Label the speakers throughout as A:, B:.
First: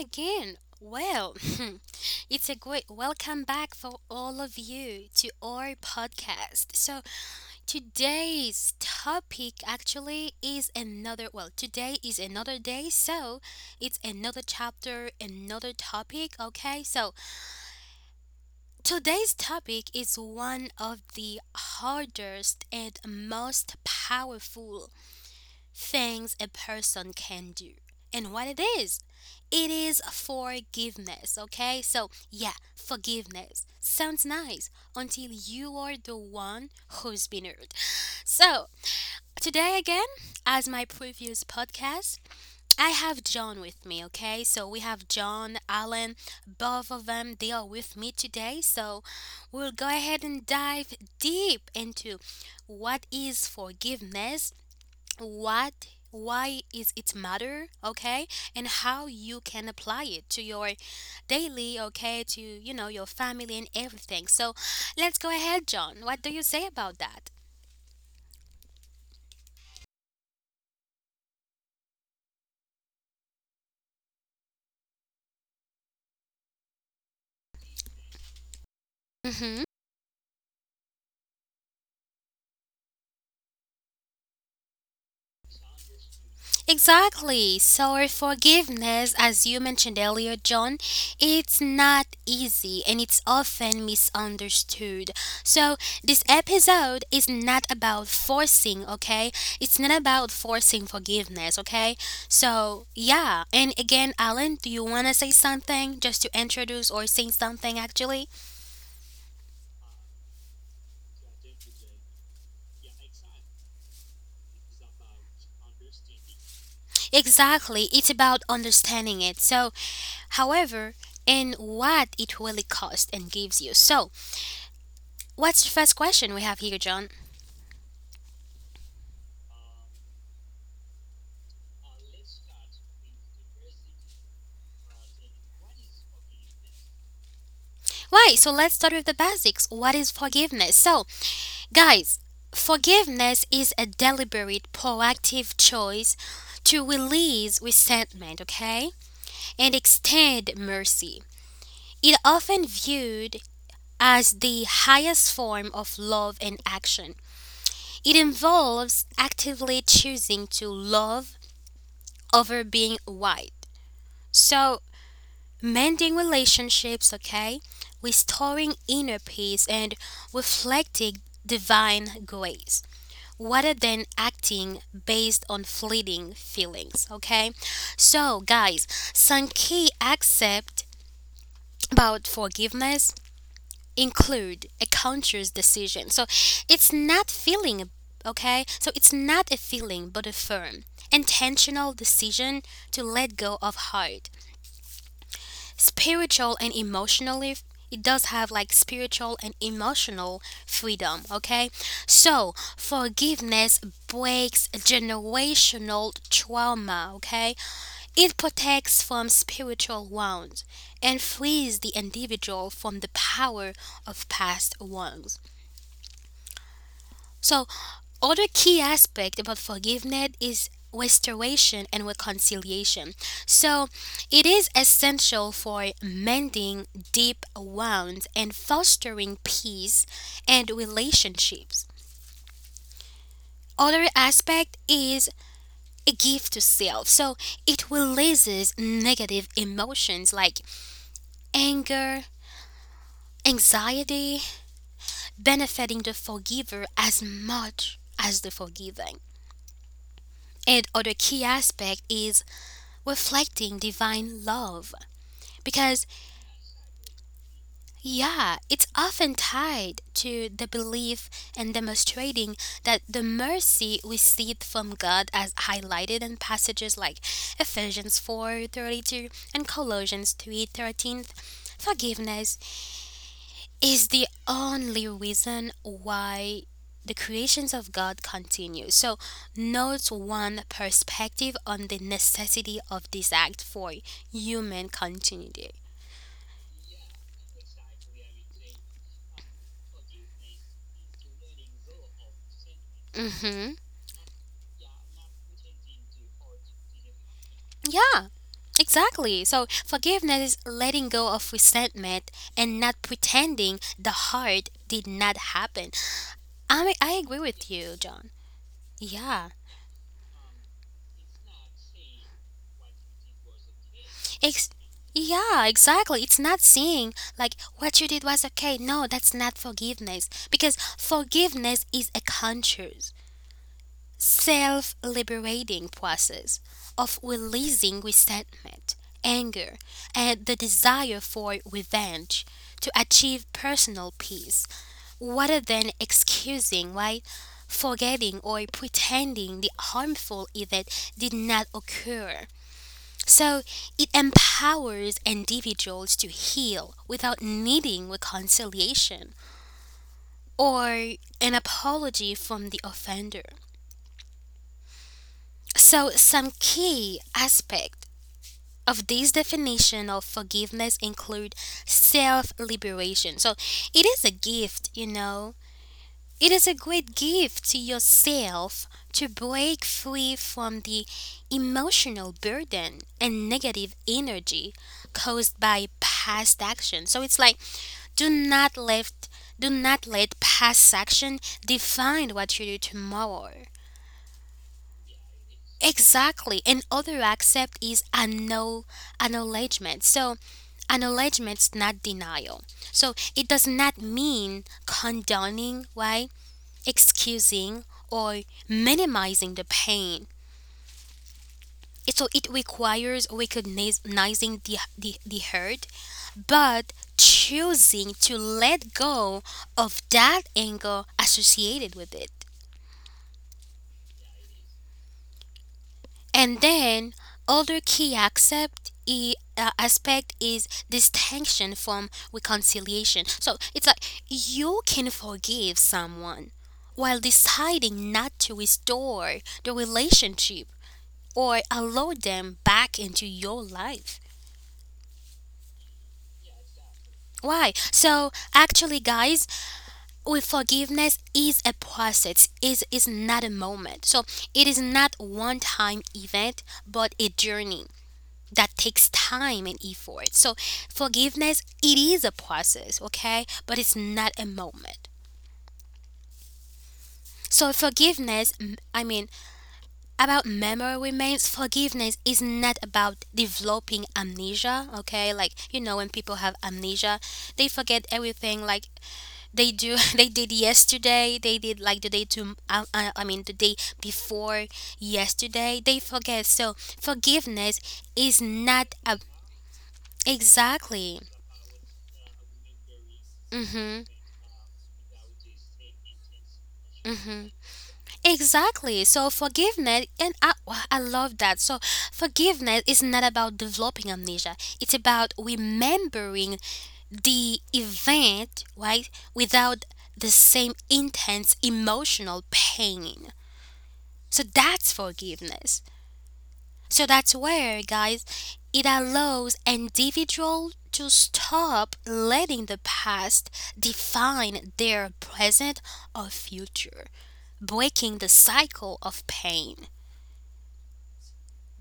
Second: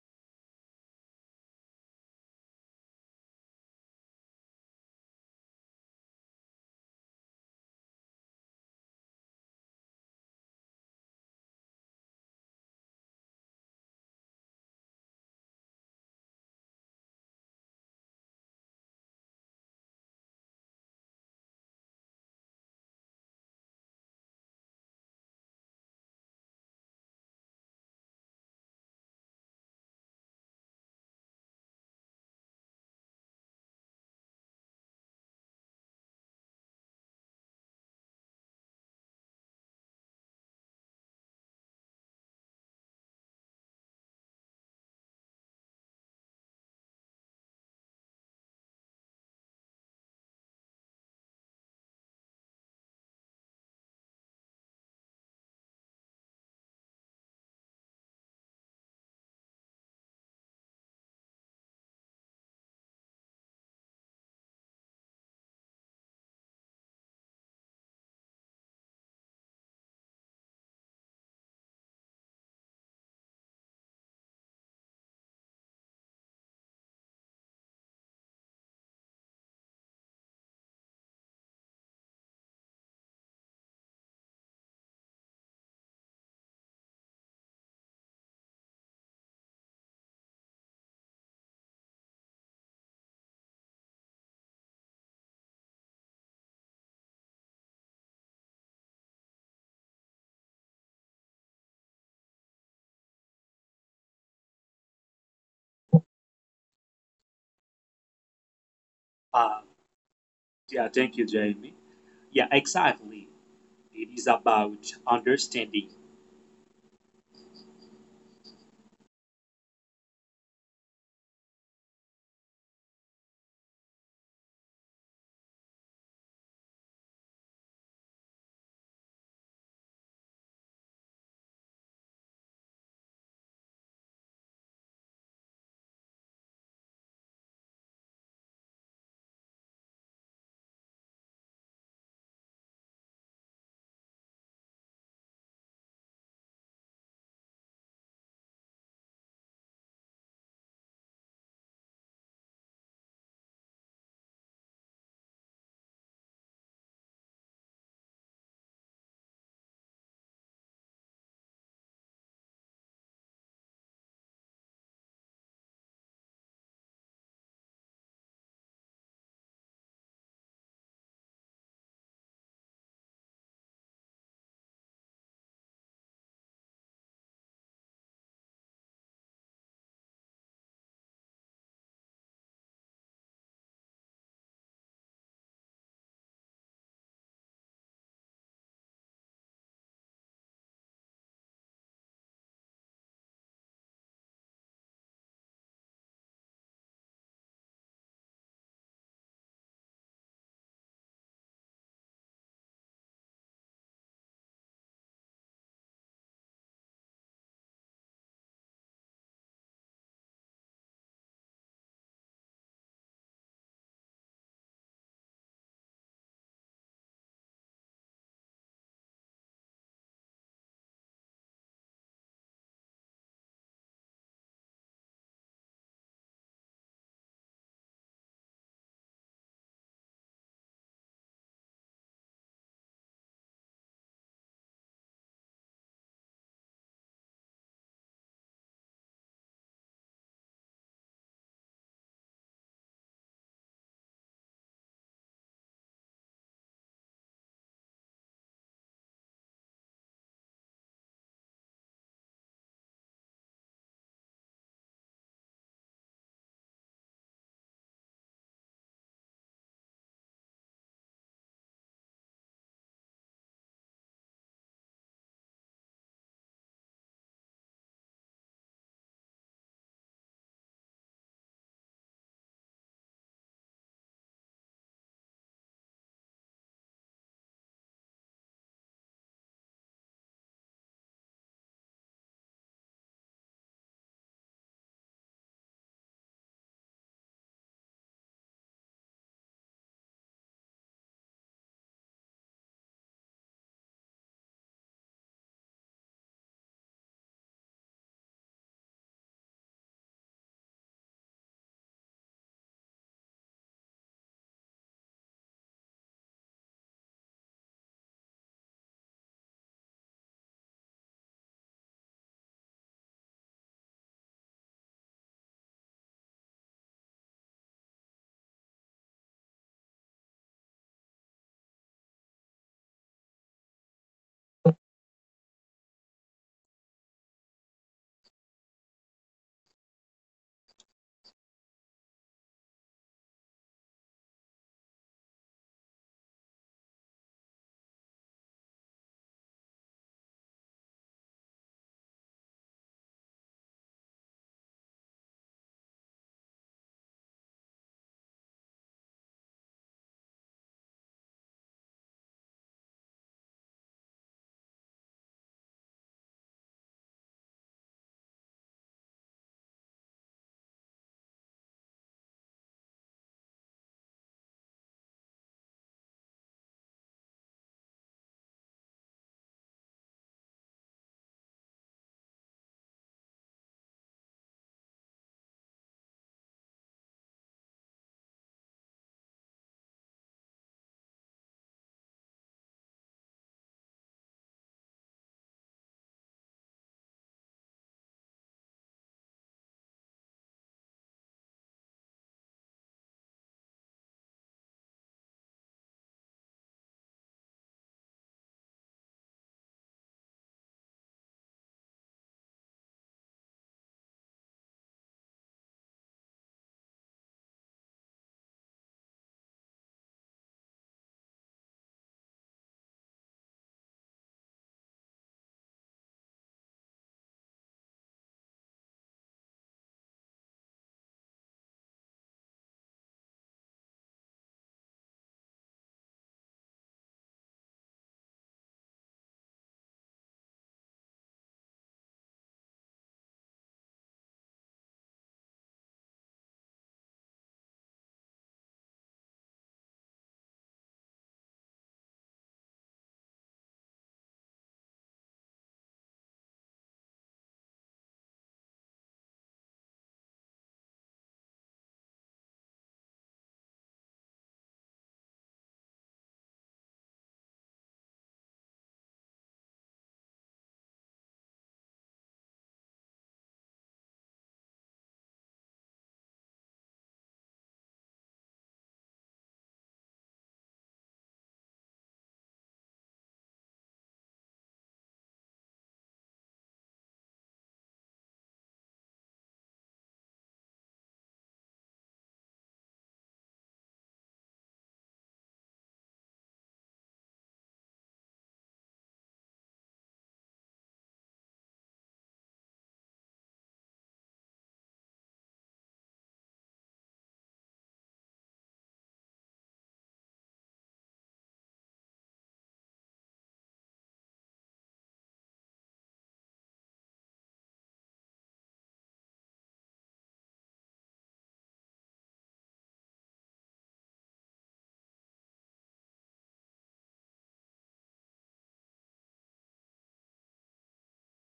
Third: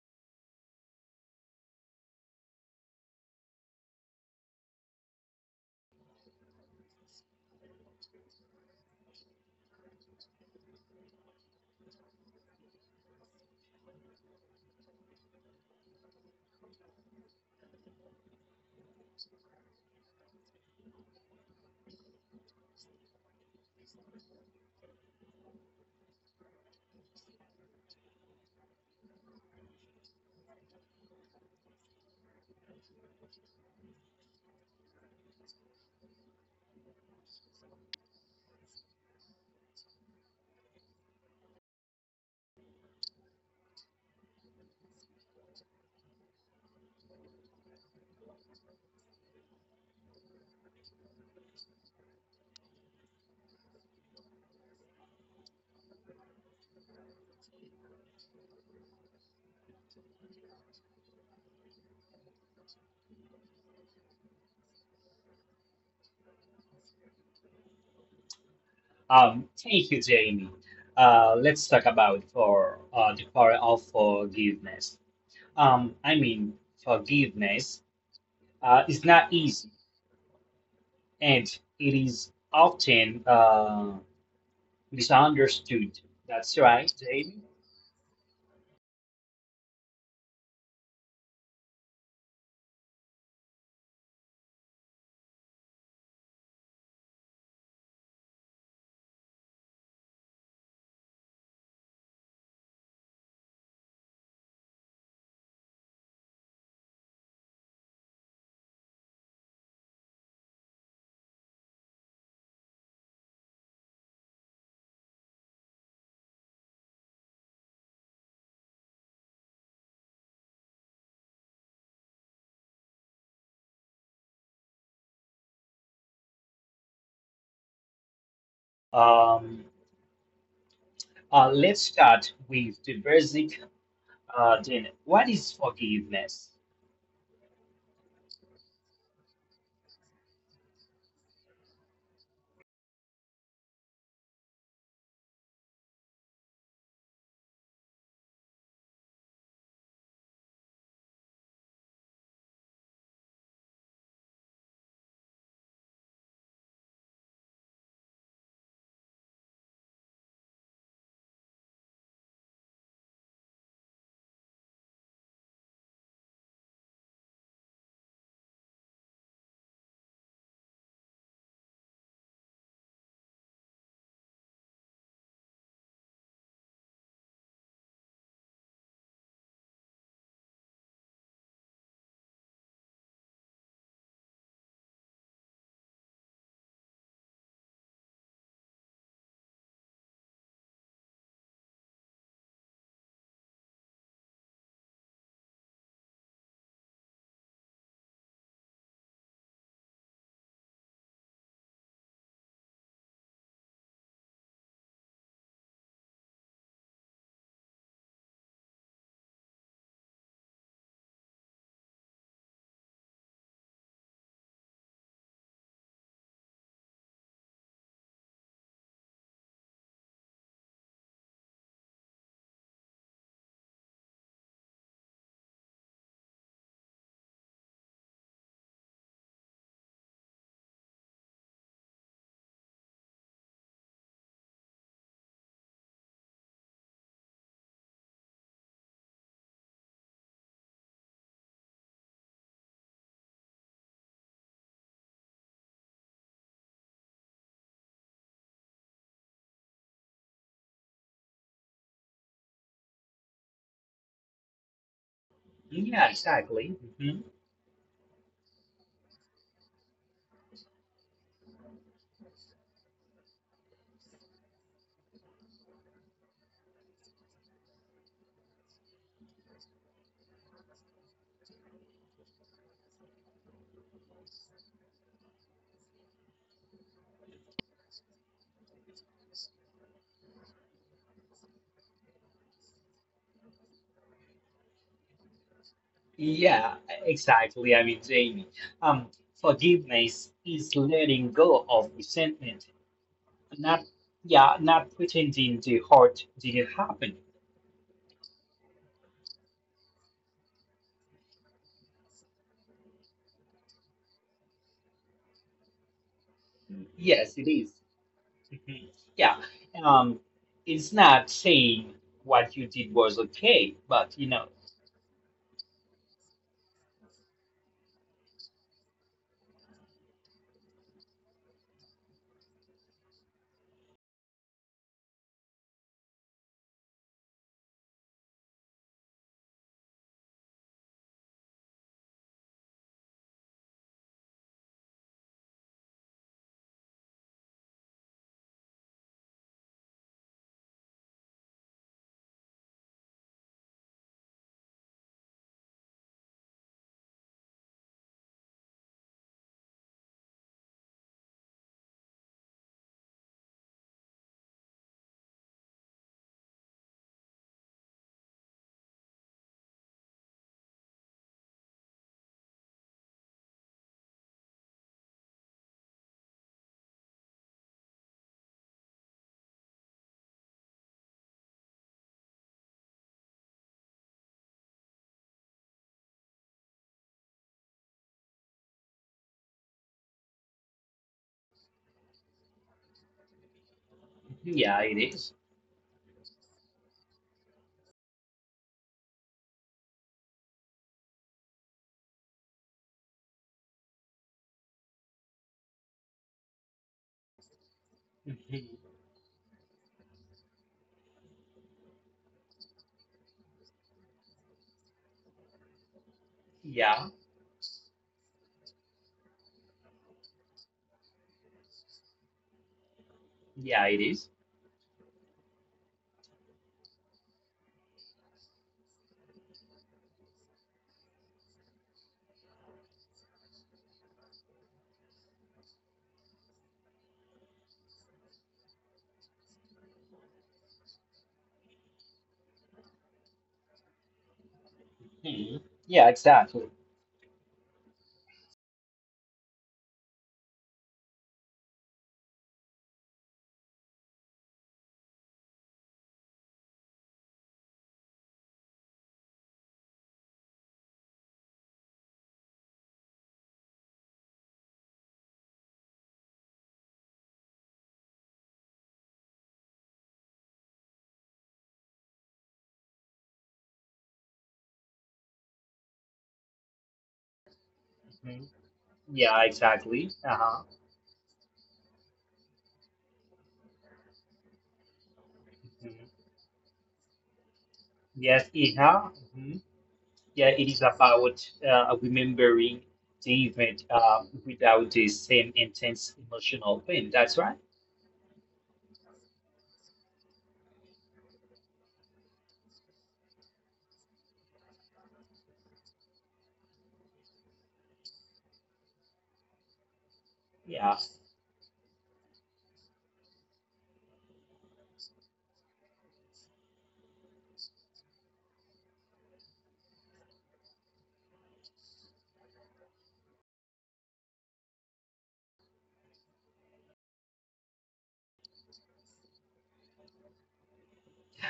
A: again. Well, it's a great welcome back for all of you to our podcast. So, today's topic actually is another, well, today is another day, so it's another chapter, another topic, okay? So, today's topic is one of the hardest and most powerful things a person can do and what it is. It is forgiveness, okay? So, yeah, forgiveness sounds nice until you are the one who's been hurt. So, today again, as my previous podcast, I have John with me, okay? So, we have John, Alan, both of them, they are with me today. So, we'll go ahead and dive deep into what is forgiveness, what why is it matter, okay, and how you can apply it to your daily, okay, to your family and everything. So let's go ahead, John, what do you say about that?
B: Thank you, Jamie. Let's talk about for the power of forgiveness. Um, I mean, Forgiveness is not easy, and it is often misunderstood. That's right, Jamie.
A: Exactly. So, forgiveness, as you mentioned earlier, John, it's not easy and it's often misunderstood. So, this episode is not about forcing, okay? It's not about forcing forgiveness, okay? So, yeah. And again, Alan, do you want to say something just to introduce or say something actually?
C: Uh, yeah, thank you, Jamie. Yeah, exactly. It is about understanding.
A: Exactly. It's about understanding it. So, however, and what it really costs and gives you. So, what's your first question we have here, John?
B: Um, let's start with the basic. Then, what is forgiveness?
A: Why? So let's start with the basics. What is forgiveness? So, guys, forgiveness is a deliberate, proactive choice to release resentment, okay, and extend mercy. It often viewed as the highest form of love and action. It involves actively choosing to love over being right. So, mending relationships, okay, restoring inner peace, and reflecting divine grace rather than acting based on fleeting feelings, okay? So, guys, some key accept about forgiveness include a conscious decision. So, it's not feeling, okay? So, it's not a feeling but a firm intentional decision to let go of hurt spiritual and emotionally. It does have like spiritual and emotional freedom, okay. So forgiveness breaks generational trauma, okay. It protects from spiritual wounds and frees the individual from the power of past wrongs. So other key aspect about forgiveness is restoration and reconciliation. So, it is essential for mending deep wounds and fostering peace and relationships. Other aspect is a gift to self. So, it releases negative emotions like anger, anxiety, benefiting the forgiver as much as the forgiving. And other key aspect is reflecting divine love, because
B: Yeah, exactly.
A: yeah, it's often tied to the belief and demonstrating that the mercy received from God, as highlighted in passages like Ephesians 4:32 and Colossians 3:13. Forgiveness is the only reason why the creations of God continue, so note one perspective on the necessity of this act for human continuity.
B: Yeah, exactly. I mean, Jamie, um, forgiveness is letting go of resentment,
A: Mm-hmm.
B: not, yeah, not pretending the hurt didn't happen.
A: Yeah, exactly. So forgiveness is letting go of resentment and not pretending the hurt did not happen. I agree
B: Yes,
A: with
B: it
A: you,
B: is.
A: John.
B: Mhm.
A: Yeah.
B: Yeah, um, it's not saying what you did was okay, but
A: Ex- yeah, exactly. It's not saying like what you did was okay. No, that's not forgiveness, because forgiveness is a conscious, self liberating process of releasing resentment, anger, and the desire for revenge to achieve personal peace, rather than excusing, right? Forgetting or pretending the harmful event did not occur. So it empowers individuals to heal without needing reconciliation or an apology from the offender. So, some key aspect of this definition of forgiveness include self-liberation. So, it is a gift. It is a great gift to yourself to break free from the emotional burden and negative energy caused by past action. So, it's like do not let do not let past action define what you do tomorrow.
B: yeah, it is.
A: Exactly. And other accept is acknowledgement. So acknowledgement's not denial. So it does not mean condoning, right? Excusing or
B: Mhm.
A: minimizing the pain. So it requires recognizing the hurt, but
B: Yeah,
A: choosing to let go of that anger associated with it.
B: yeah, it is.
A: And then other key accept aspect is distinction from reconciliation. So it's like you can forgive someone while deciding not to restore the relationship or allow them back into your life.
B: Mhm. Yeah, exactly.
A: Why? So actually guys, with forgiveness is a process, is not a moment. So it is not one time event but a journey that takes time and effort. So forgiveness, it is a process, okay? But it's not a moment. So forgiveness, I mean, about memory remains, forgiveness is not about developing amnesia, okay? Like, when people have amnesia, they forget everything,
B: Mhm.
A: like
B: Yeah,
A: they do, they
B: exactly.
A: did
B: Uh-huh.
A: yesterday, they did like the day I mean, the day before yesterday, they forget.
B: Mhm.
A: So forgiveness is
B: Yes,
A: not
B: it
A: a,
B: has. Yeah, it is
A: exactly.
B: about remembering the
A: Mm-hmm.
B: event without the same intense emotional pain. That's right.
A: Exactly. So forgiveness, and I, wow, I love that. So forgiveness is not about developing amnesia. It's about remembering the event, right, without the same
B: Yeah,
A: intense emotional pain. So that's forgiveness. So that's where, guys, it allows individual to stop letting the past define their present or future, breaking the cycle of pain.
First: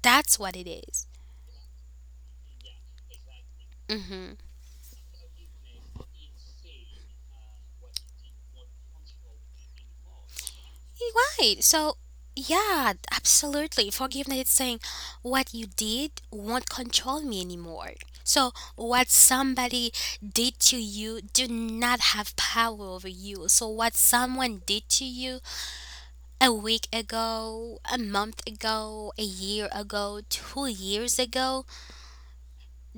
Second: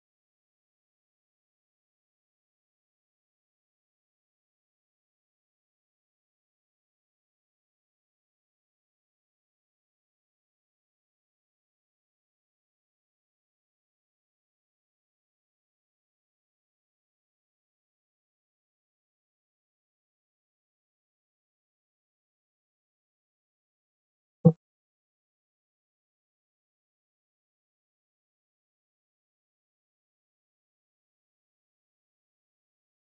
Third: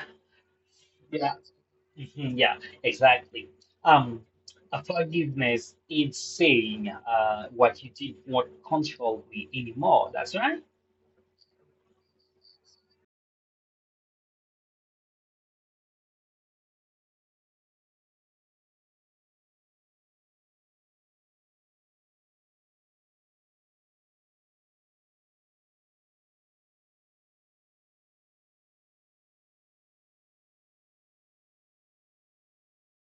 A: That's what it is.
B: yeah, mhm, yeah, exactly. Um,
A: Mm-hmm.
B: a forgiveness is saying what you did not control me anymore. That's right.
A: Right. So, yeah, absolutely. Forgiveness is saying what you did won't control me anymore. So, what somebody did to you do not have power over you. So, what someone did to you a week ago, a month ago, a year ago, 2 years ago,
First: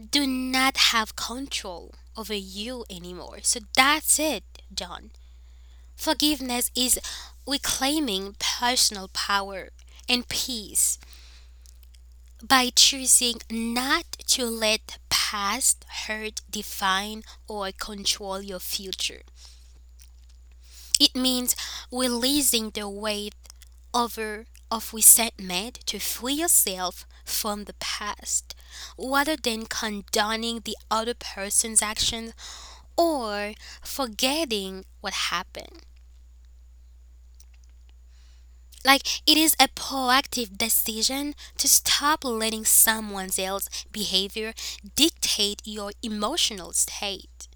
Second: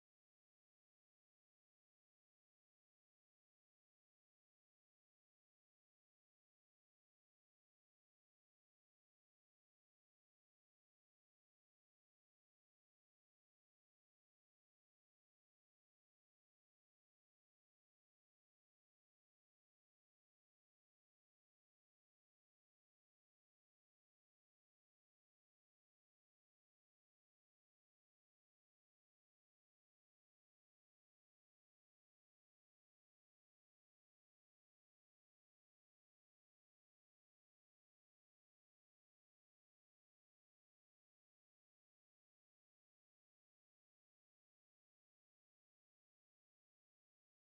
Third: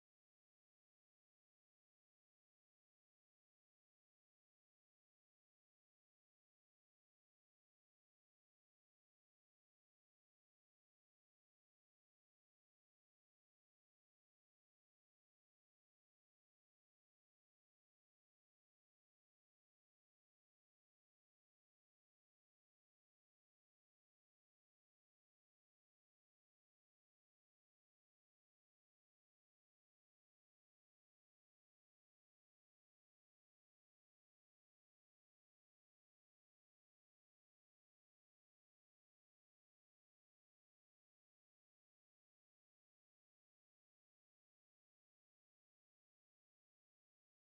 A: do not have control over you anymore. So, that's it, John. Forgiveness is reclaiming personal power and peace by choosing not to let past hurt define or control your future. It means releasing the weight over of resentment to free yourself from the past, rather than condoning the other person's actions or forgetting what happened. Like, it is a proactive decision to stop letting someone else's behavior dictate your emotional state,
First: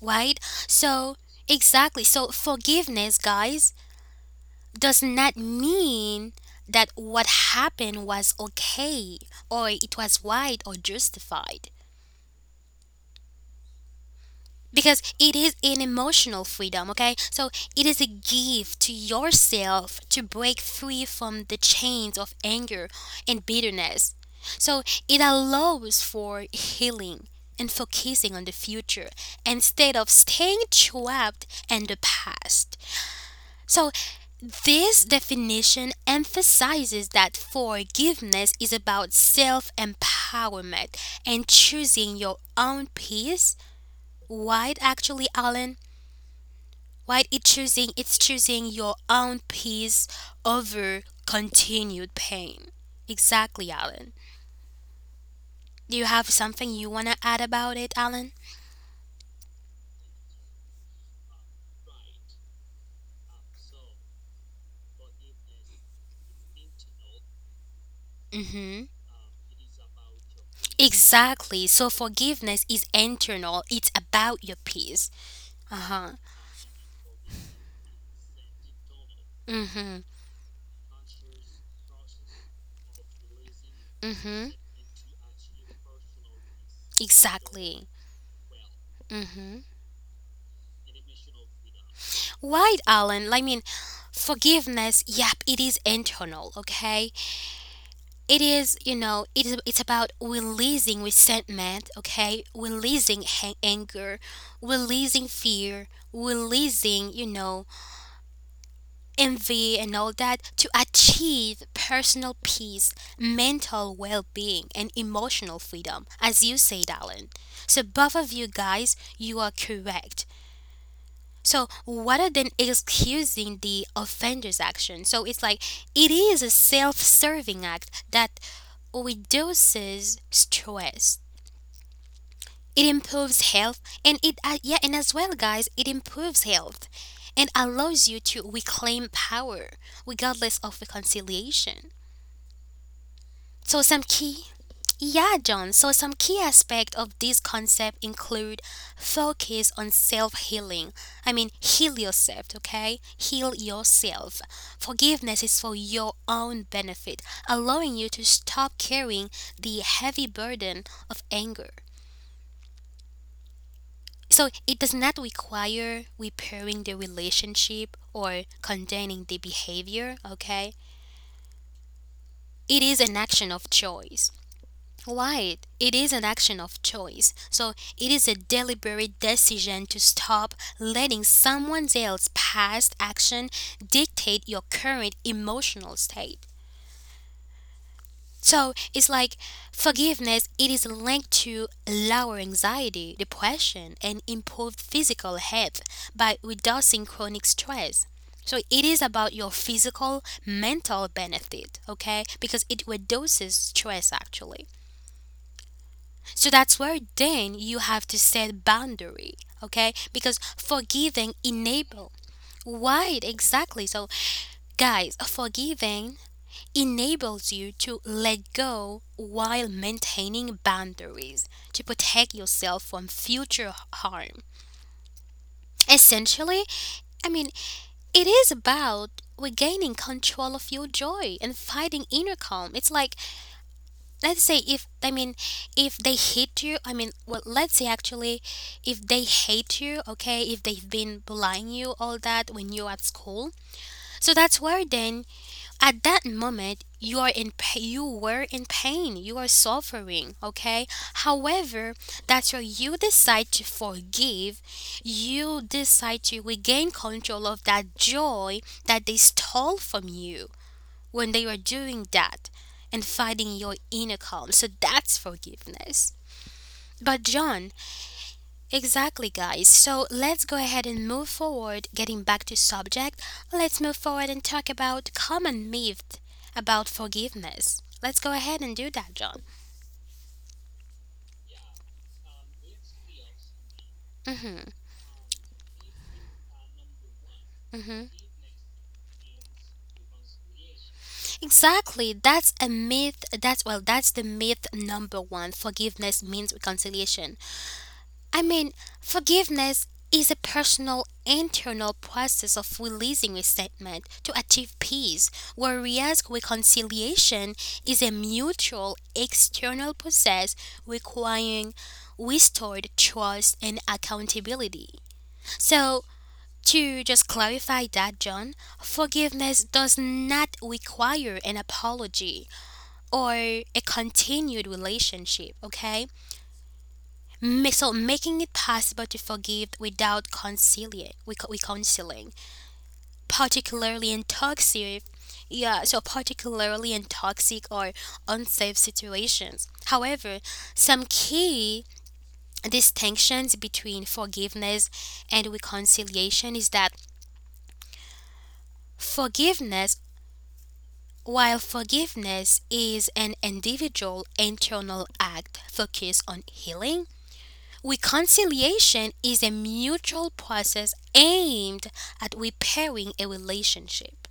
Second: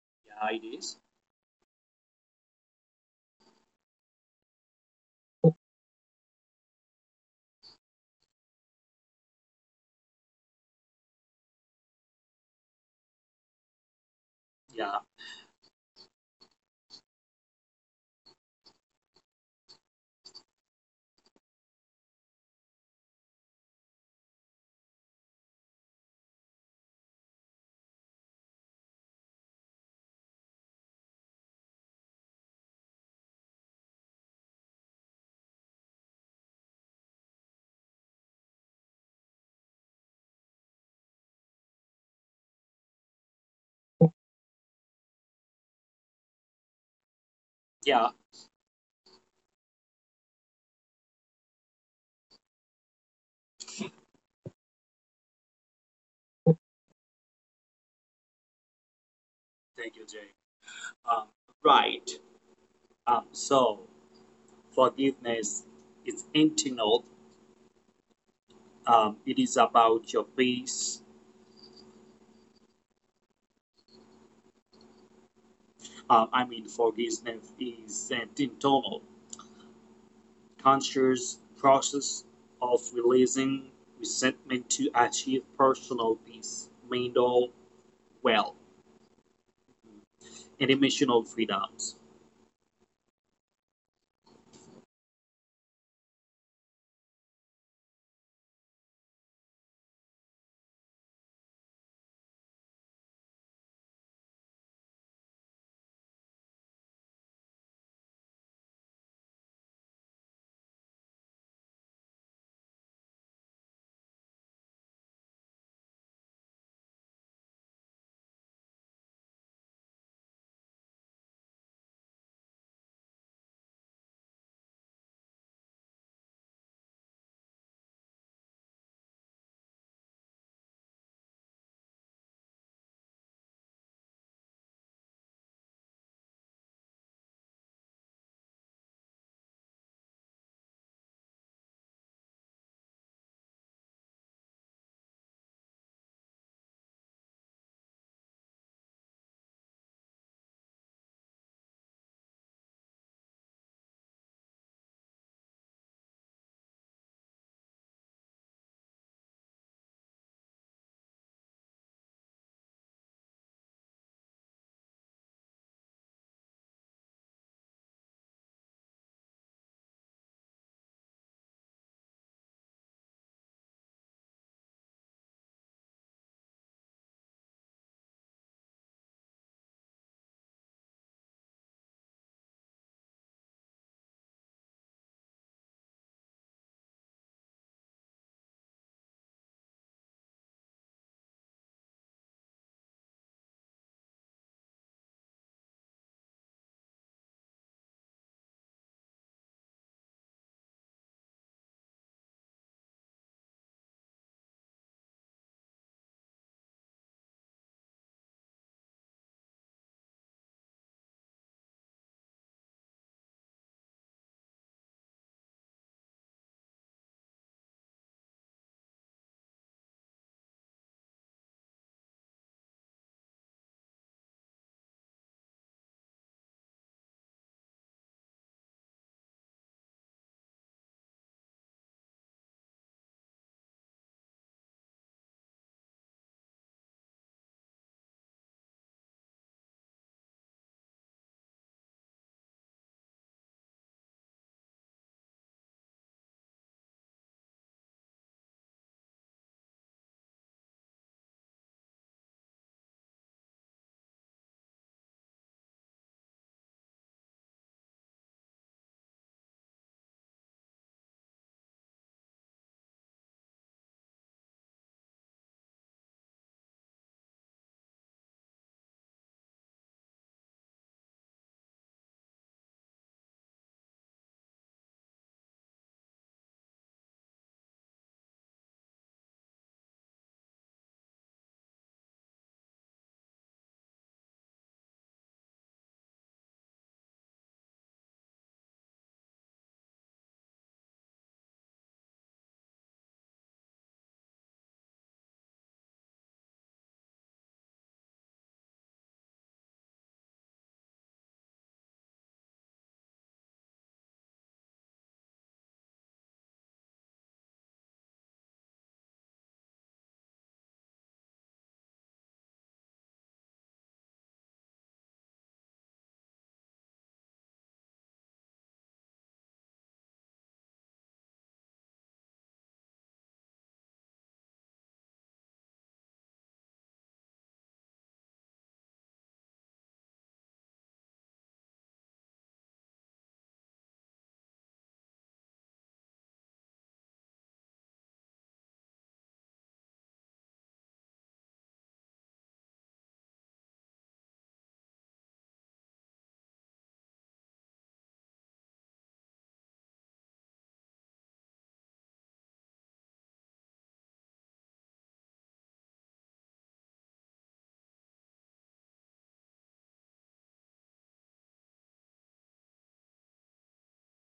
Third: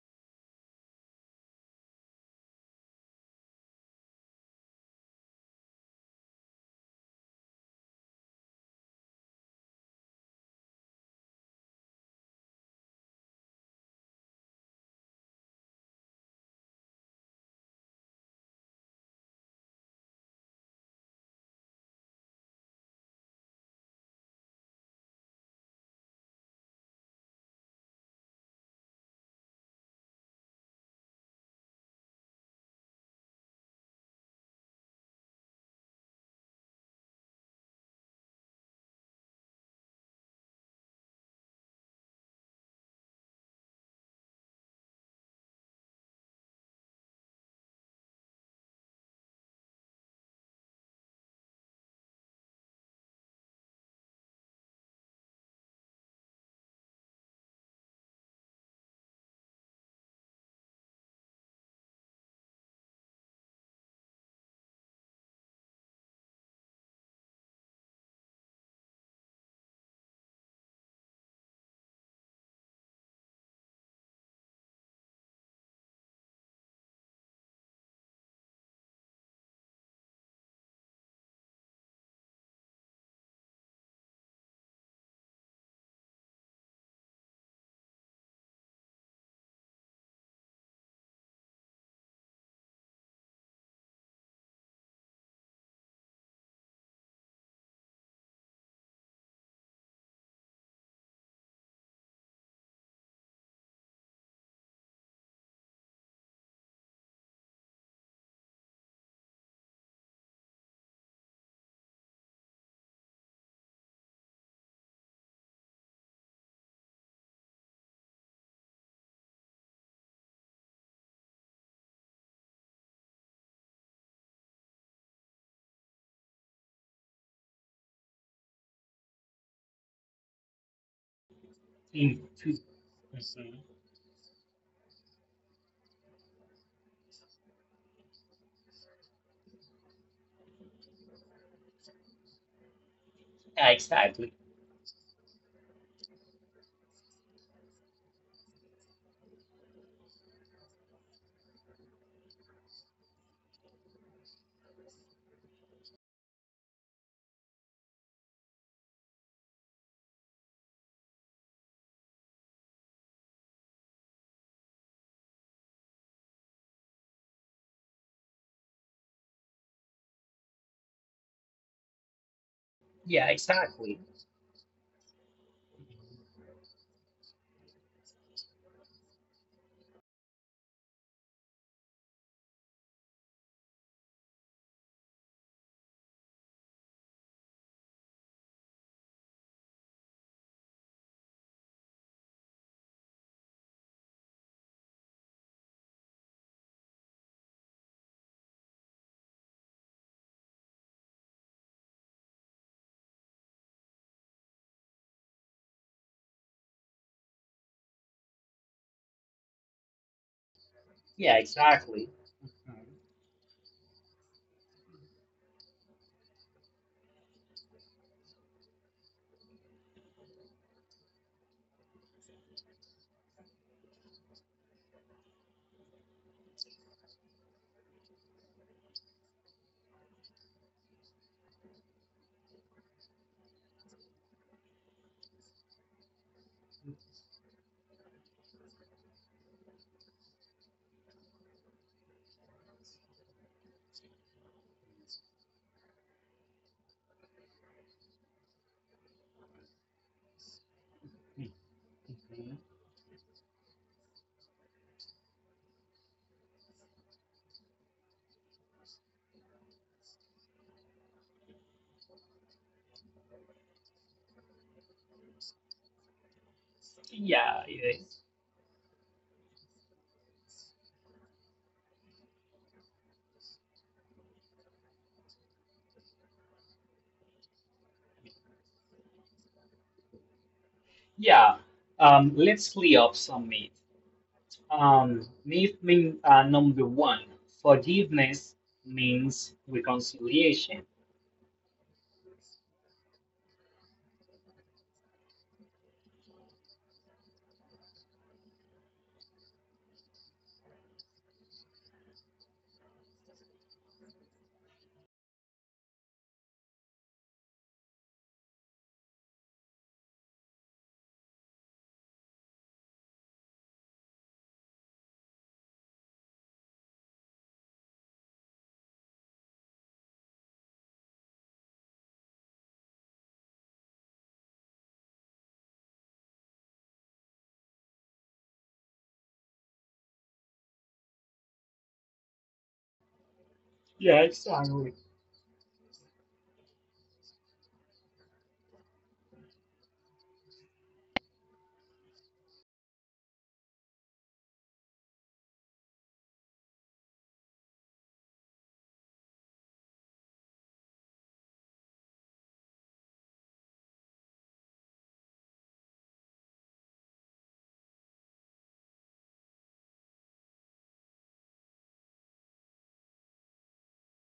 A: right?
C: Yeah, it is.
A: So, exactly. So, forgiveness, guys, does not mean that what happened was okay or it was right or justified,
C: Yeah,
A: because it is an emotional freedom, okay? So it is a gift to yourself to break free from the chains of anger and bitterness. So it allows for healing and focusing on the future instead of staying trapped in the past. So this definition emphasizes that forgiveness is about self empowerment and choosing your own peace. Why, actually, Alan? Why it choosing
C: yeah,
A: it's choosing your own peace over continued pain. Exactly, Alan. Do you have something you wanna add about it, Alan?
C: thank you, Jamie. Um, right. Um, so, Forgiveness is internal.
A: Mm-hmm.
C: It is about your peace.
A: Exactly. So forgiveness is internal. It's about your peace. Uh-huh.
C: Forgiveness is an internal,
A: Mm-hmm.
C: conscious process of releasing
A: Mm-hmm.
C: resentment to achieve personal peace, mental
A: Exactly.
C: well,
A: Mm-hmm.
C: and emotional freedoms.
A: Right, Alan. I mean, forgiveness, yep, it is internal, okay? It is, you know, it is, it's about releasing resentment, okay? Releasing anger, releasing fear, releasing, envy and all that to achieve personal peace, mental well being, and emotional freedom, as you said, Alan. So, both of you guys, you are correct. So, rather than excusing the offender's action, so it's like it is a self serving act that reduces stress.
B: In to-
A: It
B: mhm,
A: improves health, and it, yeah, and as well, guys, it improves health, and allows you to reclaim power regardless of reconciliation.
B: yeah,
A: So some
B: exactly.
A: key, yeah, John. So some key aspects of this concept include focus on self-healing. I mean, heal yourself, okay? Heal yourself. Forgiveness is for your own benefit, allowing you to stop carrying the heavy burden of anger. So it does not require repairing the relationship or condoning the behavior, okay? It is
B: Yeah,
A: an action of
B: exactly.
A: choice. Right, it is an action of choice. So it is a deliberate decision to stop letting someone else's past action dictate your current emotional state. So it's like forgiveness, it is linked to lower anxiety, depression, and improved physical health by reducing chronic stress. So it is about your physical, mental benefit, okay? Because it reduces stress actually. So that's where then you have to set boundary, okay? Because
B: Yeah,
A: forgiving
B: exactly.
A: enable. Right, exactly. So guys, forgiving enables you to let go while maintaining boundaries to protect yourself from future harm. Essentially, I mean, it is about regaining control of your joy and finding inner calm. It's like, let's say, if I mean, if they hate you, I mean, well, let's say actually, if they hate you, okay, if they've been bullying you, all that when you're at school, so that's where then at that moment you were in pain, you are suffering, okay.
B: Mhm,
A: However, that's
B: mhm,
A: why you decide to forgive, you decide to regain control of that joy that they stole from you when they were doing that, and finding your inner calm. So that's forgiveness, but
B: yeah,
A: John,
B: it is.
A: exactly, guys. So let's go ahead and move forward. Getting back to subject, let's move forward and talk about common myth about forgiveness. Let's go ahead and do that, John.
B: Yeah. Let's clear up some myth.
A: Mhm.
B: Need mean Number one,
A: Mhm.
B: forgiveness means reconciliation.
A: Exactly. That's a myth. That's well, that's the myth number one. Forgiveness means reconciliation. I mean, forgiveness is a personal, internal process of releasing resentment to achieve peace, whereas reconciliation is a mutual, external process requiring restored trust and accountability. So, to just clarify that, John, forgiveness does not require an apology or a continued relationship, okay? So making it possible to forgive without conciliate, we particularly
B: Yeah,
A: in
B: exactly.
A: toxic, yeah, so particularly in toxic or unsafe situations. However, some key distinctions between forgiveness and reconciliation is that forgiveness while forgiveness is an individual internal act focused on healing. Reconciliation is a mutual process aimed at repairing a relationship.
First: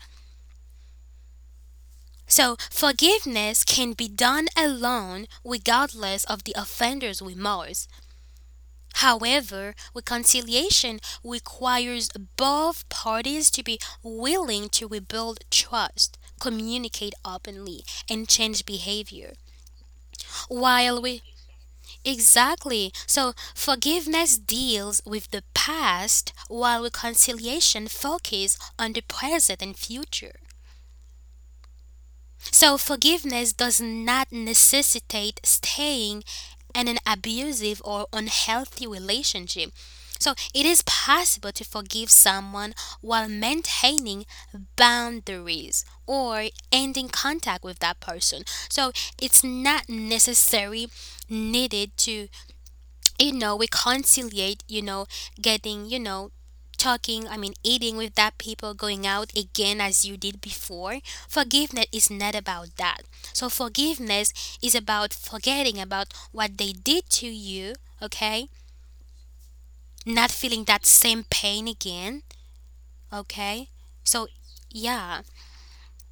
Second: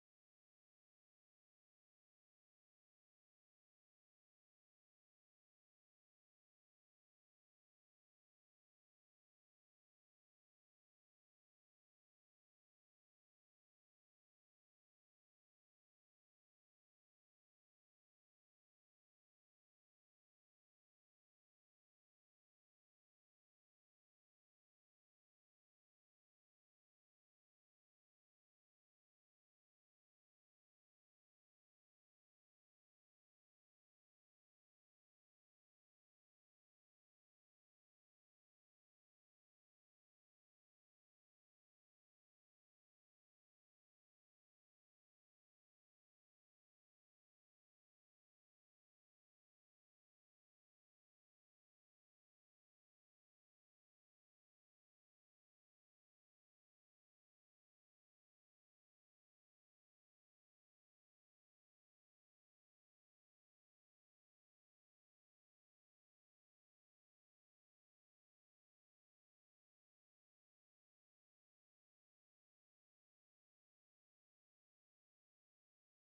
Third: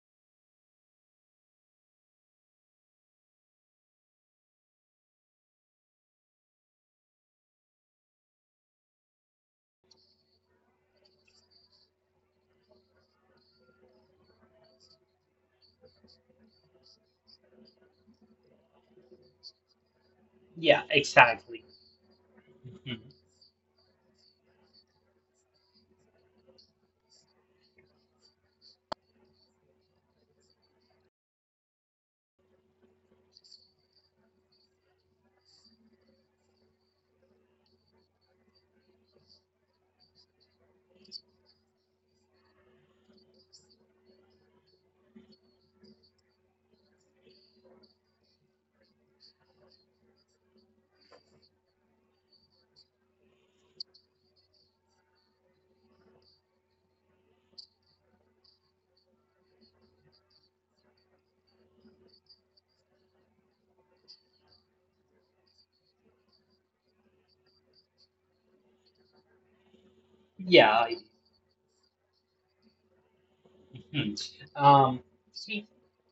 A: So, forgiveness can be done alone regardless of the offender's remorse. However, reconciliation requires both parties to be willing to rebuild trust, communicate openly, and change behavior.
B: Yeah,
A: While
B: exactly.
A: Exactly.
B: Mhm.
A: So forgiveness deals with the past while reconciliation focuses on the present and future. So forgiveness does not necessitate staying in an abusive or unhealthy relationship. So it is possible to forgive someone while maintaining boundaries or ending contact with that person. So it's not necessary needed to we conciliate, getting, talking, I mean, eating with that people, going out again as you did before. Forgiveness is not about that. So forgiveness is about forgetting about what they did to you. Okay? Not feeling
B: Yeah.
A: that same pain again. Okay,
B: Mhm.
A: so
B: Um,
A: yeah.
B: see,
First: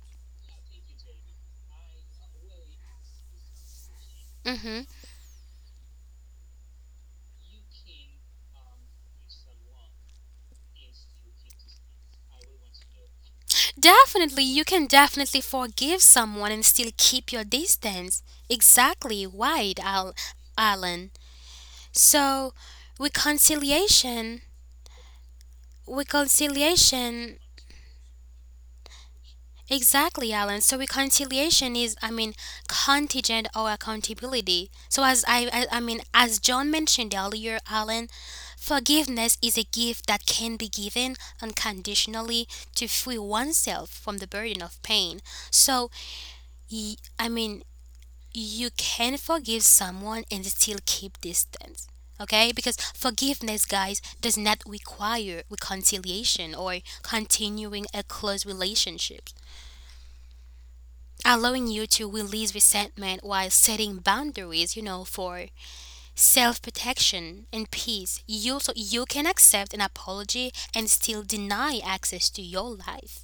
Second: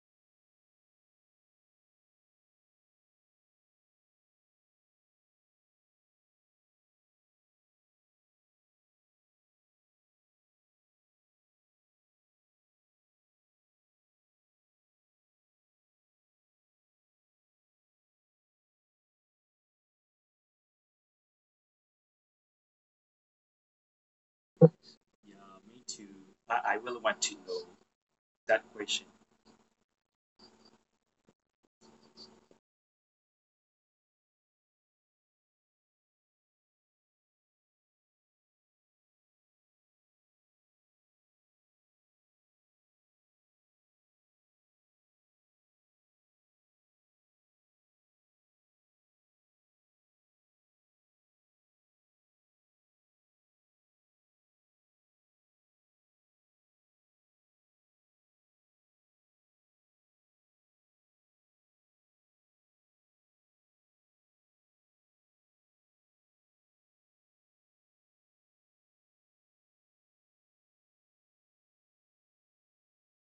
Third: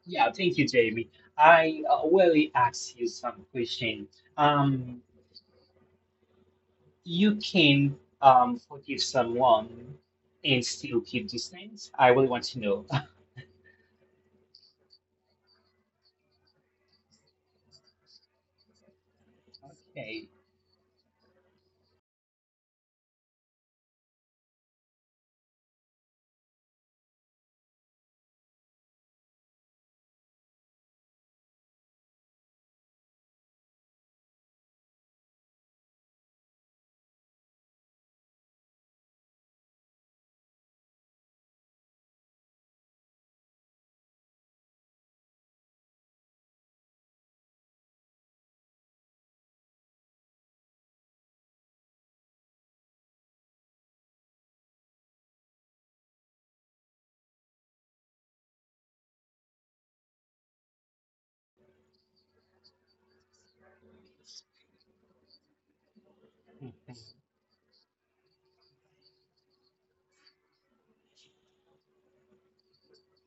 B: yeah, thank you, Jamie. I really ask you some question.
A: Mm-hmm.
B: Um, you can forgive someone and still keep distance? I really want to know.
A: Definitely, you can definitely forgive someone and still keep your distance. Exactly, right, Al-
B: Okay.
A: alan So, reconciliation,
C: Yeah, me too. I really want to
A: reconciliation,
C: know that question.
A: exactly, Alan. So, reconciliation is, I mean, contingent or accountability. So, I mean, as John mentioned earlier, Alan, forgiveness is a gift that can be given unconditionally to free oneself from the burden of pain. So, I mean, you can forgive someone and still keep distance. Okay? Because forgiveness, guys, does not require reconciliation or continuing a close relationship. Allowing you to release resentment while setting boundaries, for self protection and peace. You so you can accept an apology and still deny access to your life.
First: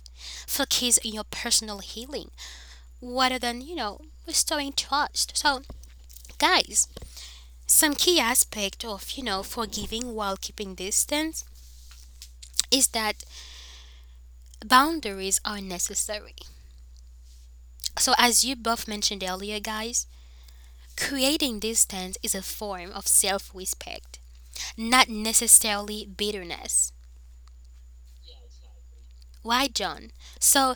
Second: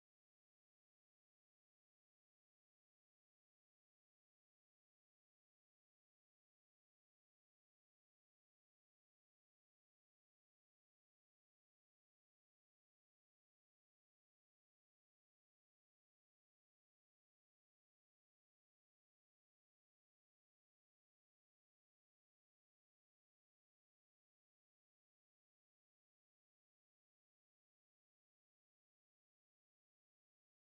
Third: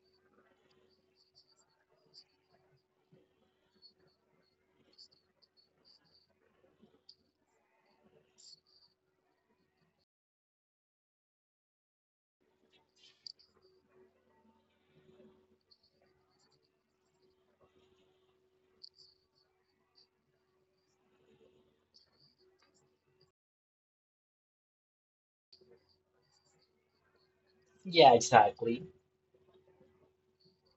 A: Focus on your personal healing rather than, restoring trust. So guys, some key aspect of, forgiving while keeping distance is that boundaries are necessary. So as you both mentioned earlier, guys, creating distance is a form of self-respect, not necessarily bitterness.
B: Yeah, exactly.
A: Why, John? So,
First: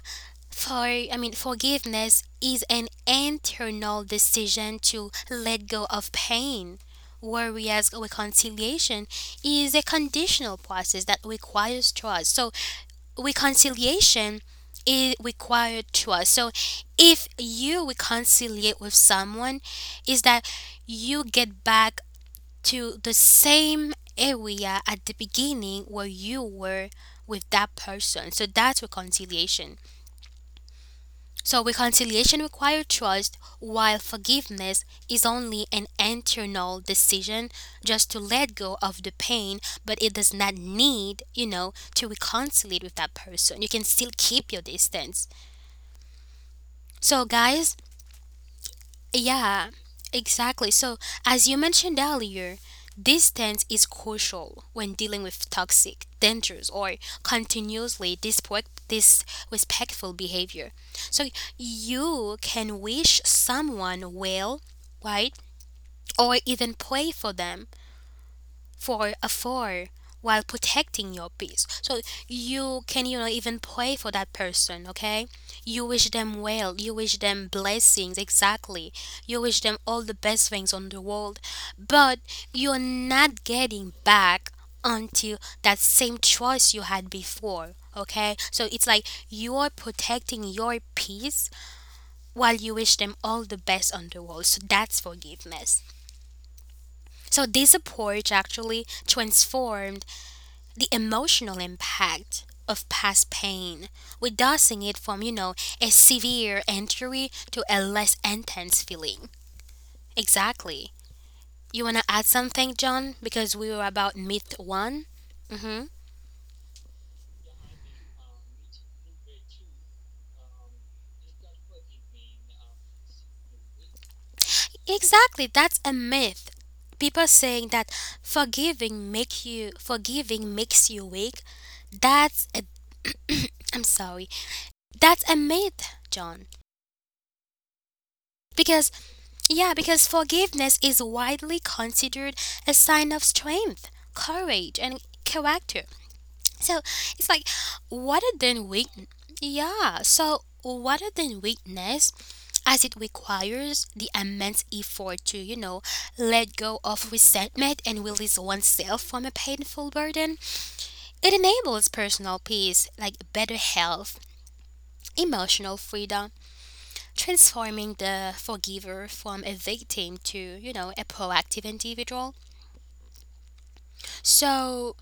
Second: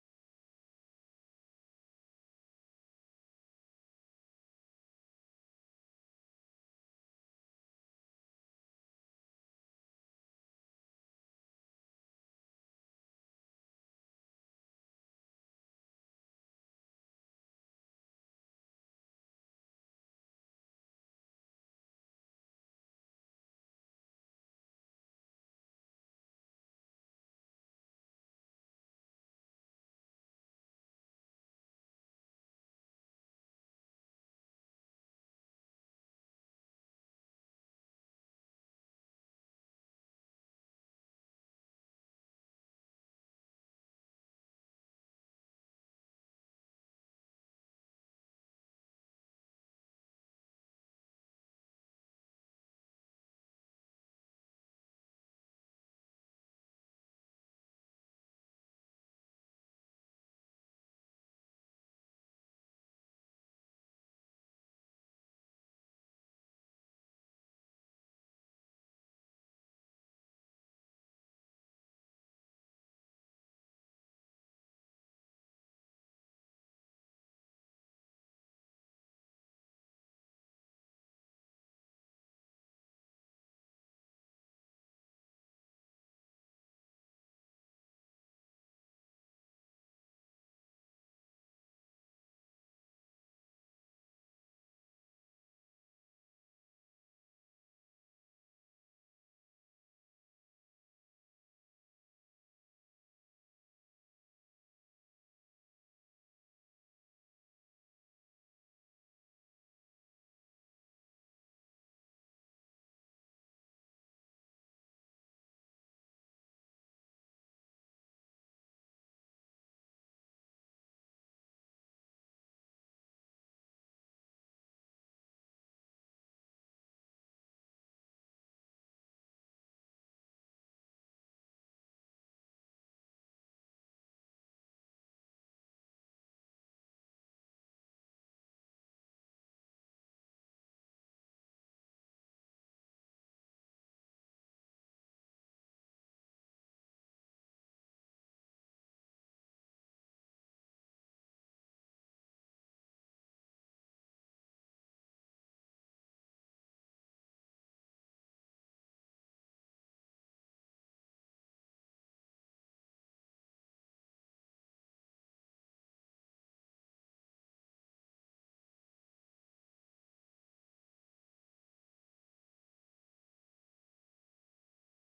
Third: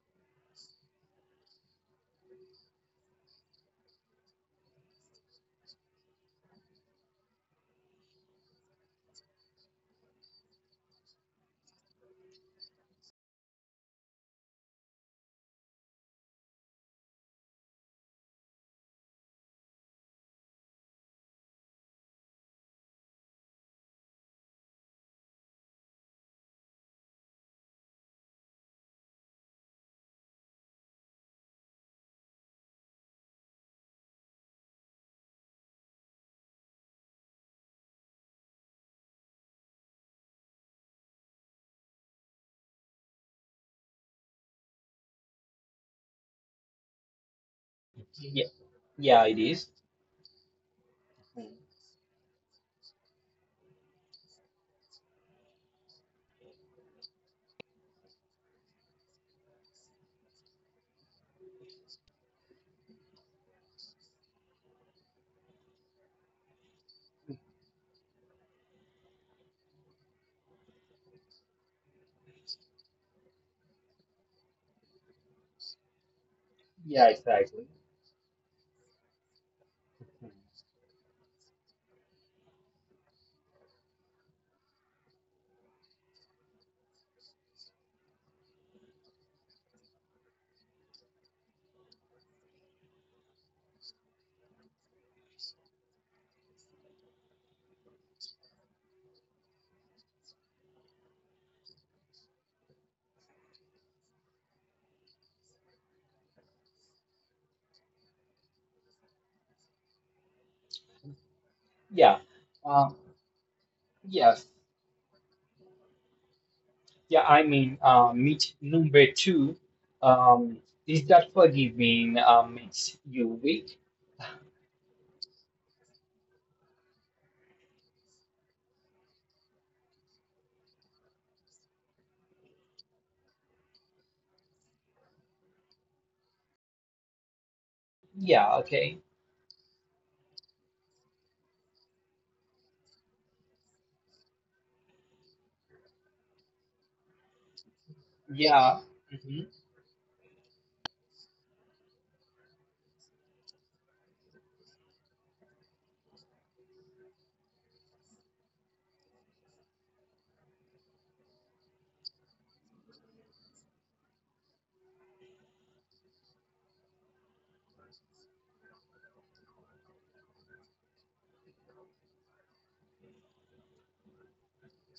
A: for I mean, forgiveness is an internal decision to let go of pain, whereas reconciliation is a conditional process that requires trust. So, reconciliation is required trust. So if you reconciliate with someone, is that you get back to the same area at the beginning where you were with that person. So that's reconciliation. So reconciliation requires trust, while forgiveness is only an internal decision just to let go of the pain, but it does not need, to reconcile with that person. You can still keep your distance. So, guys,
B: Yeah, yeah, it is.
A: yeah, exactly. So, as you mentioned earlier, distance is crucial when dealing with toxic, dangerous, or continuously disrespectful behavior. So, you can wish someone well, right? Or even pray for them for a for, while protecting your peace. So you can, even pray for that person, okay? You wish them well, you
B: Yeah,
A: wish them
B: exactly.
A: blessings, exactly. You wish them all the best things on the world, but you're not getting back until that same choice you had before, okay? So it's like you're protecting your peace while you wish them all the best on the world. So that's forgiveness. So this approach actually transformed the emotional impact of past pain, reducing it from, a severe injury to a less intense feeling. Exactly. You want to
B: Yeah.
A: add something,
B: Um,
A: John? Because we were about
B: yes.
A: myth one? Hmm.
B: Meet number two. Um, is that forgiving makes you weak?
A: Exactly. That's a myth. People saying that forgiving makes you weak. That's a I'm sorry. That's a myth, John.
B: Yeah,
A: Because,
B: okay.
A: yeah, because forgiveness is widely considered a sign of strength, courage, and character. So it's like, rather than
B: Yeah.
A: weak,
B: Hmm.
A: yeah, so rather than weakness, as it requires the immense effort to, let go of resentment and release oneself from a painful burden. It enables personal peace, like better health, emotional freedom, transforming the forgiver from a victim to, a proactive individual. So,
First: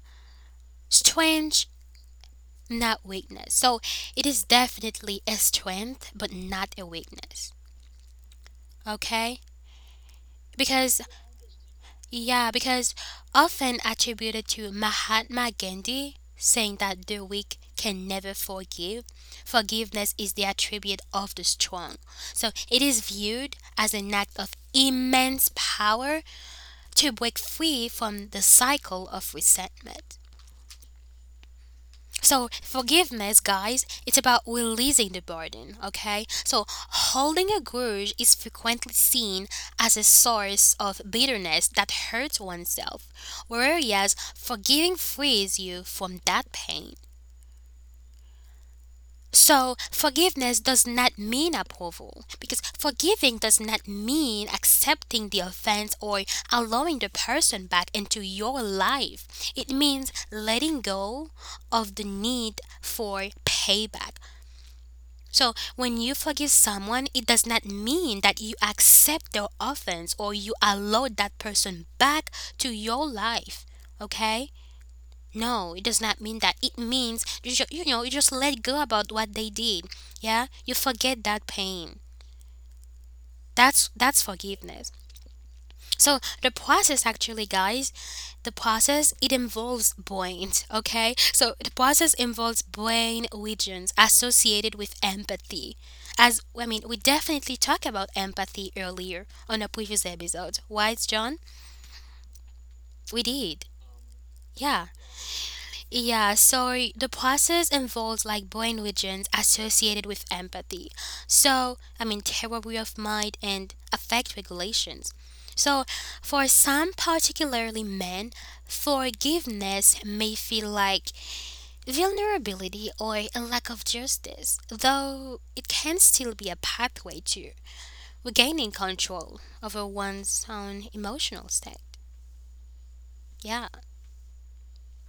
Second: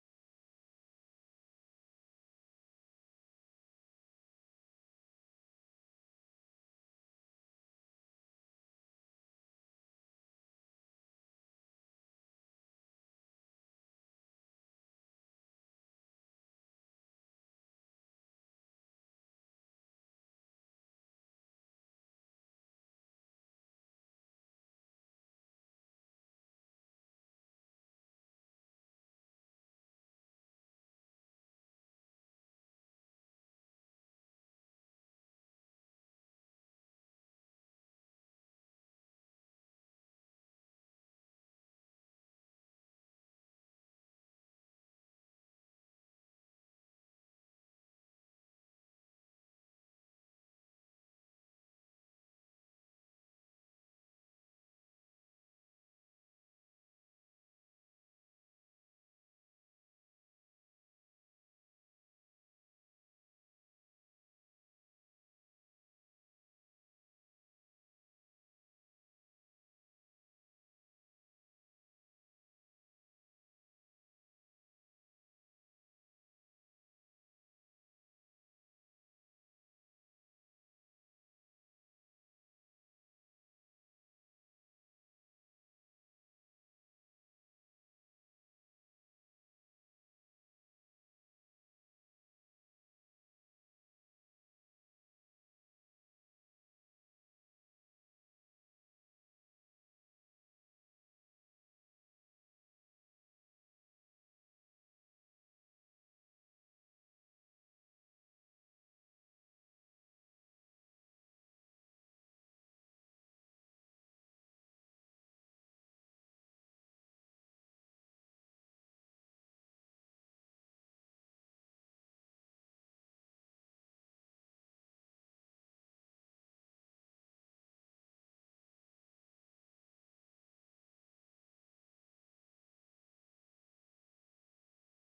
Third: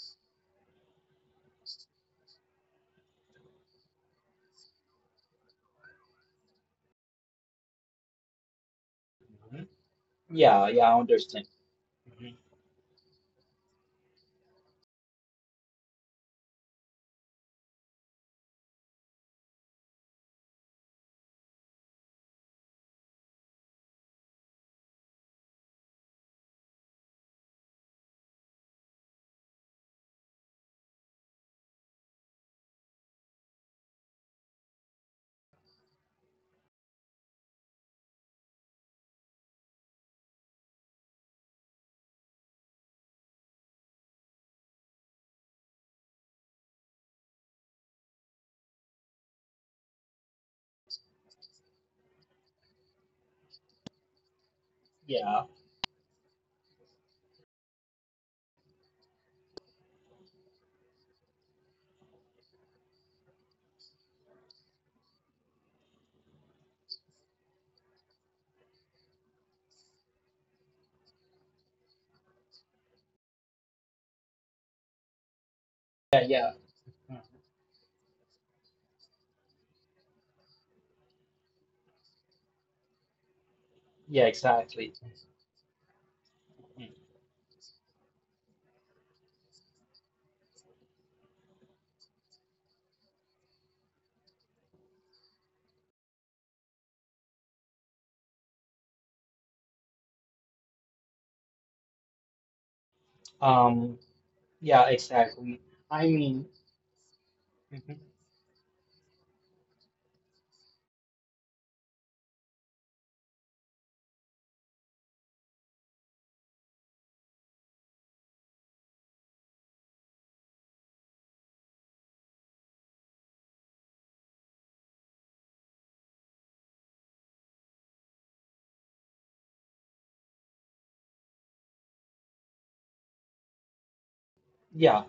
A: strength, not weakness. So, it is definitely a strength, but not a weakness. Okay?
B: Hmm. Yeah, yeah, I
A: Because,
B: understand. Mhm.
A: yeah, because often attributed to Mahatma Gandhi, saying that the weak can never forgive. Forgiveness is the attribute of the strong. So, it is viewed as an act of immense power to break free from the cycle of resentment. So, forgiveness, guys, it's about releasing the burden, okay? So, holding a grudge is frequently seen as a source of bitterness that hurts oneself, whereas forgiving frees you from that pain. So, forgiveness does not mean approval, because forgiving does not mean accepting the
B: Yeah,
A: offense or allowing the person back into your life. It means letting go of the need for payback. So, when you forgive someone, it does not mean that you accept their offense or you allow that person back to your life. Okay? No, it does not
B: yeah,
A: mean
B: yeah.
A: that. It
B: Mhm.
A: means you just let go about what they did. Yeah, you forget that pain. That's
B: Yeah,
A: forgiveness.
B: exactly.
A: So the
B: Mhm.
A: process actually, guys, the process it involves brains. Okay, so the process involves brain regions associated with empathy. As I mean, we definitely talked about empathy earlier on a previous episode, right, John? We did.
B: Um,
A: Yeah.
B: yeah, exactly. I
A: Yeah,
B: mean,
A: so the process
B: mhm.
A: involves like brain regions associated with empathy. So, I mean, theory of mind and affect regulations. So, for some, particularly men, forgiveness may feel like vulnerability or a lack of justice, though it can still be a pathway to regaining control over one's own emotional state. Yeah.
B: yeah,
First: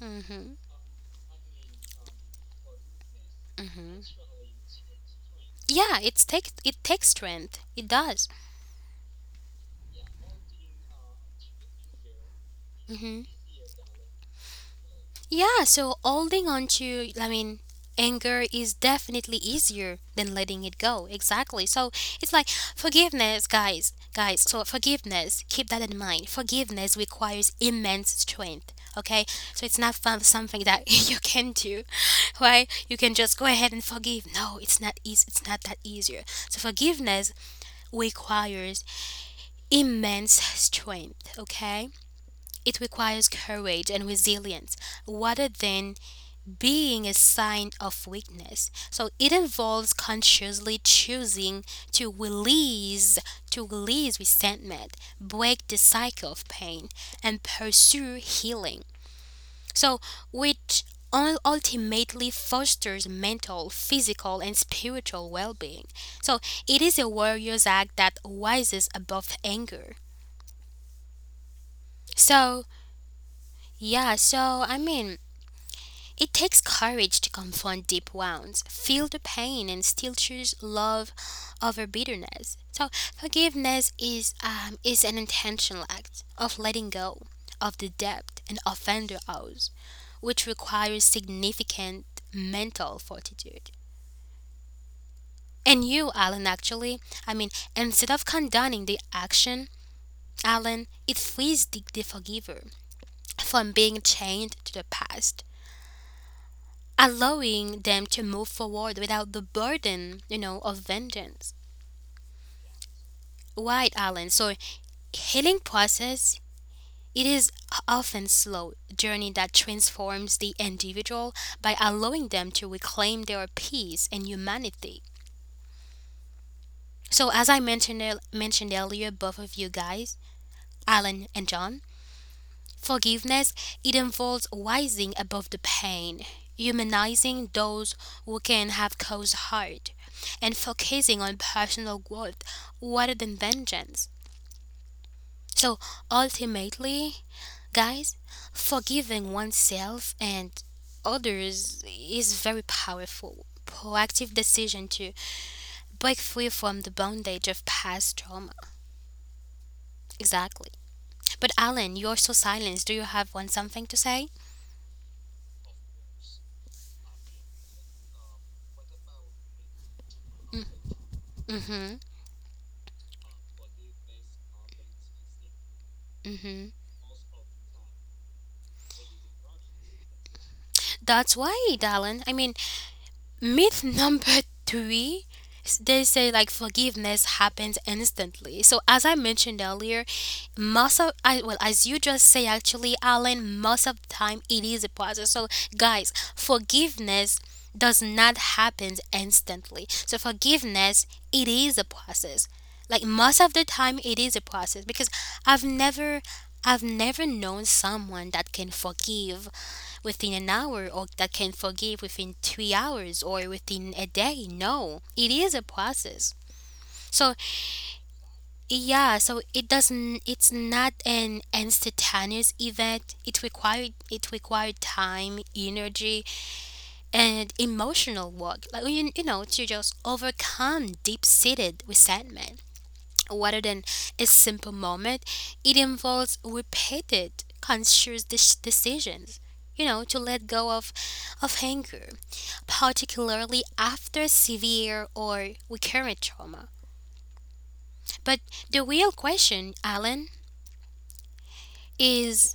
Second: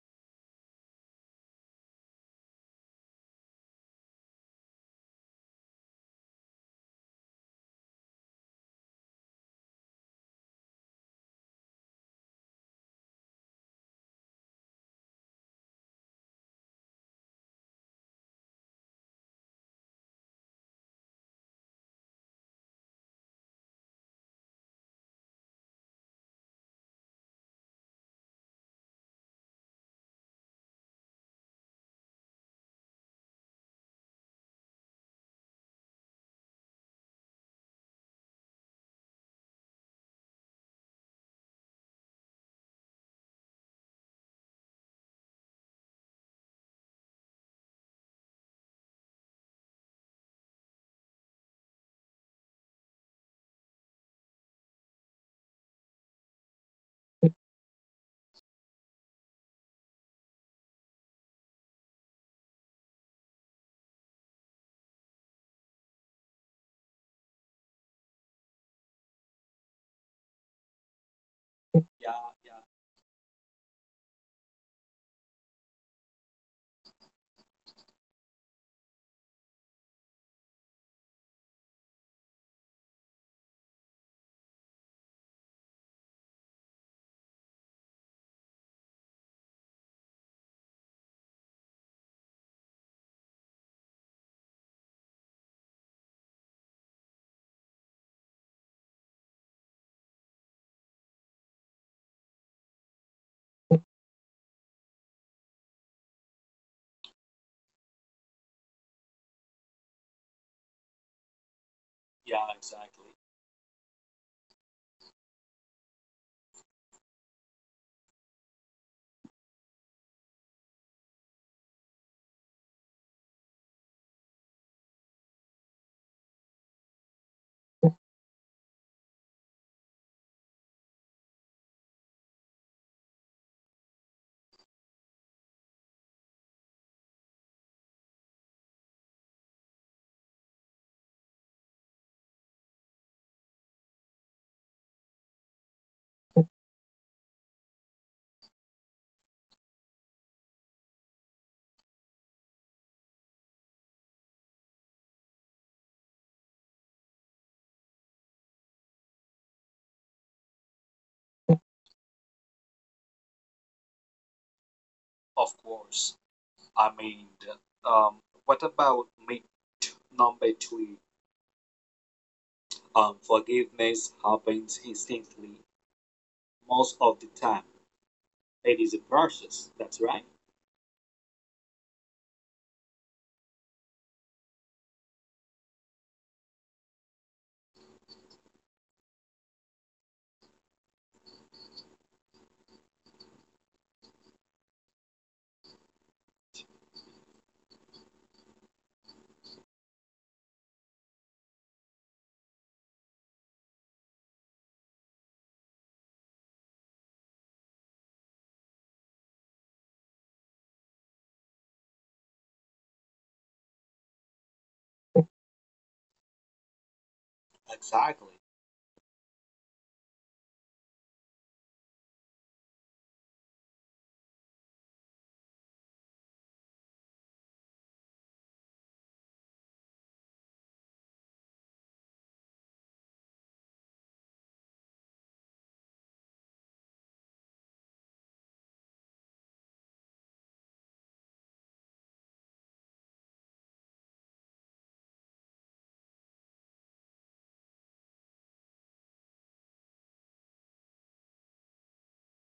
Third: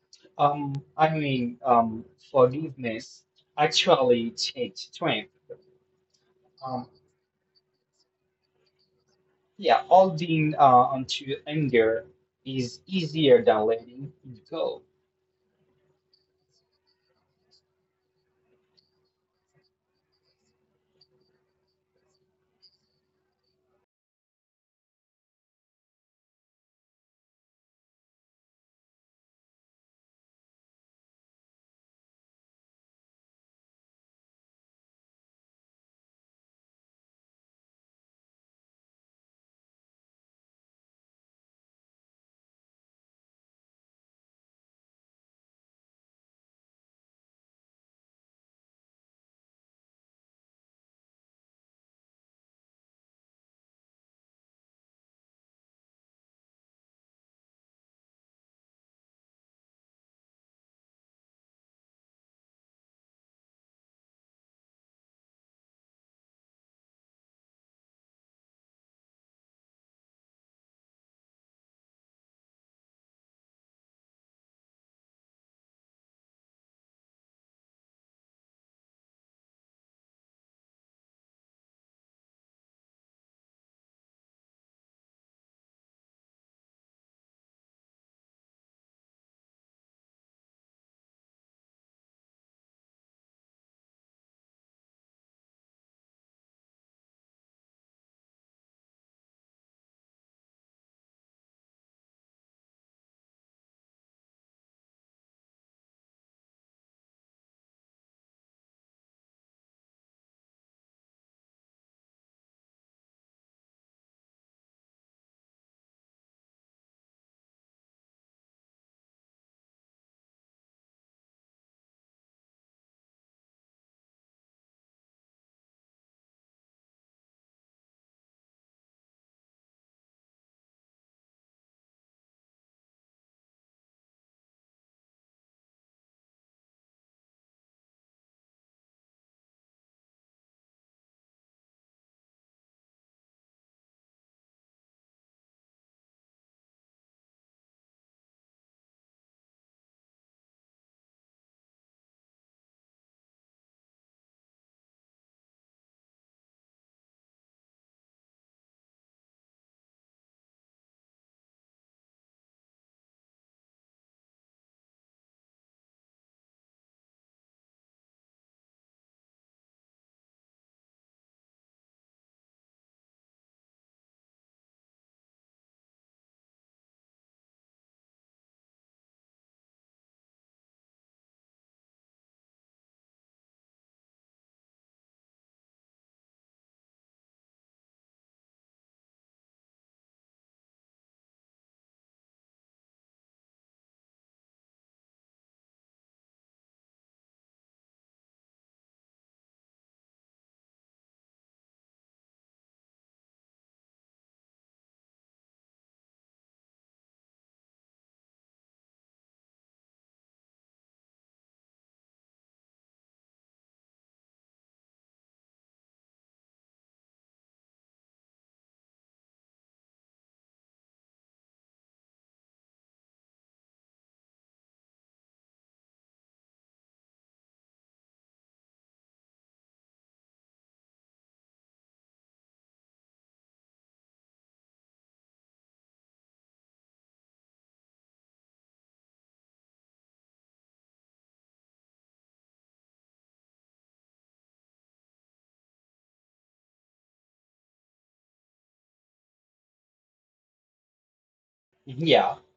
A: Mm-hmm.
B: um, I mean, um, Forgiveness
A: Mm-hmm.
B: actually takes strength.
A: Yeah, it's take it
B: Um.
A: takes strength. It does.
B: Yeah, holding onto anger is
A: Hmm.
B: easier than letting it go.
A: Yeah, so holding on to, I mean, anger is definitely easier than letting it go. Exactly. So it's like forgiveness, guys. So forgiveness, keep that in mind. Forgiveness requires immense strength. Okay, so it's not fun, something that you can do, right? You can just go ahead and forgive. No, it's not easy. It's not that easier. So forgiveness requires immense strength. Okay, it requires courage and resilience rather than being a sign of weakness. So it involves consciously choosing to release to release resentment, break the cycle of pain, and pursue healing. So which ultimately fosters mental, physical, and spiritual well-being. So it is a warrior's act that rises above anger.
C: Yeah, yeah,
A: So yeah, so I mean, it takes courage to confront deep wounds, feel the pain, and still choose love over bitterness. So, forgiveness is, an intentional act of letting go of the debt an offender owes, which requires significant mental fortitude. And you, Alan, actually, I mean, instead of condoning the action, Alan, it frees the forgiver from being chained to the past, allowing them to move forward without the burden, of vengeance.
C: yeah, exactly.
A: Right, Alan. So healing process it is often slow journey that transforms the individual by allowing them to reclaim their peace and humanity. So as I mentioned mentioned earlier, both of you guys, Alan and John, forgiveness, it involves rising above the pain, humanizing those who can have caused hurt, and focusing on personal growth rather than vengeance. So ultimately, guys, forgiving oneself and others is very powerful proactive decision to break free from the bondage of past trauma. Exactly. But Alan, you're so silenced. Do you have one something to say?
C: Of course. I mean, um, what about myth number three?
A: Mm-hmm.
C: Forgiveness happens instantly
A: Mm-hmm.
C: most of the time. It is a process. That's right.
A: That's why, darling. I mean, myth number three, they say like forgiveness happens instantly. So as I mentioned earlier, most of I well, as you just say actually, Alan, most of the time it is a process. So guys, forgiveness does not happen instantly. So forgiveness it is a process. Like most of the time it is a process because I've never I've never known someone that can forgive within an hour or that can forgive within 3 hours or within a day. No, it is a process. So
C: Exactly.
A: yeah, so it doesn't. It's not an instantaneous event. It required time, energy, and emotional work. Like to just overcome deep seated resentment. Rather than a simple moment, it involves repeated conscious decisions. You know, to let go of anger, particularly after severe or recurrent trauma. But the real question, Alan,
B: Yeah,
A: is,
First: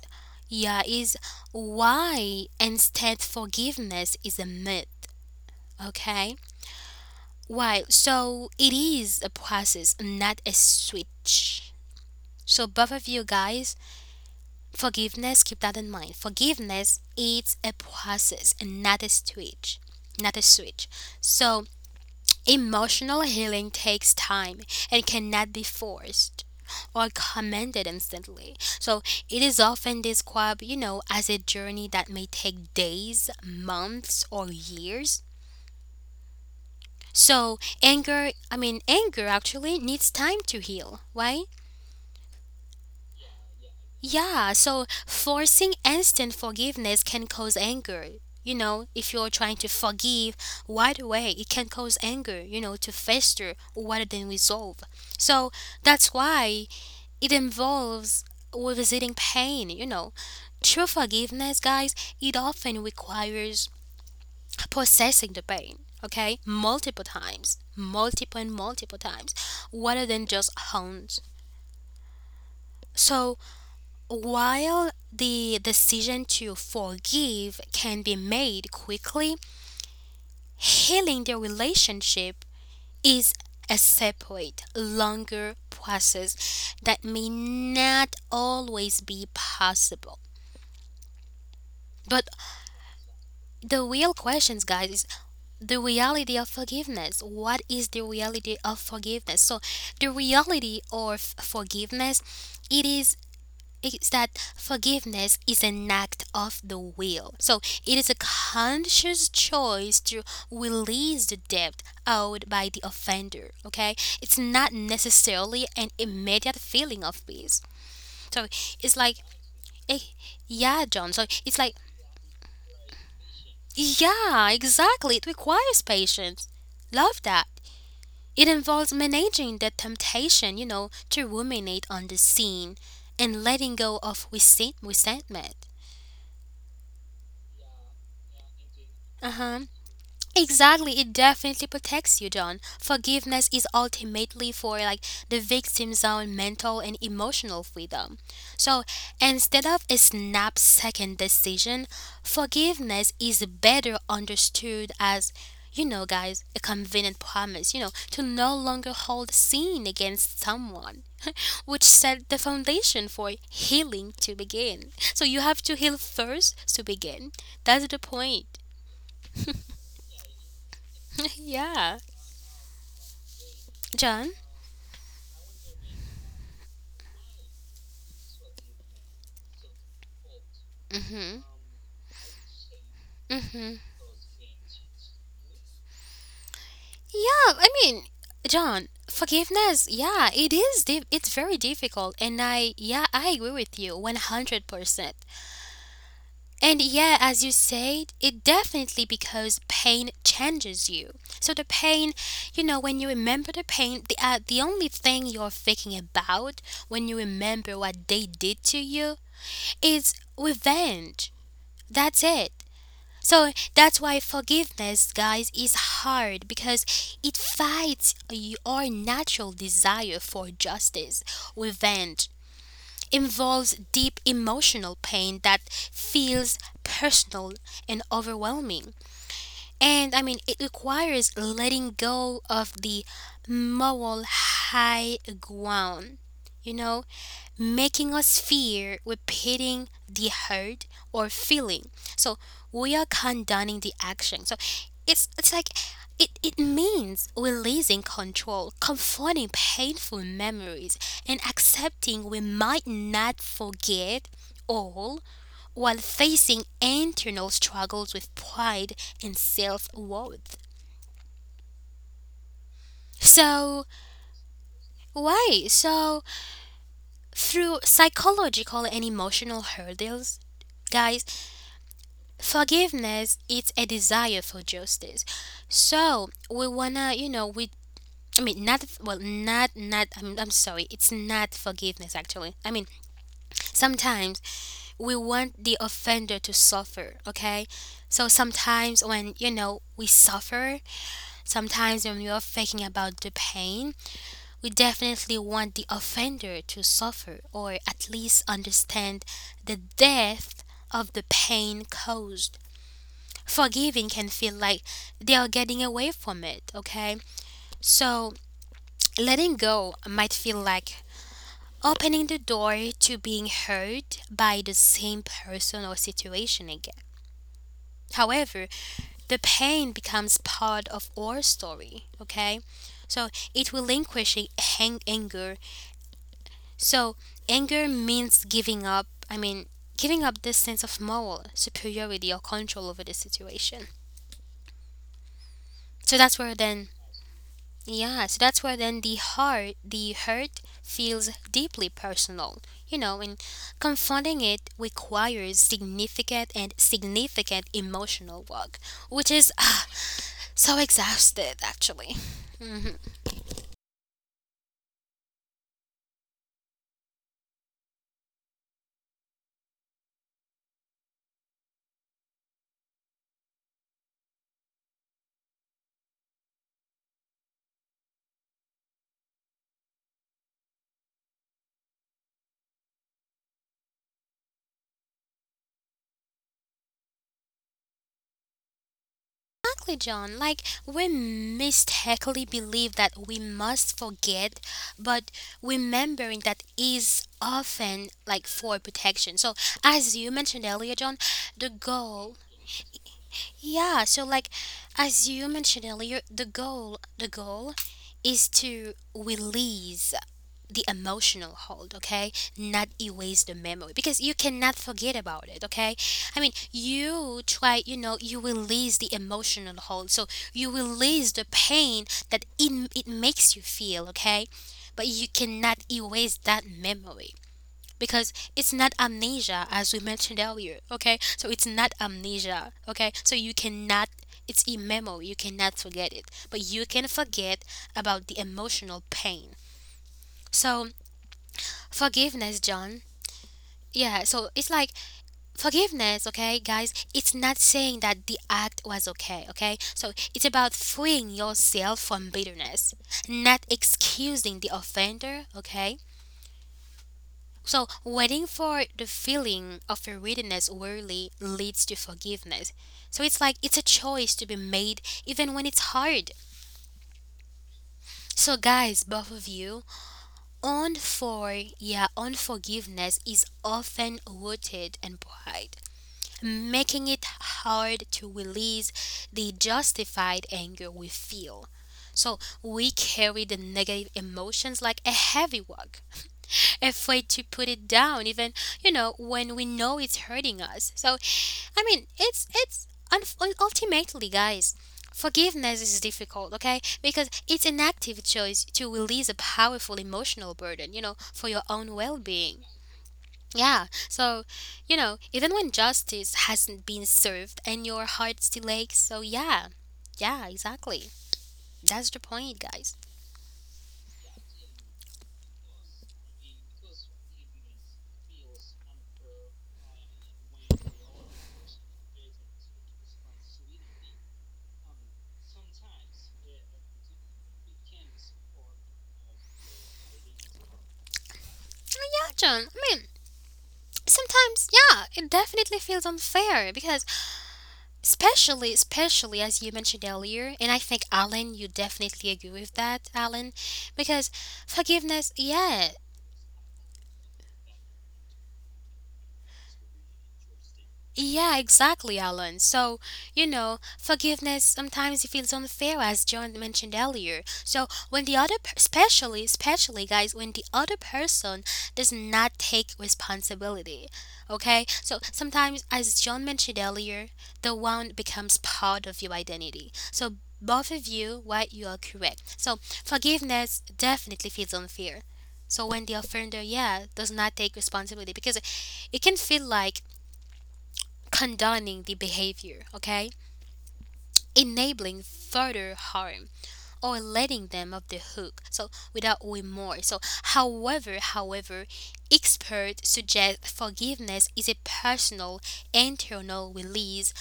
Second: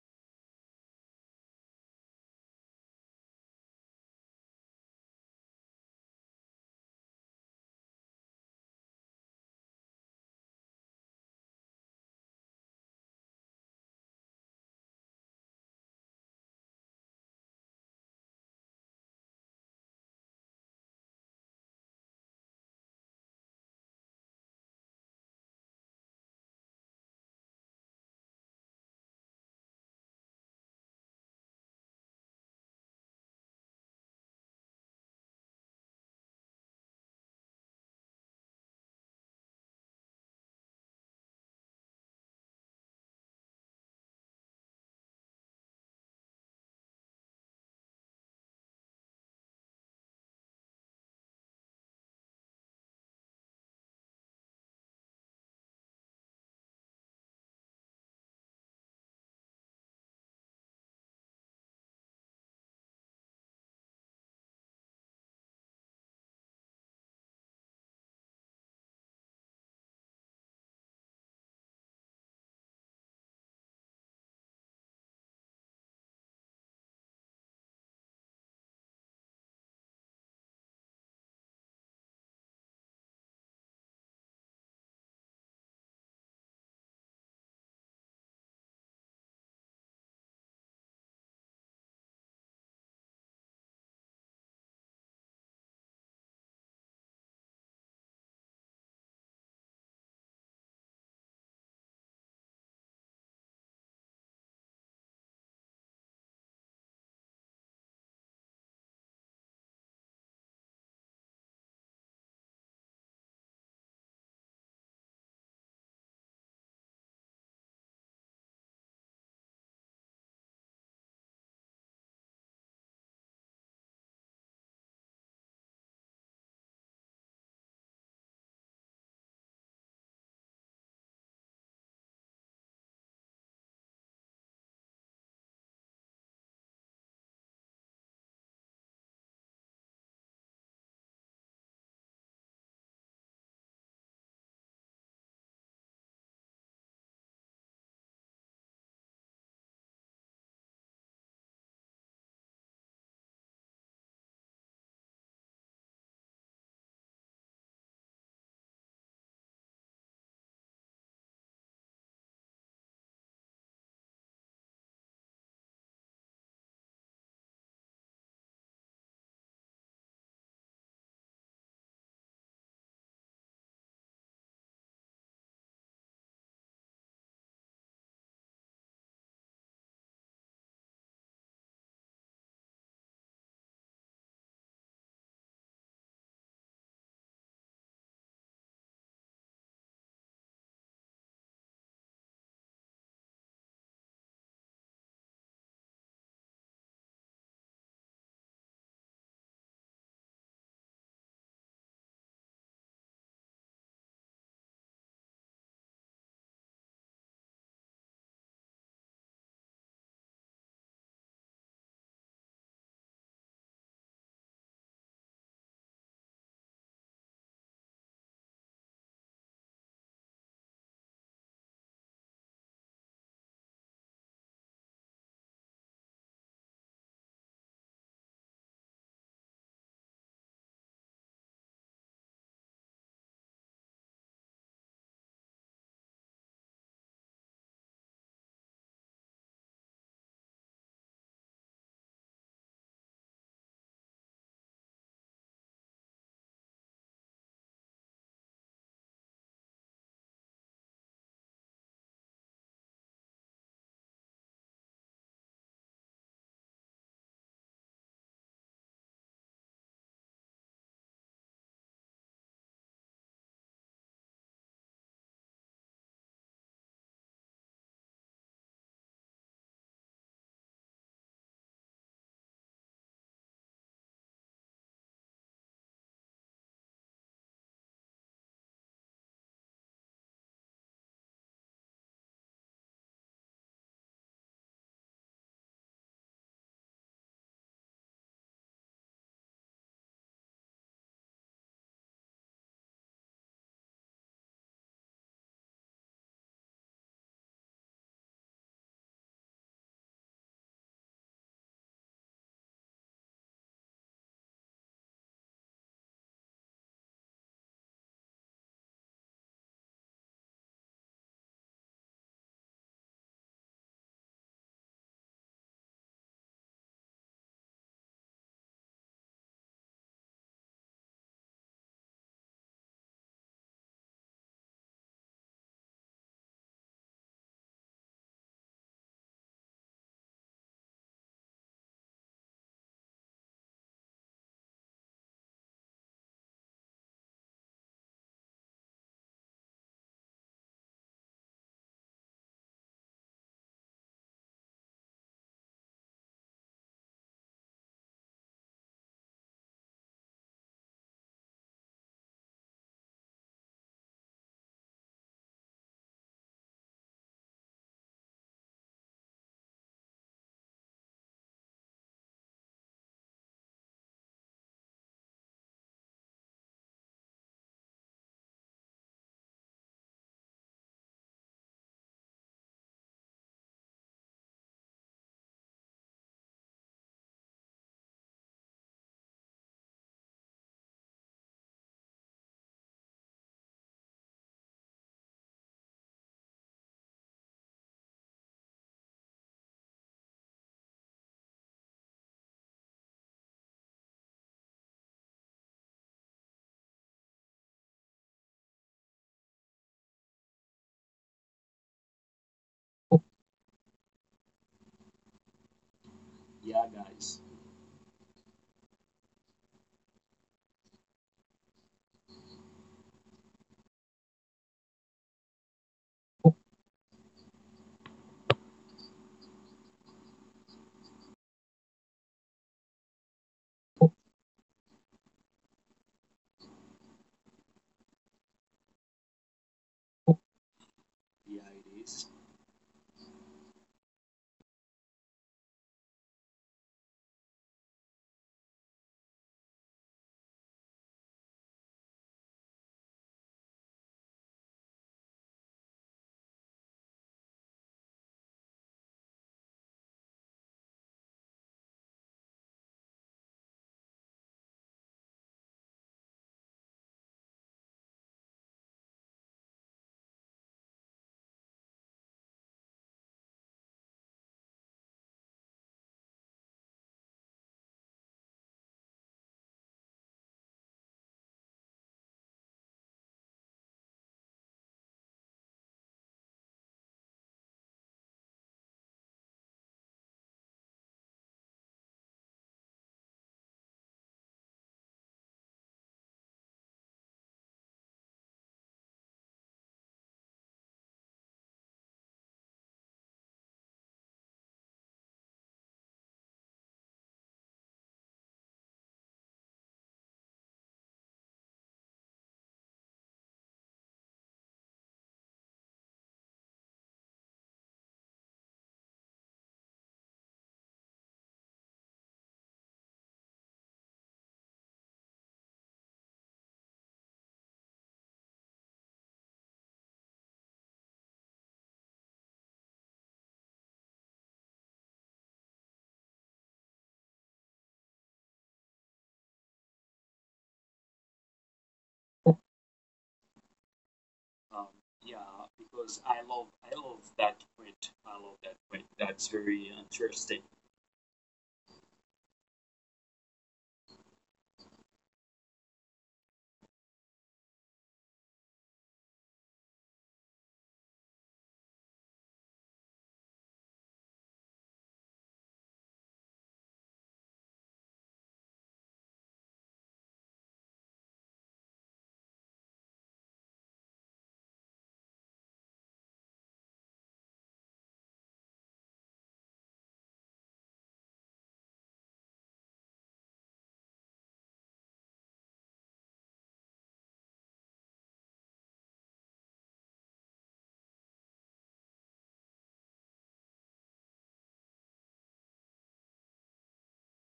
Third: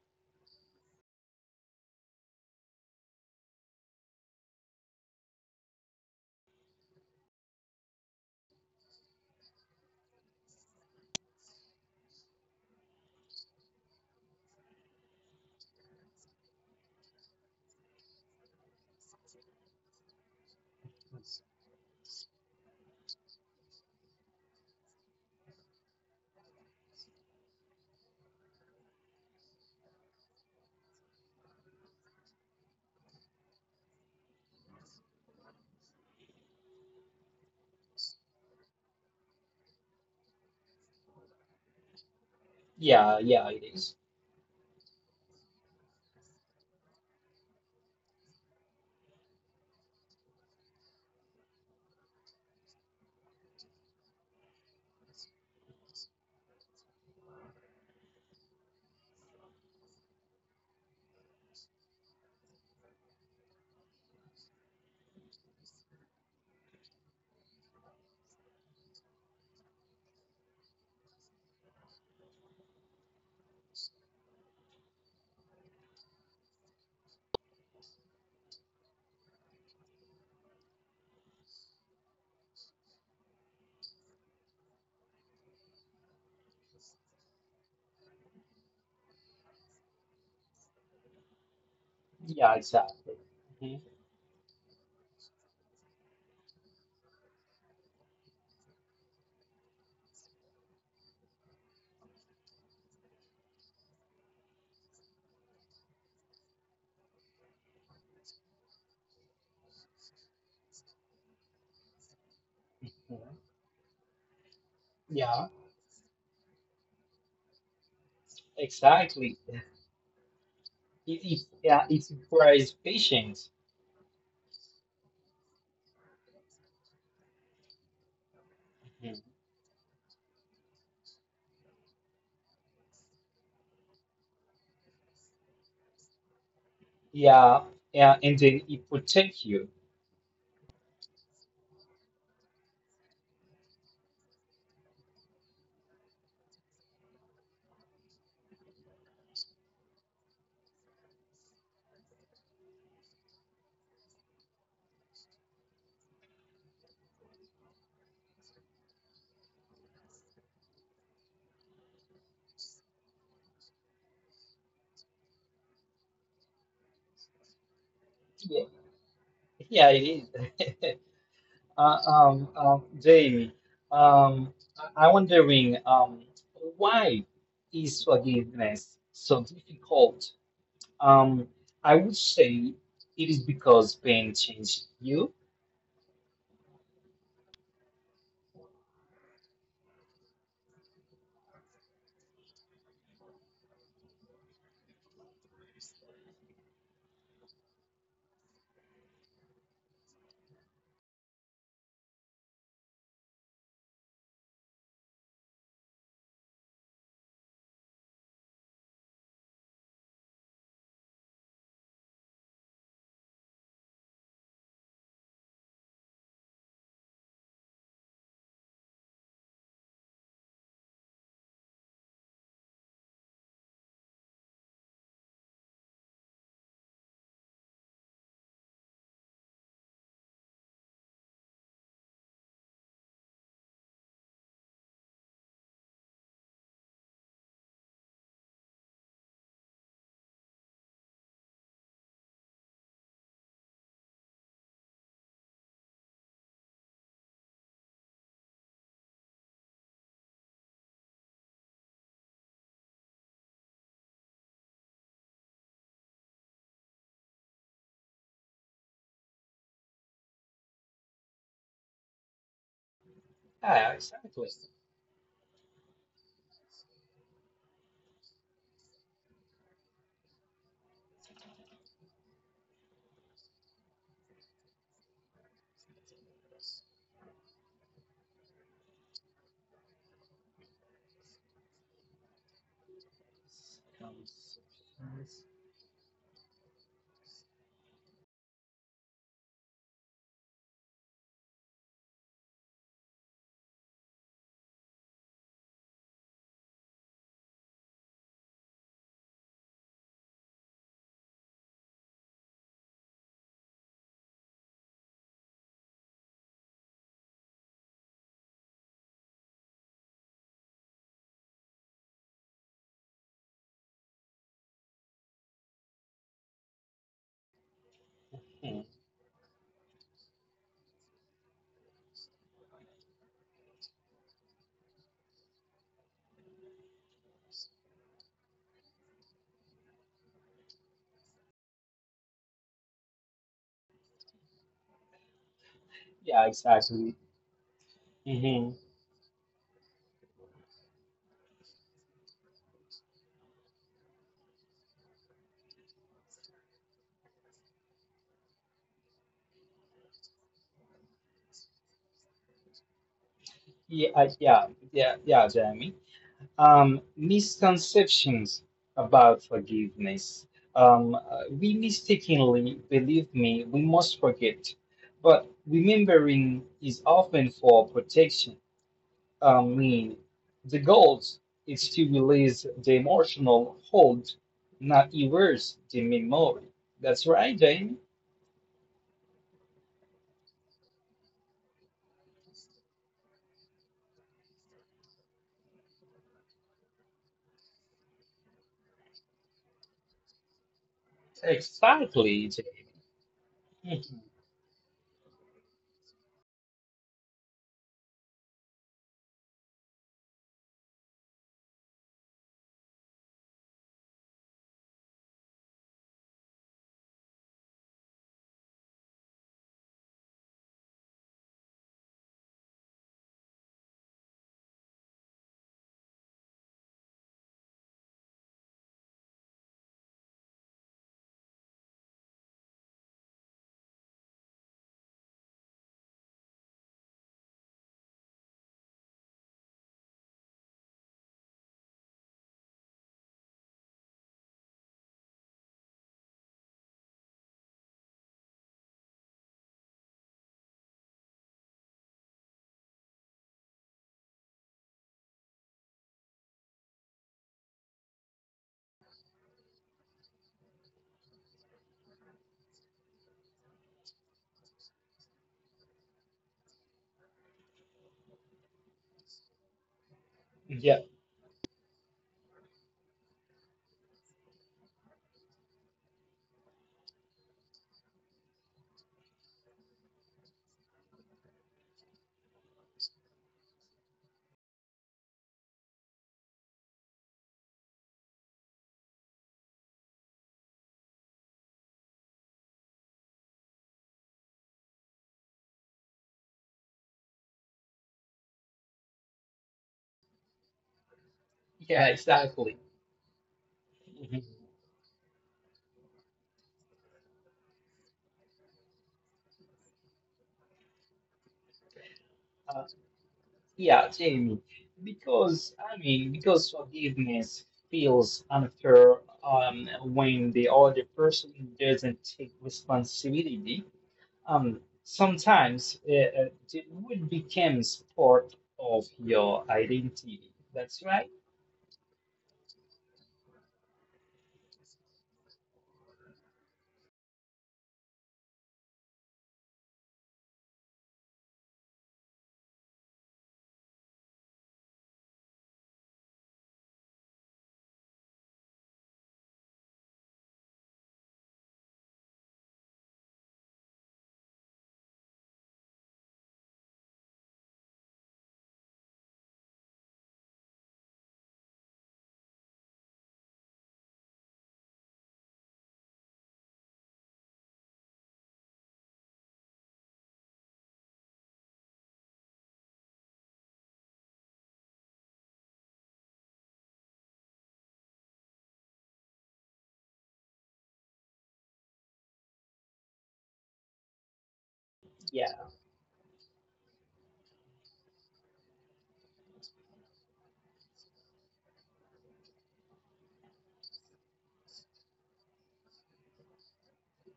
A: yeah, is why instead forgiveness is a myth, okay? Why? So it is a process, not a switch. So both of you guys, forgiveness, keep that in mind. Forgiveness is a process and not a switch. Not a switch. So emotional healing takes time and cannot be forced or commanded instantly. So it is often described, as a journey that may take days, months, or years. So anger actually needs time to heal, right?
B: yeah, yeah, it is.
A: Yeah, so forcing instant forgiveness can cause anger. If you're trying to forgive right away, it can cause anger, to fester rather than resolve. So that's why it involves revisiting pain. True forgiveness, guys, it often requires processing the pain, okay? Multiple times, multiple and multiple times, rather than just hones. So, while the decision to forgive can be made quickly, healing the relationship is a separate, longer process that may not always be possible. But
B: Yeah, exactly.
A: the
B: Mhm,
A: real questions, guys, is the reality of forgiveness. What is the reality of forgiveness? So, the reality of forgiveness, it is that forgiveness is an act of the will. So it is a conscious choice to release the debt owed by the
B: mhm.
A: offender. Okay, it's not
B: Yeah,
A: necessarily an immediate feeling of peace. So it's like,
B: exactly.
A: eh, yeah, John. So it's like,
B: Yeah, it requires patience.
A: yeah, exactly. It requires patience. Love that. It involves
B: Mhm.
A: managing the temptation, you know, to ruminate on the scene and letting go of resentment.
B: Yeah, yeah, and then it
A: Uh
B: protects
A: huh.
B: you.
A: Exactly, it definitely protects you, John. Forgiveness is ultimately for like the victim's own mental and emotional freedom. So instead of a snap second decision, forgiveness is better understood as, guys, a convenient promise, to no longer hold sin against someone, which set the foundation for healing to begin. So you have to heal first to begin. That's the point.
B: Yeah, yeah, it is.
A: Yeah.
B: Jamie,
A: John?
B: I'm wondering, why is forgiveness so difficult?
A: Mhm.
B: Um, I would say it is
A: Mhm.
B: because pain changed you.
A: Yeah, I mean, John, forgiveness, yeah, it is it's very difficult, and I yeah, I agree with you 100%. And yeah, as you said, it definitely because pain changes you. So the pain, you know, when you remember the pain, the only thing you're thinking about when you remember what they did to you is revenge. That's it. So that's why forgiveness, guys, is hard because it fights your natural desire for justice. Revenge involves deep emotional pain that feels personal and overwhelming. And I mean, it requires letting go of the moral high ground, you know, making us fear repeating the hurt or feeling. So we are condoning the action. So it's like it means releasing control, confronting painful memories, and accepting we might not forget all while facing internal struggles with pride and self worth. So,
B: Yeah, exactly.
A: why? So, through psychological and emotional hurdles, guys, forgiveness, it's a desire for justice. So we wanna, you know, we. I mean, not well, not. I'm sorry. It's not forgiveness, actually. I mean, sometimes we want the offender to suffer. Okay, so sometimes when you know we suffer, sometimes when we are thinking about the pain, we definitely want the offender to suffer, or at least understand the depth of the pain caused. Forgiving can feel like they are getting away from it, okay? So letting go might feel like opening the door to being hurt by the same person or situation again. However,
B: Mhm.
A: the pain becomes part of our story, okay? So it relinquishing anger. So anger means giving up, I mean, giving up this sense of moral superiority or control over the situation. So that's
B: Yeah,
A: where then.
B: exactly. Hmm.
A: The hurt feels deeply personal, you know, and confronting it requires significant emotional work, which is so exhausted actually. Mhm.
B: Yeah, yeah, yeah, Jeremy. Misconceptions about forgiveness. We mistakenly believe me, we must forget, but remembering is often for protection. Um, the goal is to release the emotional hold, not erase the memory. That's right, Jamie.
A: Exactly, John. Like, we mistakenly believe that we must forget, but remembering that is often like for protection. So, as you mentioned earlier, John, the goal
B: Exactly, Jamie.
A: yeah,
B: Mhm.
A: so like as you mentioned earlier, the goal is to release the emotional hold, okay? Not erase the memory, because you cannot forget about it, okay? I mean,
C: Yeah, guys.
A: you try, you know, you release the emotional hold. So you release the pain that it makes you feel, okay? But you cannot erase that memory, because it's not amnesia, as we mentioned earlier, okay? So it's not amnesia, okay? So you cannot, it's a memory, you cannot forget it, but you can forget about the emotional pain. So
C: Yeah, it is.
A: forgiveness, John. Yeah, so it's like forgiveness, okay, guys, it's not saying that the act was okay, okay? So it's about freeing yourself from bitterness, not excusing the offender, okay? So, waiting for the feeling of forgiveness rarely leads to forgiveness. So, it's like it's a choice to be made even when it's hard. So, guys, both of you,
B: Yeah,
A: yeah, unforgiveness is often rooted in pride, making it hard to release the justified anger we feel. So, we carry the negative emotions like a heavy work, afraid to put it down, even, you know, when we know it's hurting us. So, I mean, it's ultimately, guys, forgiveness is difficult, okay, because it's an active choice to release a powerful emotional burden, you know, for your own
B: yeah,
A: well-being.
B: exactly.
A: Yeah,
B: Mhm.
A: so, you know, even when justice hasn't been served and your heart still aches. So yeah, yeah, exactly, that's the point,
B: Uh,
A: guys.
B: yeah, Jamie. Because forgiveness feels unfair um, when the other person doesn't take responsibility. It would become part of your identity. That's right.
A: Oh, yeah, John, I mean, sometimes, yeah, it definitely feels unfair because especially as you mentioned earlier, and I think, Alan, you definitely agree with that, Alan, because
C: Um,
A: forgiveness,
C: yeah,
A: yeah.
C: because I love that point. I love that point. That's very interesting.
A: Yeah, exactly, Alan. So, you know, forgiveness sometimes it feels unfair, as John mentioned earlier. So, when the other, especially, guys, when the other person does not take responsibility, okay? So, sometimes, as John mentioned earlier, the wound becomes part of your identity. So, both of you, right, you are correct. So, forgiveness definitely feels unfair. So, when the offender, yeah, does not take responsibility, because it can feel like condoning the behavior, okay? Enabling
B: Yeah.
A: further harm or letting them off the hook. So without remorse. So however, experts suggest forgiveness is a personal internal release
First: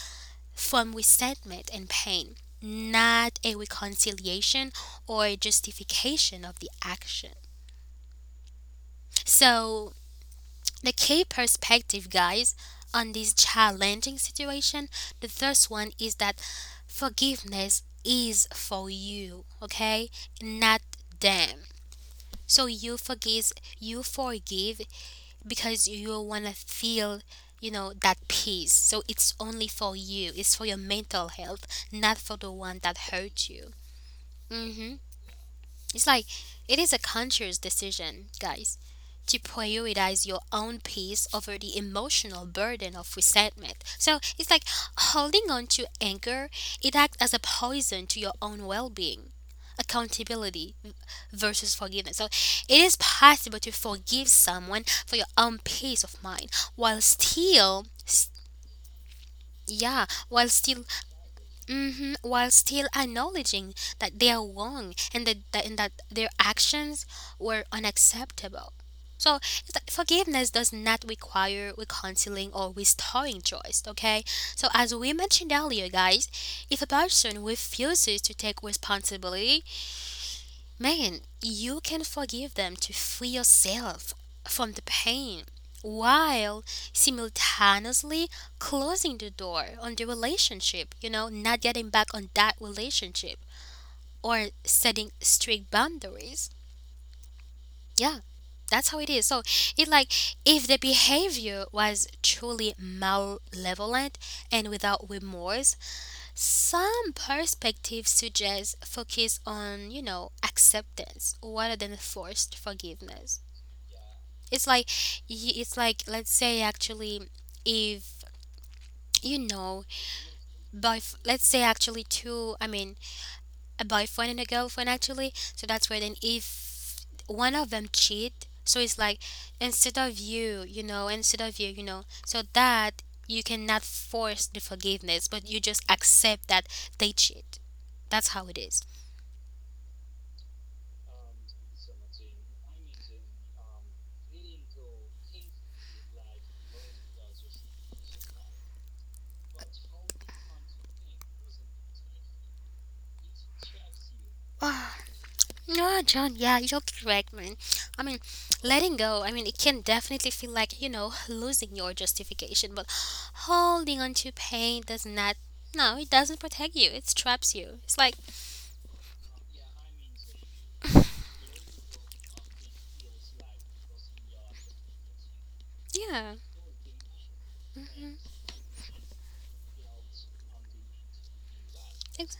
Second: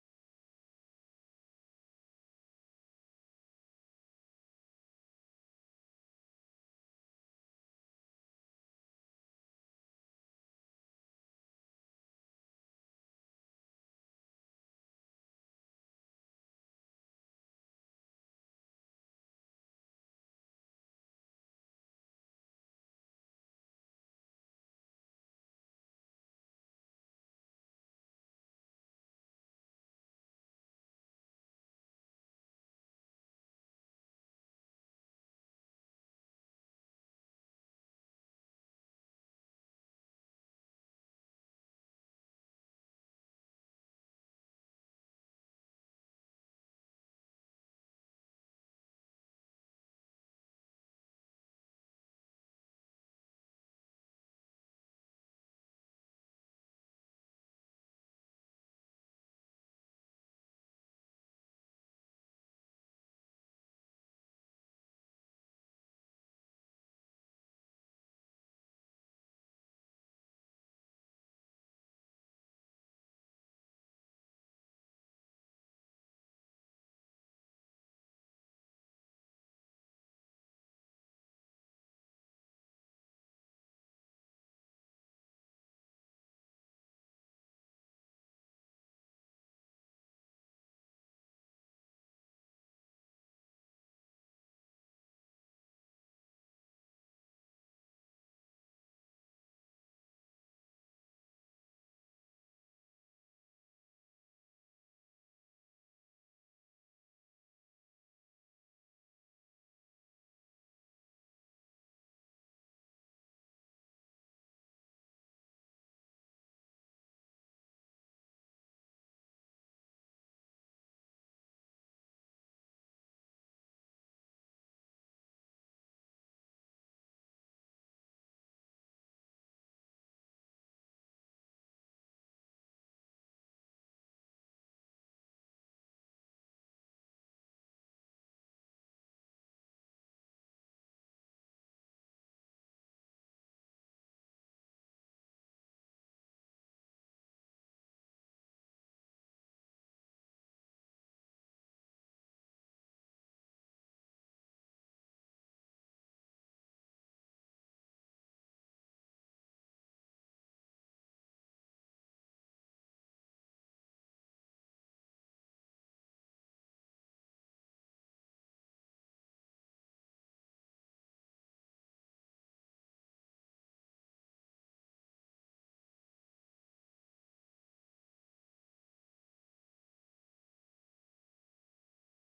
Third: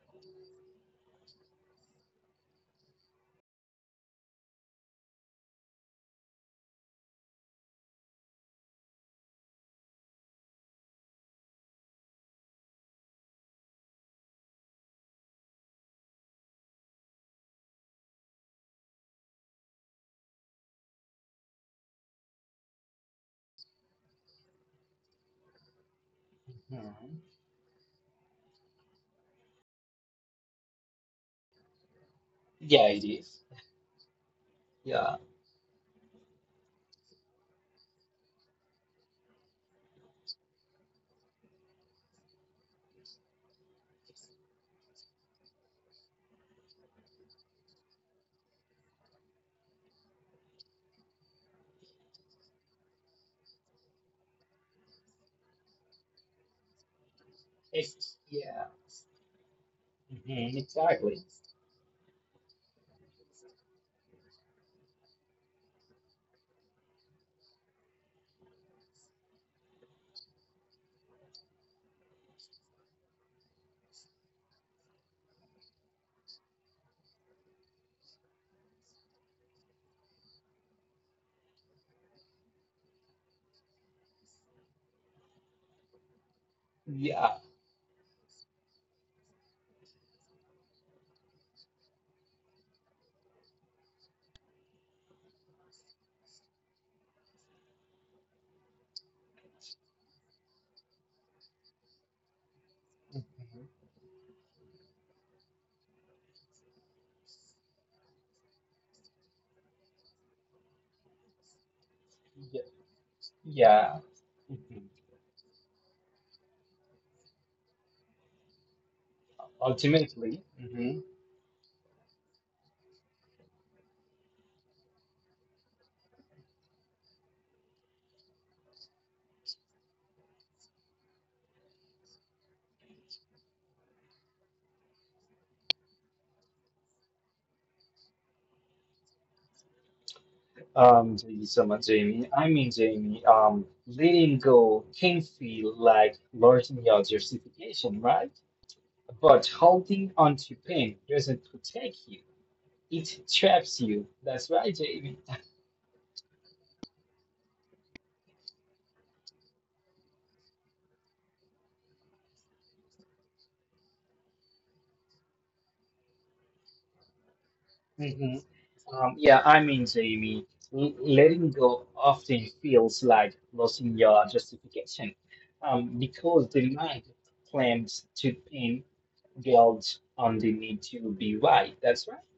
A: from resentment and pain, not a reconciliation or a justification of the action. So, the key perspective, guys, on this challenging situation, the first one is that forgiveness is for you, okay? Not them. So you forgive because you want to
B: Mhm.
A: feel, you know, that peace. So it's only for you. It's for your mental health, not for the one
B: Yeah, it
A: that
B: is.
A: hurt you. Mhm.
B: Yeah.
A: It's like it is a conscious decision, guys, to prioritize your own peace over the emotional burden of resentment. So it's like holding on to anger, it acts as a poison to your own well being. Accountability versus forgiveness. So it is possible to forgive someone for your own peace of mind while still,
B: It's yeah.
A: yeah, while
B: Mhm,
A: still
B: exactly.
A: hmm while still acknowledging that they are wrong, and that their actions were unacceptable. So it's like forgiveness does not require reconciling or restoring choice, okay? So as we mentioned earlier, guys, if a person refuses to take responsibility, man, you can forgive them to free yourself from the pain while
B: Yeah.
A: simultaneously closing the door on the relationship, you know, not getting back on that relationship, or setting strict boundaries. Yeah, that's how it is. So it like if the behavior was truly
B: Mhm.
A: malevolent and without remorse, some perspectives suggest focus on, you know, acceptance rather than forced
B: Yeah.
A: forgiveness.
B: Yeah.
A: It's like
B: Mhm.
A: it's like let's say actually, if, you know,
B: Ultimately,
A: by,
B: mhm,
A: let's say actually, two, I mean, a boyfriend and a girlfriend, actually. So that's where then if one of them cheat, so it's like, instead of you you know instead of you you know, so that you cannot force the forgiveness, but you just accept that they cheat. That's how it is.
B: um, someone, Jamie, I mean Jamie, letting go can feel like losing your justification, right? But holding on to pain doesn't protect you. It traps you. That's right,
A: Ah,
B: Jamie.
A: no, John, yeah, you're correct, man. I mean, letting go, I mean, it can definitely feel like, you know, losing your justification, but holding on to pain does not, no, it doesn't protect you, it traps you. It's like,
B: Hmm. Jamie, letting go often feels like losing your justification
A: yeah,
B: because the mind claims to pin guilt on the need to be right. That's right.
A: ex-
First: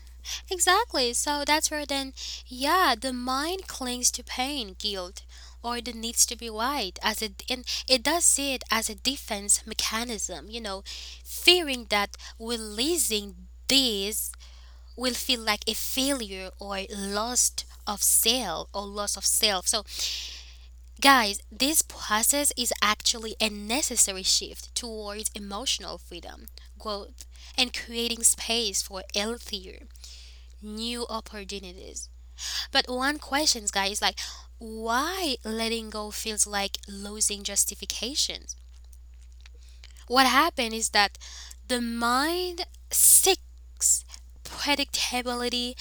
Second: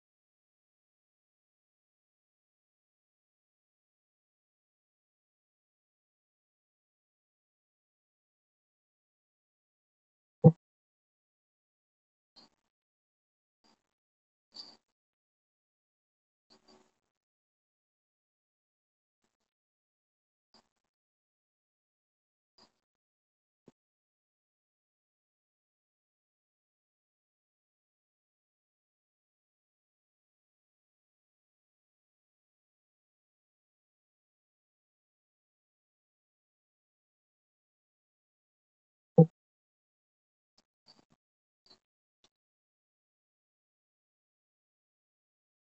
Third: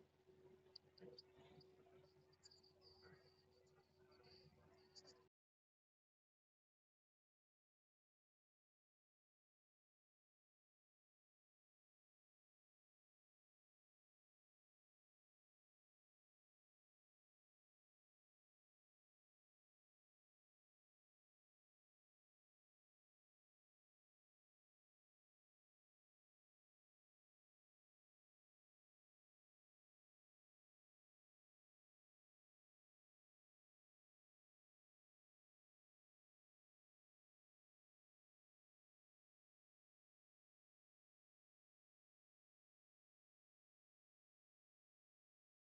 A: exactly. So that's where then, yeah, the mind clings to pain, guilt, or the needs to be right, as it, and it does see it as a defense mechanism, you know, fearing that releasing these will feel like a failure or lost of self or loss of self. So, guys, this process is actually a necessary shift towards emotional freedom, growth, and creating space for healthier new opportunities. But one question, guys, like why letting go feels like losing justifications? What happened is that the mind seeks predictability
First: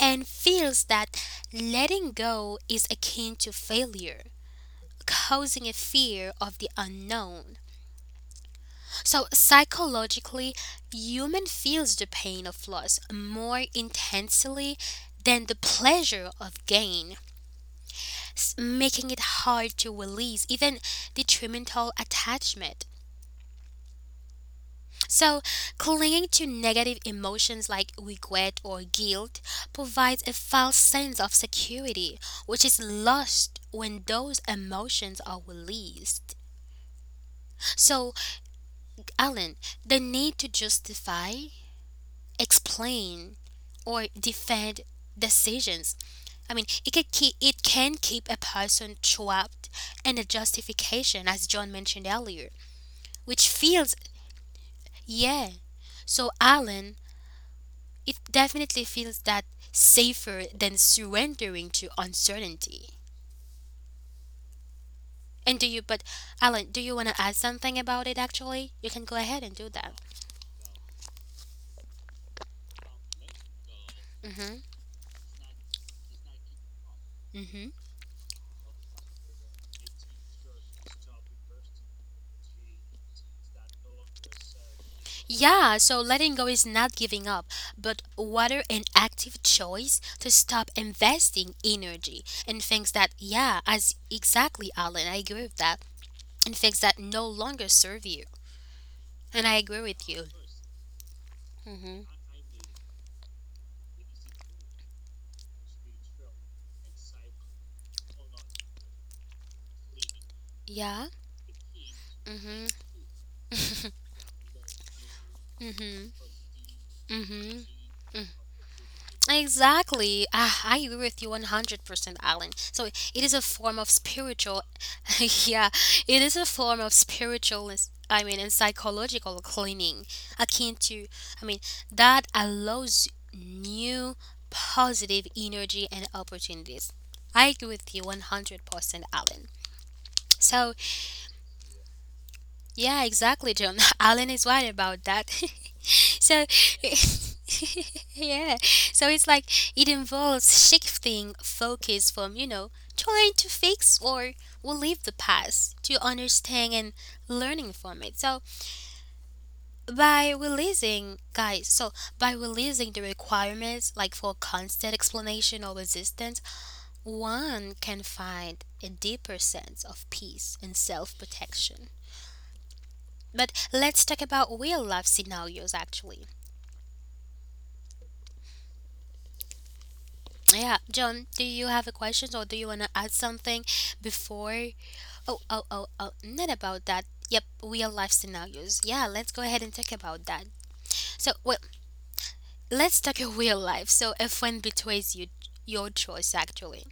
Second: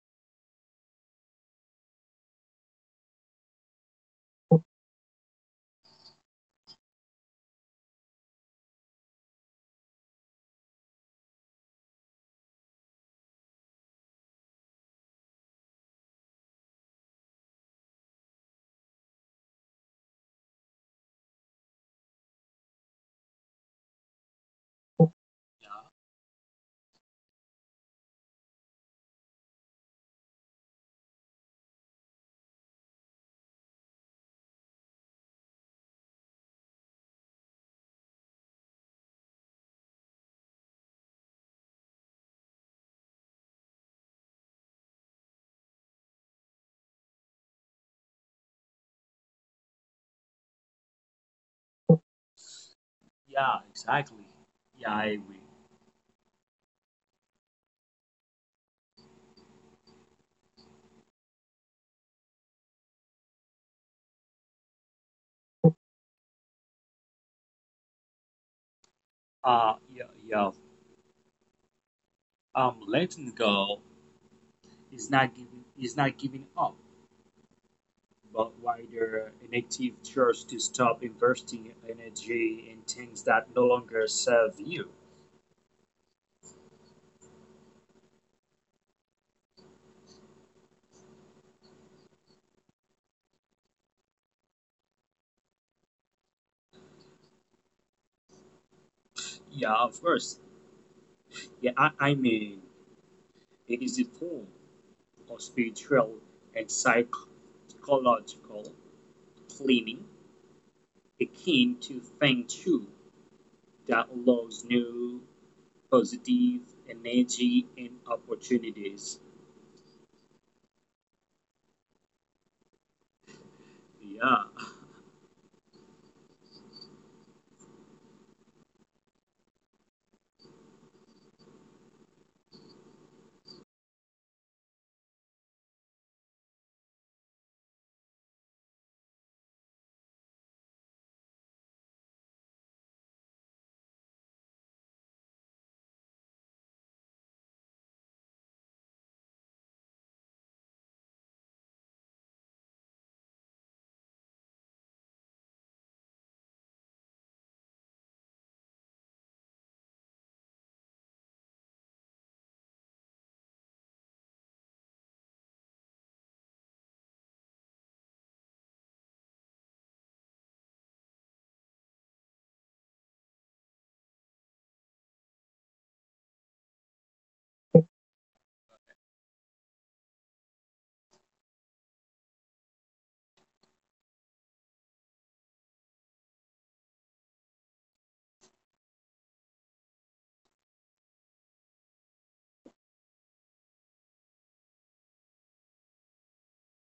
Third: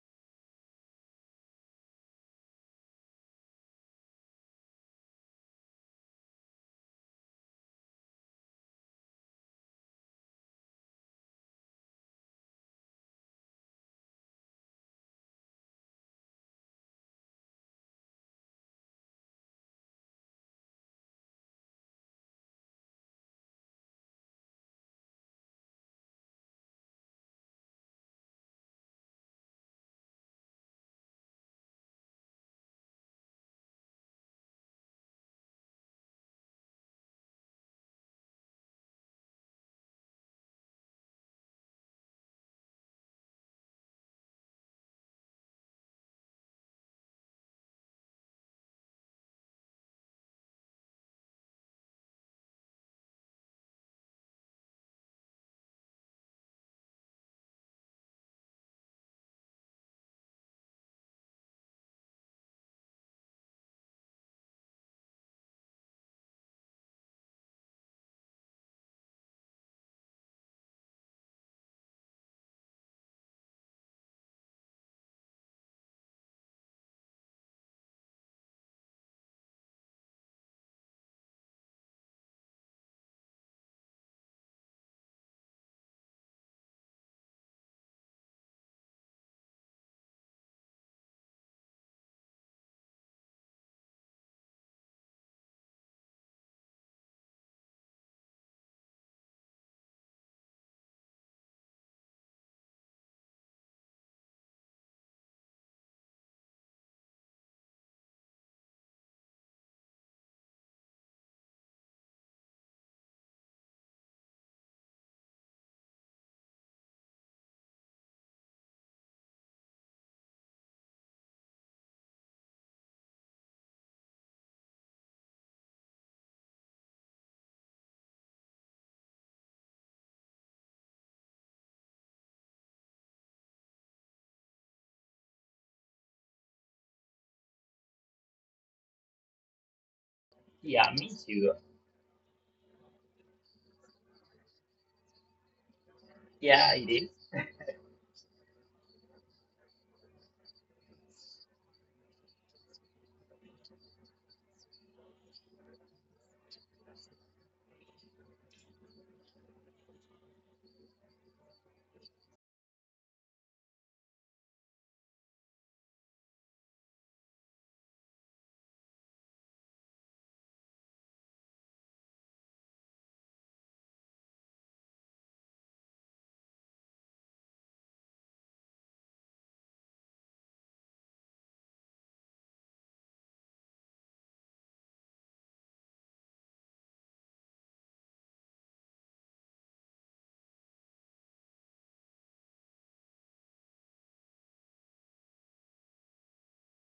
A: and feels that letting go is akin to failure, causing a fear of the unknown. So, psychologically, human feels the pain of loss more intensely than the pleasure of gain, making it hard to release even detrimental attachment. So, clinging to negative emotions like regret or guilt provides a false sense of security, which is lost when those emotions are released. So, Alan, the need to justify, explain, or defend decisions. I mean, it can keep a person trapped in a justification, as John mentioned earlier, which
C: Yeah,
A: feels,
C: exactly. Yeah, I agree.
A: yeah. So, Alan, it definitely feels that safer than surrendering to uncertainty. And do you, but Alan, do you want to add something about it actually? You can go ahead and
C: Uh,
A: do that.
C: yeah, yeah. Letting go
A: Mm hmm
C: is not giving up,
A: mm hmm
C: but rather an active choice to stop investing energy in things that no longer serve you.
A: Yeah, so letting go is not giving up, but rather an active choice to stop investing energy and things that, yeah, as exactly, Alan, I agree with that, and things that no longer serve you. And I
C: Yeah,
A: agree
C: of
A: with you.
C: course. Yeah,
A: Mm
C: I
A: hmm
C: mean, it is a form of spiritual and psychological cleaning
A: Yeah.
C: akin to
A: mm
C: Feng Shui
A: hmm
C: that allows new
A: mm hmm
C: positive
A: mm hmm
C: energy and opportunities.
A: Exactly. Ah, I agree with you 100%, Alan. So it is a form of
C: Yeah.
A: spiritual, yeah, it is a form of spiritual, and psychological cleaning akin to, I mean, that allows new positive energy and opportunities. I agree with you 100%, Alan. So
B: Yeah, me too.
A: yeah, exactly, John. Alan is right about that. so,
B: Yeah, it is.
A: yeah. So it's like it involves shifting focus from, trying to fix or relieve the past to understand and learning from it. So, by releasing, guys, so by releasing the requirements like for constant explanation or resistance, one can find a deeper sense of peace and self protection. But let's talk about real life scenarios actually. Yeah, John, do you have a question or do you want to add something before? Oh, not about that. Yep, real life scenarios. Yeah, let's go ahead and talk about that. So, well, let's talk a real life. So, a friend betrays you, your choice actually.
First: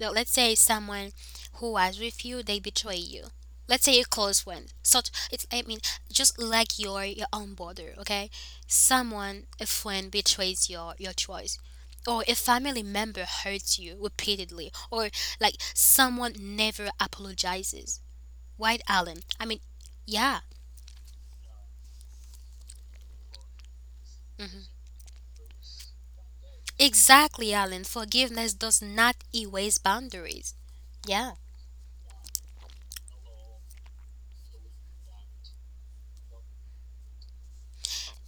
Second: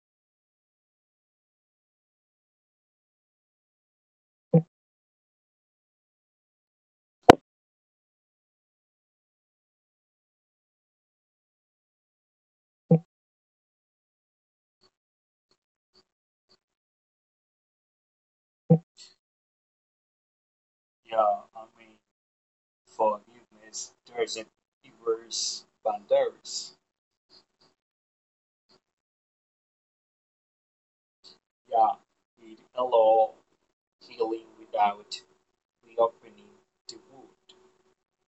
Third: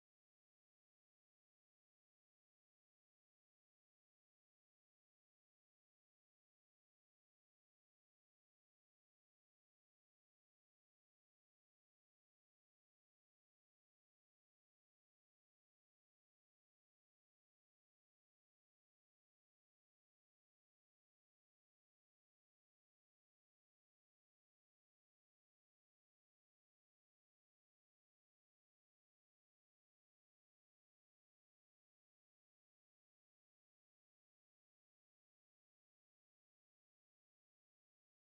A: Well, let's say someone who was with you, they betray you. Let's say a close friend. So it's I mean, just like your own brother, okay? Someone a friend betrays your choice. Or a family member hurts you repeatedly, or like someone never apologizes. White Allen. Yeah,
C: Yeah, I mean, for humans, there's an
A: hmm
C: errors boundaries.
A: exactly, Allen. Forgiveness does not erase boundaries. Yeah.
C: Yeah, it allow healing without reopening the wound.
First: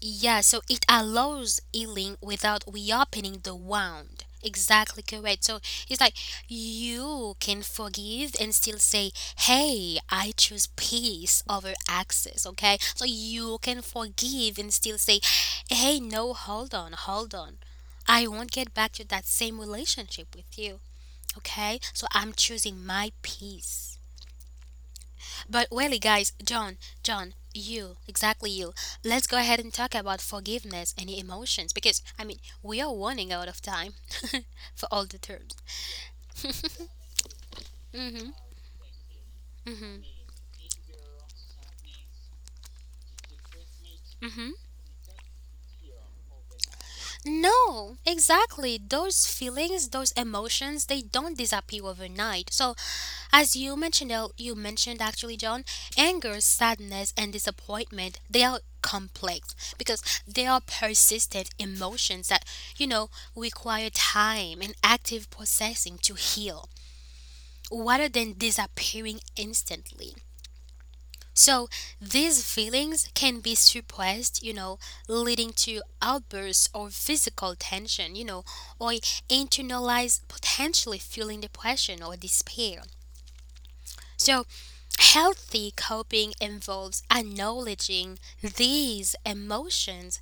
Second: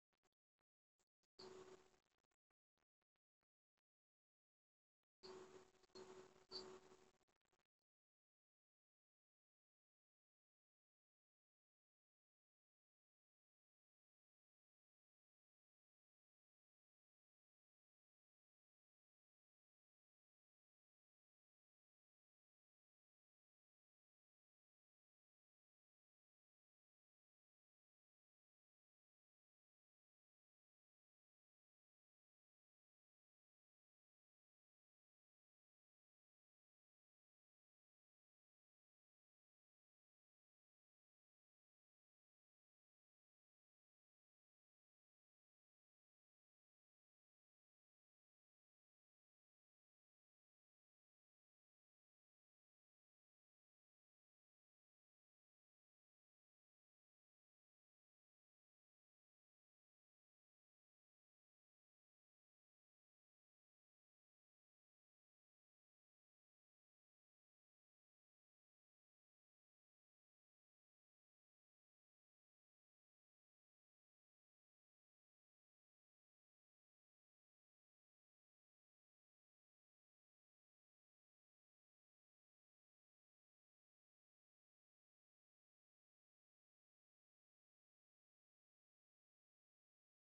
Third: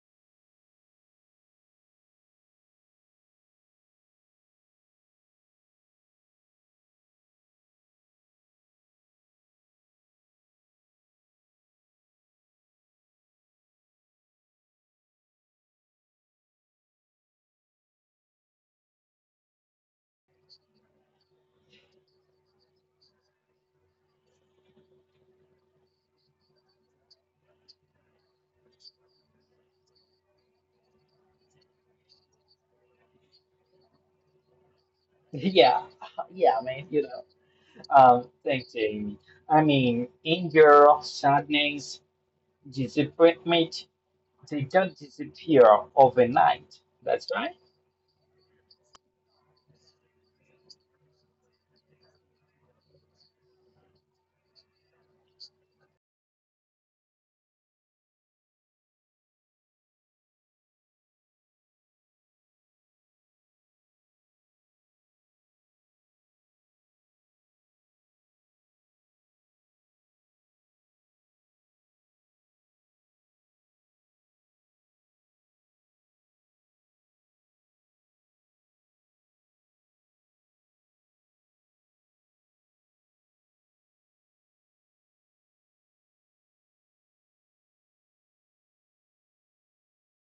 A: Yeah, so it allows healing without reopening the wound. Exactly correct. So it's like you can forgive and still say, hey, I choose peace over access. Okay. So you can forgive and still say, hey, no, hold on. I won't get back to that same relationship with you. Okay. So I'm choosing my peace. But really, guys, John, John, you, exactly you. let's go ahead and talk about forgiveness and emotions because I mean we are running out of time for all the terms.
B: Yeah, yeah, man, you know.
A: Mhm.
B: Thanks, Jamie. I
A: Mhm.
B: mean, anger, sadness, disappointment,
A: Mhm.
B: they don't disappear overnight. That's right.
A: No, exactly. Those feelings, those emotions, they don't disappear overnight. So as you mentioned actually, John, anger, sadness, and disappointment, they are complex because they are persistent emotions that, you know, require time and active processing to heal rather than disappearing instantly. So these feelings can be suppressed, leading to outbursts or physical tension, or internalized potentially fueling depression or despair. So healthy coping involves acknowledging these emotions,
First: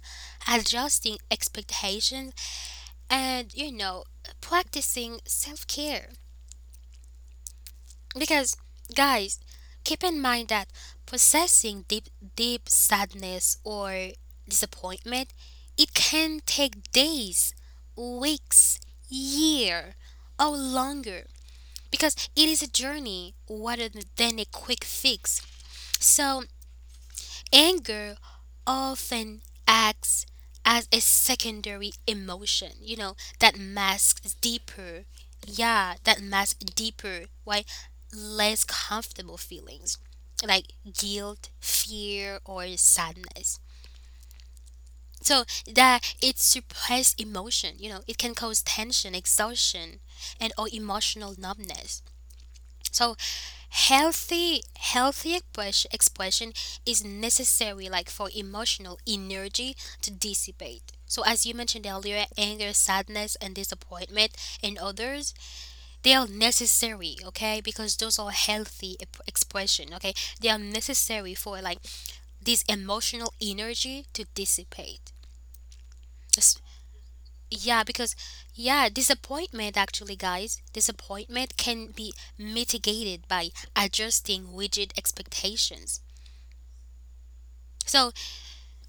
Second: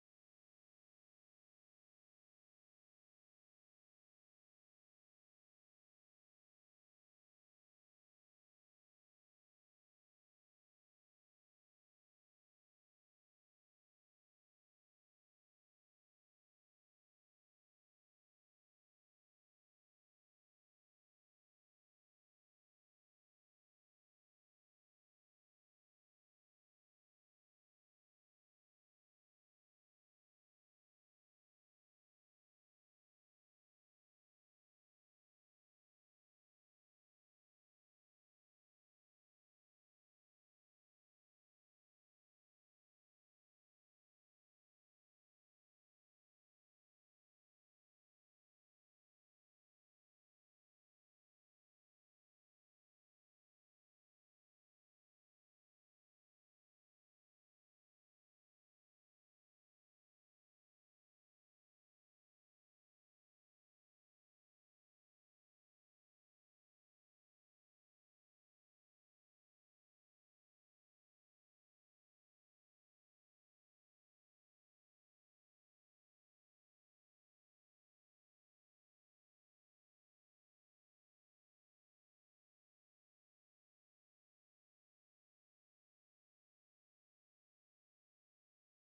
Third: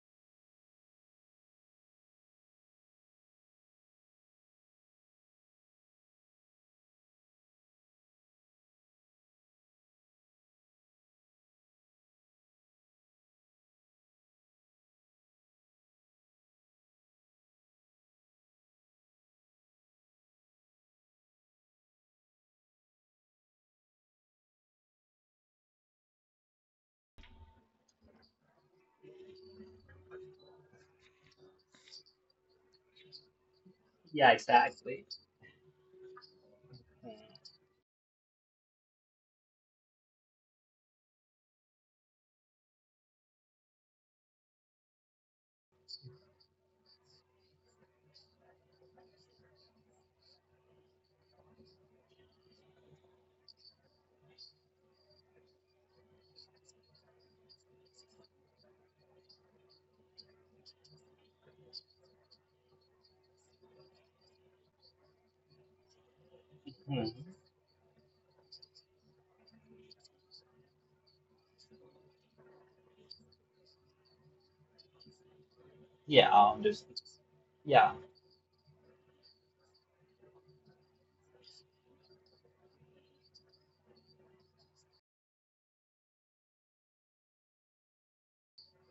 A: adjusting expectations, and practicing self care. Because, guys, keep in mind that processing deep sadness or disappointment, it can take days, weeks, year, or longer. Because it is a journey rather than a quick fix. So, anger often acts as a secondary emotion, that
B: Yeah,
A: masks deeper,
B: exactly.
A: yeah, that masks deeper, why less comfortable feelings like guilt, fear, or sadness. So that it suppressed emotion, it can cause tension, exhaustion, and or emotional numbness. So expression is necessary like for emotional energy to dissipate. So as you mentioned earlier, anger, sadness and disappointment and others, they are
B: Hmm.
A: necessary, okay? Because those are healthy expression, okay? They are necessary for like this emotional energy to dissipate.
B: Yeah, I
A: S-
B: understand.
A: Yeah,
B: Yeah,
A: because yeah, disappointment actually, guys, disappointment can be mitigated by adjusting rigid expectations. So,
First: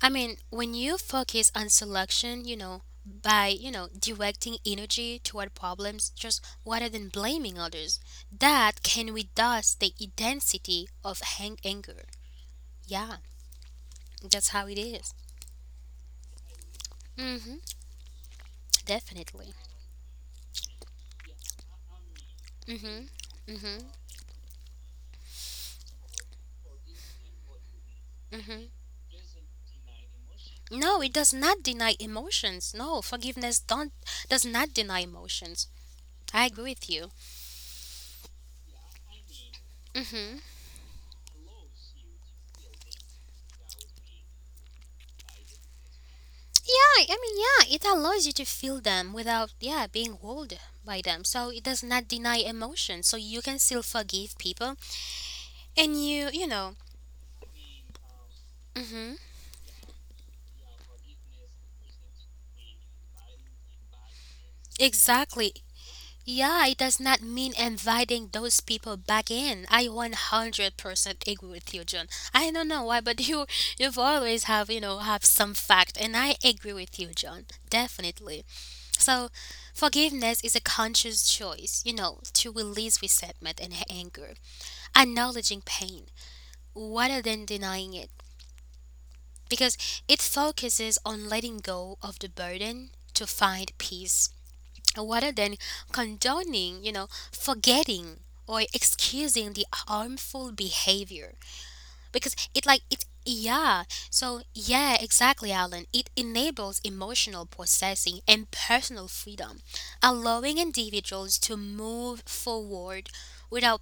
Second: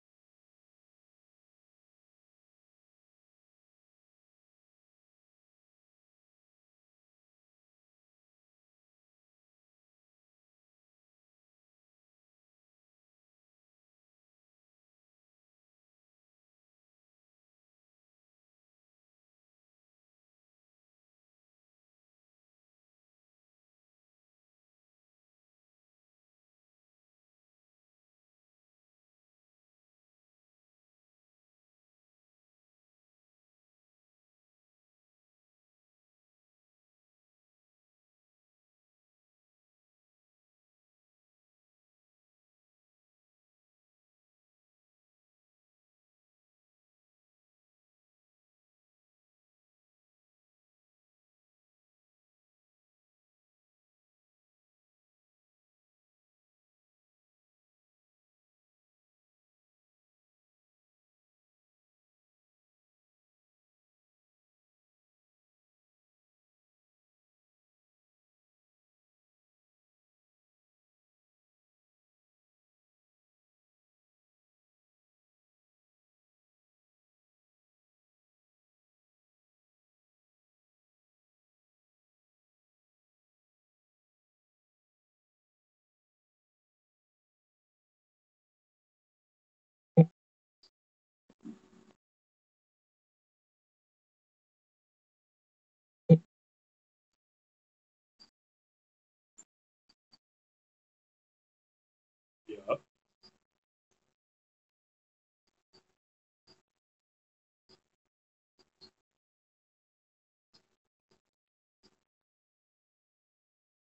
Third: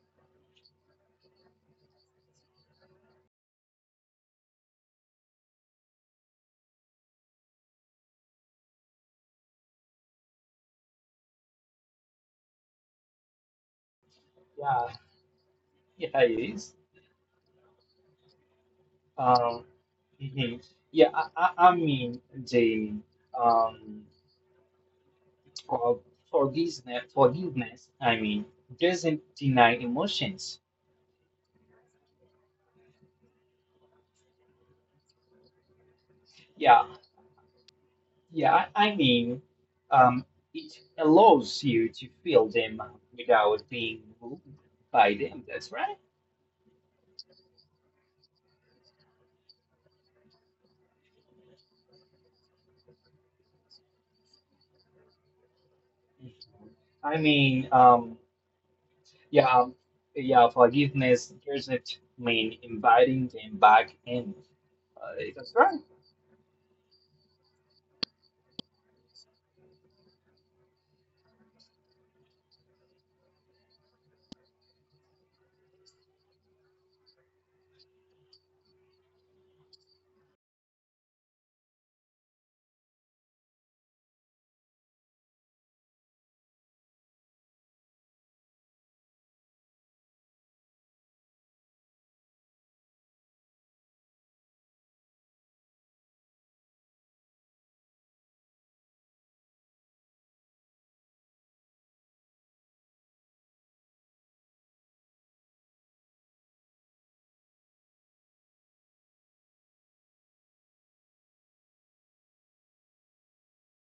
A: I mean, when you focus on selection, by directing energy toward problems just rather than blaming others, that can reduce the intensity of anger. Yeah, that's how it
B: yeah,
A: is.
B: yeah, it is.
A: Mm-hmm, definitely.
B: Um, mhm. Yeah, I, I, I mean the
A: Mm-hmm. Mm-hmm.
B: um for- Forgiveness, forgiveness
A: Mm-hmm.
B: doesn't deny emotions.
A: No, it does not deny emotions. No, forgiveness don't does not deny emotions. I agree
B: Yeah,
A: with you.
B: yeah. Um,
A: Mm-hmm.
B: it allows you to feel them without being moved by them. That's right.
A: Yeah, I mean, yeah, it allows you to feel them without, yeah, being ruled by them. So it does not deny emotion. So you can still forgive people, and
B: I mean, um,
A: hmm
B: yeah, um, yeah, forgiveness doesn't mean inviting them back in. That's
A: exactly.
B: right.
A: Yeah, it does not mean inviting those people back in. I 100% agree with you, John. I don't know why, but you, you've always have some fact, and I agree with you, John. Definitely. So, forgiveness is a conscious choice, to release resentment and anger, acknowledging pain rather than denying it, because it focuses on letting go of the burden to find peace rather than condoning, forgetting or excusing the harmful behavior because it
C: Yeah.
A: like it yeah so yeah exactly Alan, it enables emotional processing and personal freedom, allowing individuals to move forward without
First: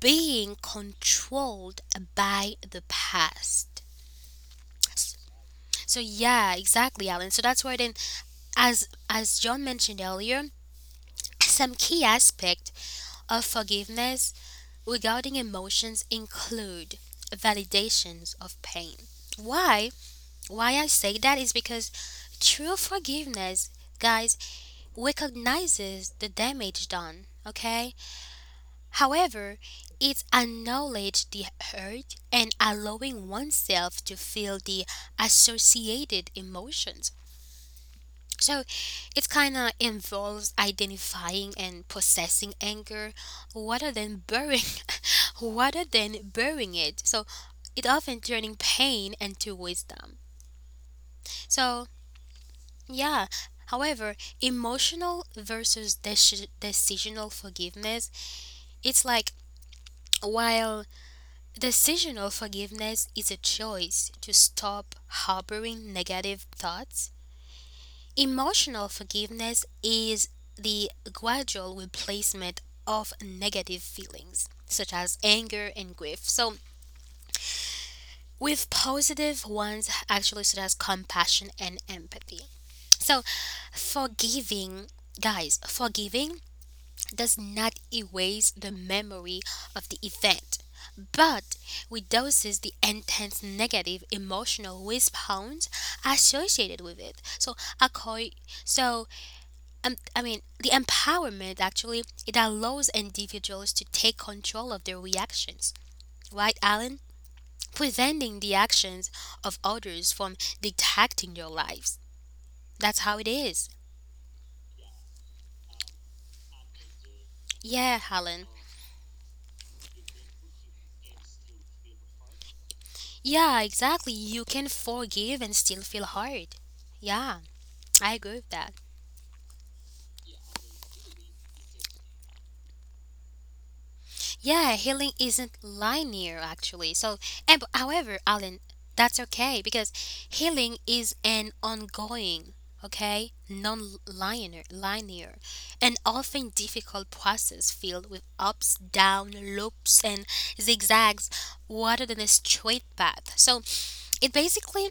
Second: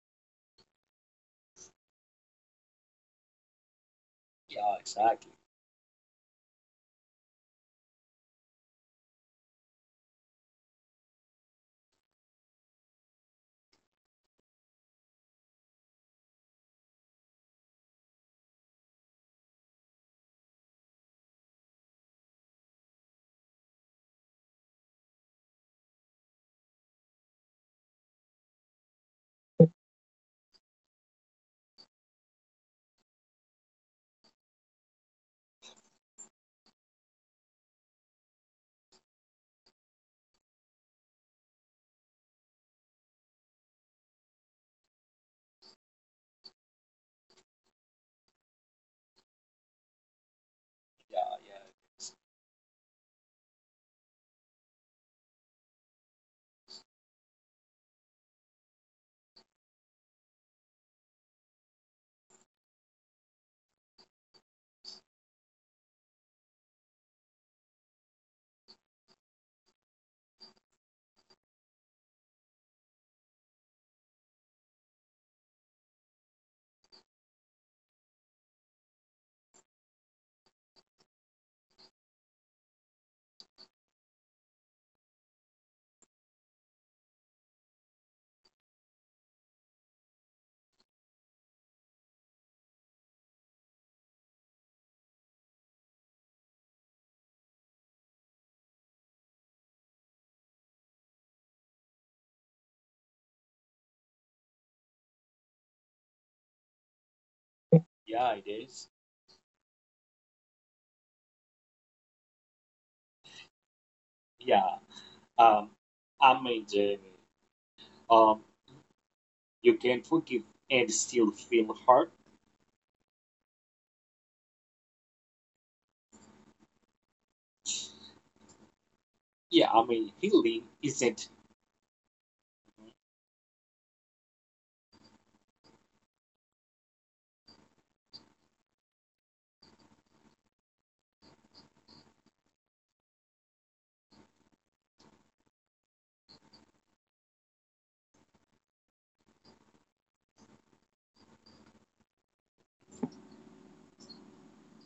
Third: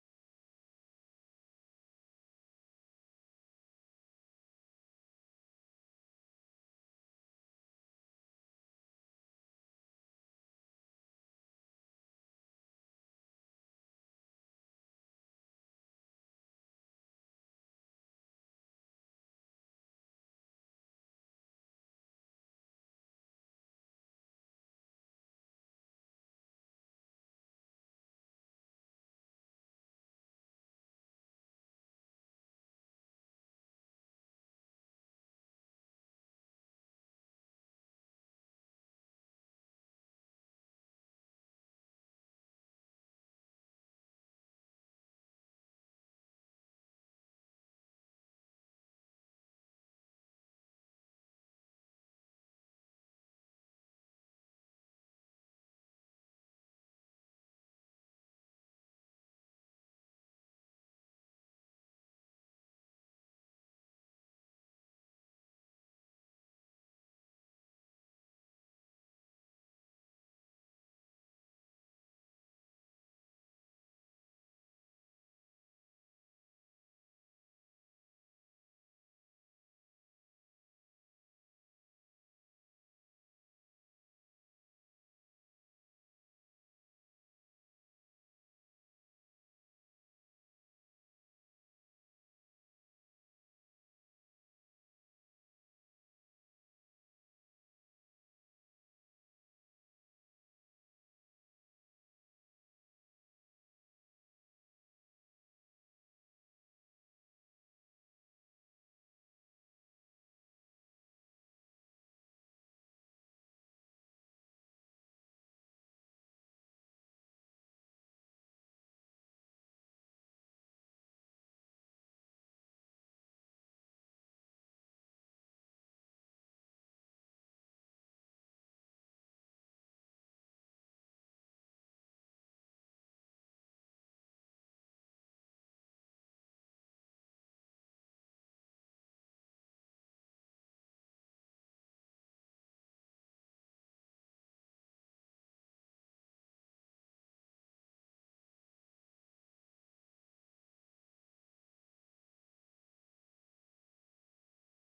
A: being controlled by the past.
C: Yeah,
A: S-
C: exactly.
A: So yeah, exactly, Alan. So that's why then, as John mentioned earlier, some key aspect of forgiveness regarding emotions include validations of pain. Why? Why I say that is because true forgiveness, guys, recognizes the damage done. Okay, however, it's acknowledging the hurt and allowing oneself to feel the associated emotions. So it kind of involves identifying and processing anger rather than burying rather than burying it. So it often turning pain into wisdom.
C: Uh,
A: So yeah, however, emotional versus decisional forgiveness, it's like while decisional forgiveness is a choice to stop harboring negative thoughts. Emotional forgiveness is the gradual replacement of negative feelings, such as anger and grief. So, with positive ones, actually, such as compassion and empathy. So, forgiving, forgiving does not erase the memory of the event, but reduces the intense negative emotional response associated with it. So, I acco- so I mean, the empowerment actually, it allows individuals to take control of their reactions. Right, Alan?
C: yeah,
A: Preventing
C: it
A: the
C: is.
A: actions of others from dictating your lives. That's how it is.
C: Yeah. Um, Jamie.
A: Yeah,
C: Um,
A: Alan.
C: you can forgive and still feel hurt.
A: Yeah, exactly. You can forgive and still feel hurt. Yeah, I agree with that.
C: Healing isn't.
A: Yeah, healing isn't linear actually. So, and, but however, Alan, that's okay because healing is an ongoing, okay, linear, and often difficult process filled with ups, downs, loops, and zigzags, rather than a straight path. So, it basically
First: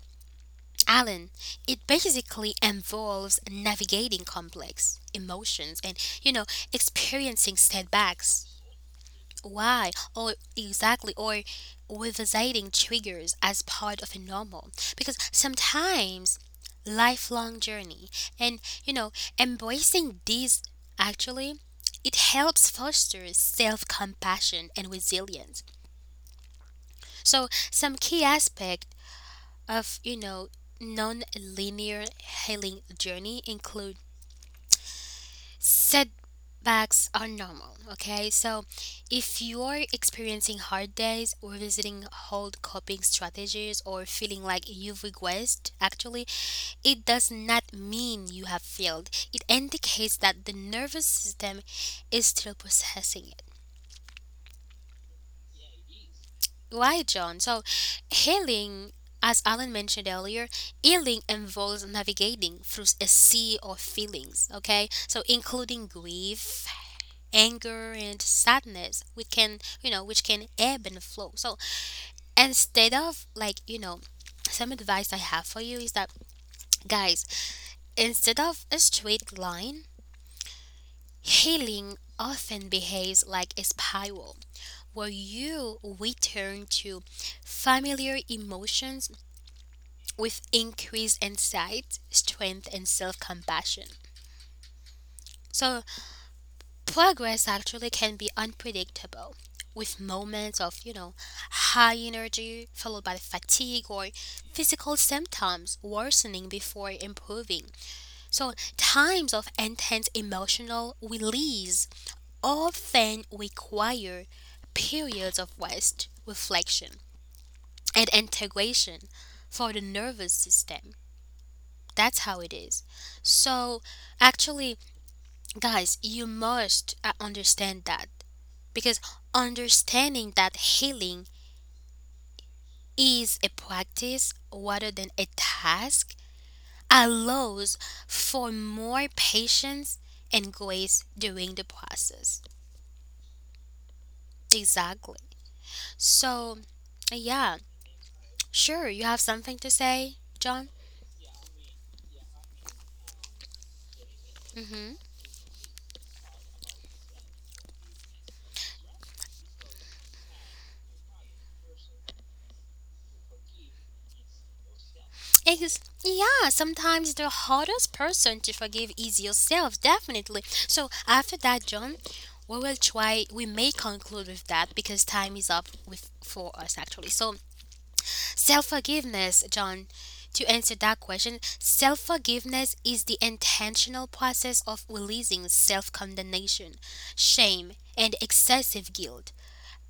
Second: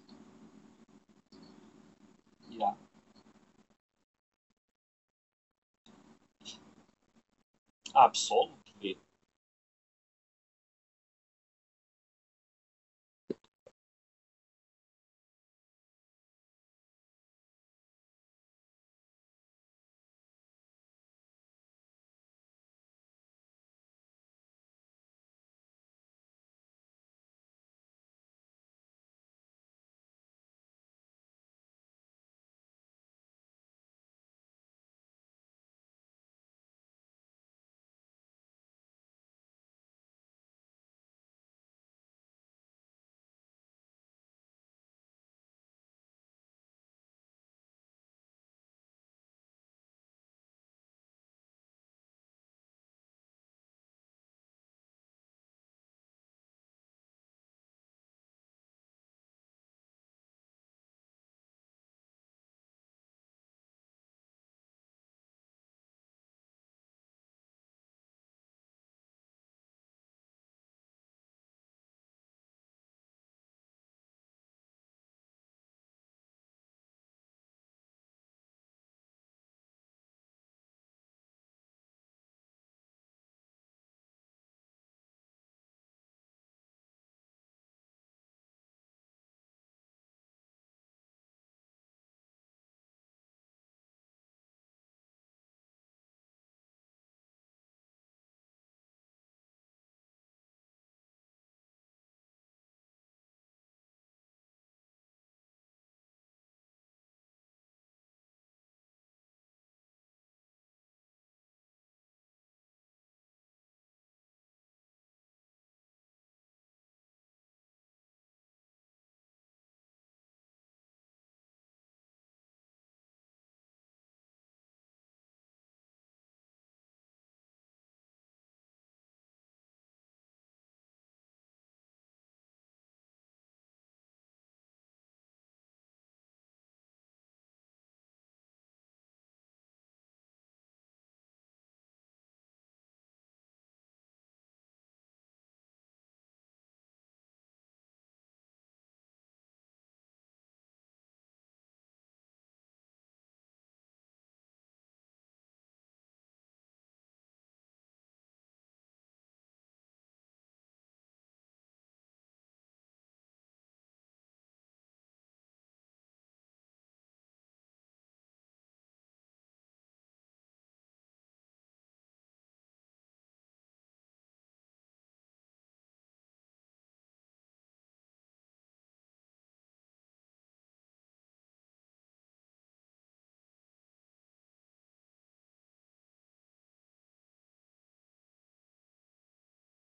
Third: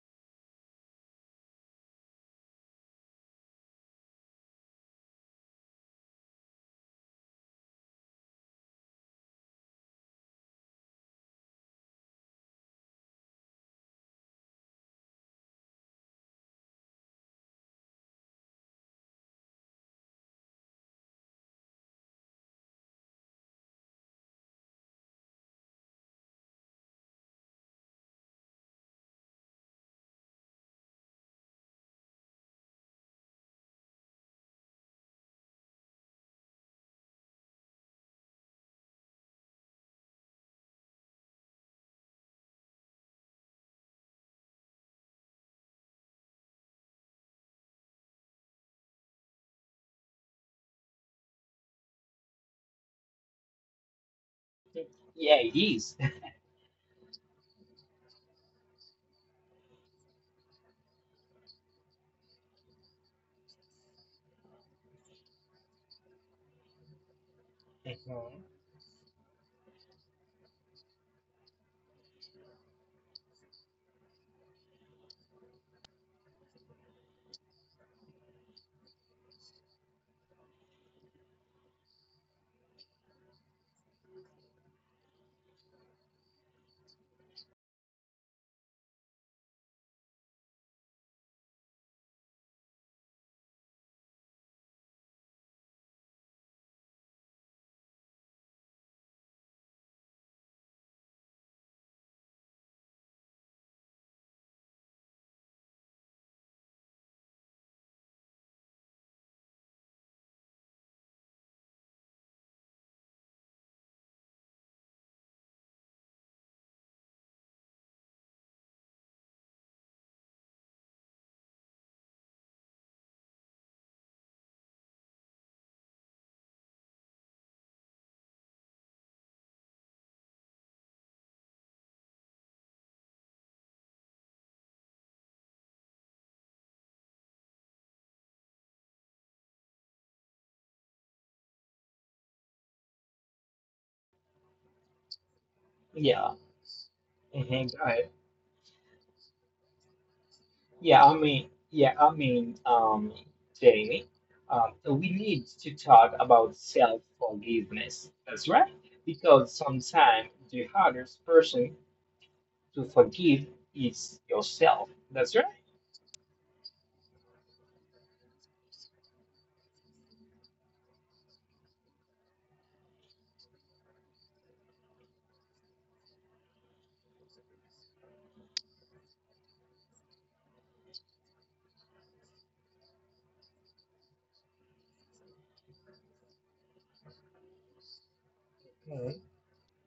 A: Alan, it basically
C: Yeah,
A: involves navigating complex emotions and, experiencing setbacks.
C: absolutely.
A: Why? Or exactly, or revisiting triggers as part of a normal. Because sometimes lifelong journey and, you know, embracing these actually, it helps foster self-compassion and resilience. So some key aspect of non-linear healing journey include setbacks are normal, okay? So if you're experiencing hard days or visiting old coping strategies or feeling like you've regressed actually, it does not mean you have failed. It indicates that the nervous system is still processing.
B: Yeah, it is.
A: Right, John. So, healing, as Alan mentioned earlier, healing involves navigating through a sea of feelings, okay? So, including grief, anger, and
B: Mhm.
A: sadness, which can, which can ebb and flow. So, instead of like, you know, some advice I have for you is that, guys, instead of a straight line, healing often behaves like a spiral where you return to familiar emotions with increased insight, strength, and self compassion. So, progress actually can be unpredictable with moments of, high energy followed by fatigue or physical symptoms worsening before improving. So, times of intense emotional release often require periods of rest, reflection, and integration for the nervous system. That's how it is. So, actually, guys, you must understand that because understanding that healing is a practice rather than a task allows for more patience and grace during the process. Exactly.
B: Yeah.
A: So, yeah,
B: Mhm, right.
A: sure, you have something to say, John?
B: Yeah, I mean, yeah, I mean, um, Jamie,
A: Mm-hmm.
B: we need to talk about self-forgiveness. That's right. Because sometimes the hardest person to forgive is yourself. That's right.
A: Yeah, sometimes the hardest person to forgive is yourself, definitely. So after that, John, we will try. We may conclude with that because time is up with for us actually. So self forgiveness, John. To answer that question, self forgiveness is the intentional process of releasing self condemnation, shame, and excessive guilt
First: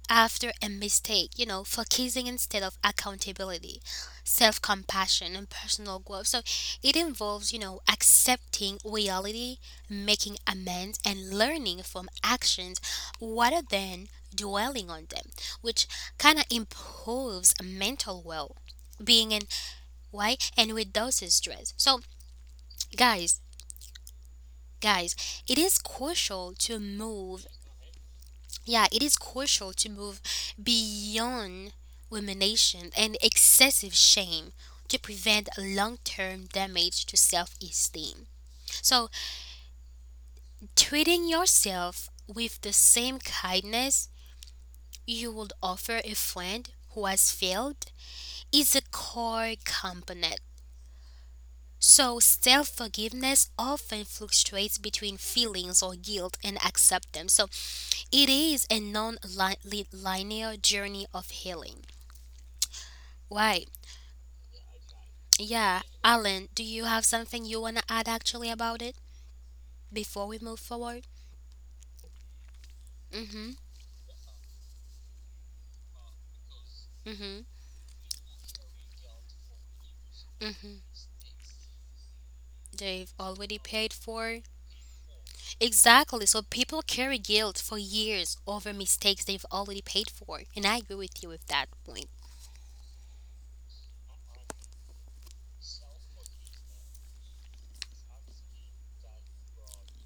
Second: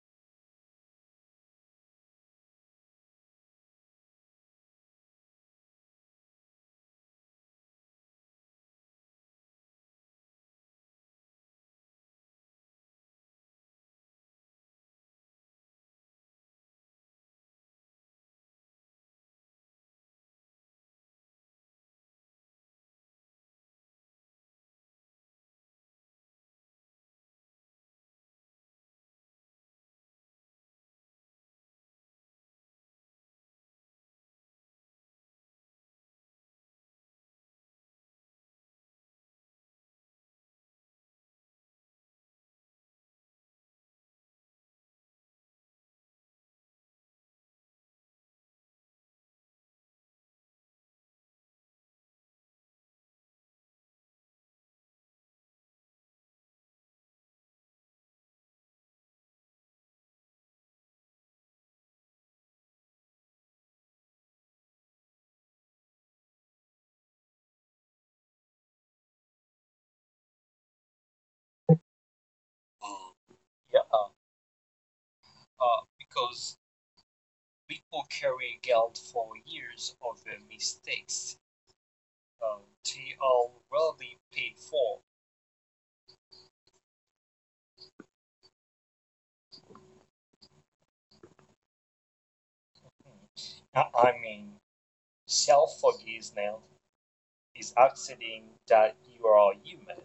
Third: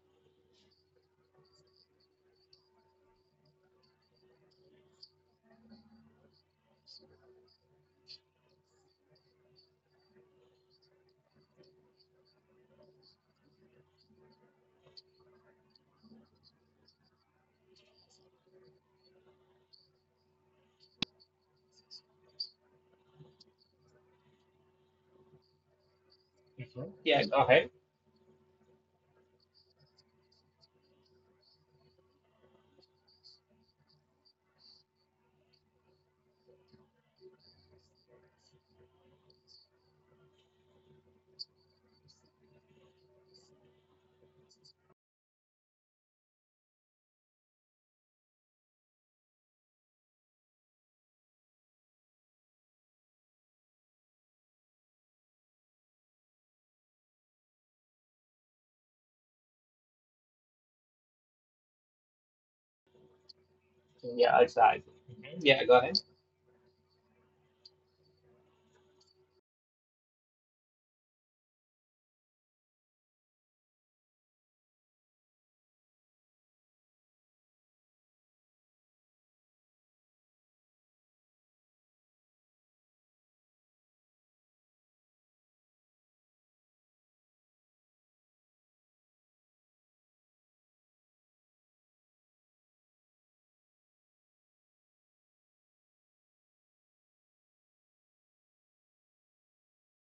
A: after a mistake, focusing instead of accountability, self compassion, and personal growth. So it involves, accepting reality, making amends, and learning from actions rather than dwelling on them, which kind of improves mental well being and why and reduces stress. So, guys, guys, it is crucial to
B: Mhm. Yeah, go
A: move.
B: ahead.
A: Yeah, it is crucial to move beyond rumination and excessive shame to prevent long term damage to self esteem. So, treating yourself with the same kindness you would offer a friend who has failed is a core component. So, self forgiveness often fluctuates between feelings or guilt and acceptance. So, it is a non linear journey of healing. Why?
B: Yeah, exactly. Mhm. Yeah,
A: Yeah,
B: go ahead.
A: Alan, do you have something you want to add actually about it before we move forward?
C: Um,
A: Mm-hmm.
C: yeah. Because
A: Mm-hmm.
C: people carry guilt for years of their
A: Mm-hmm.
C: mistakes
A: They've
C: TL
A: already paid
C: be
A: for.
C: paid for.
A: Exactly. So people carry guilt for years over mistakes they've already paid for. And I agree with you with that point.
C: I I mean, self now is accepting that you are human.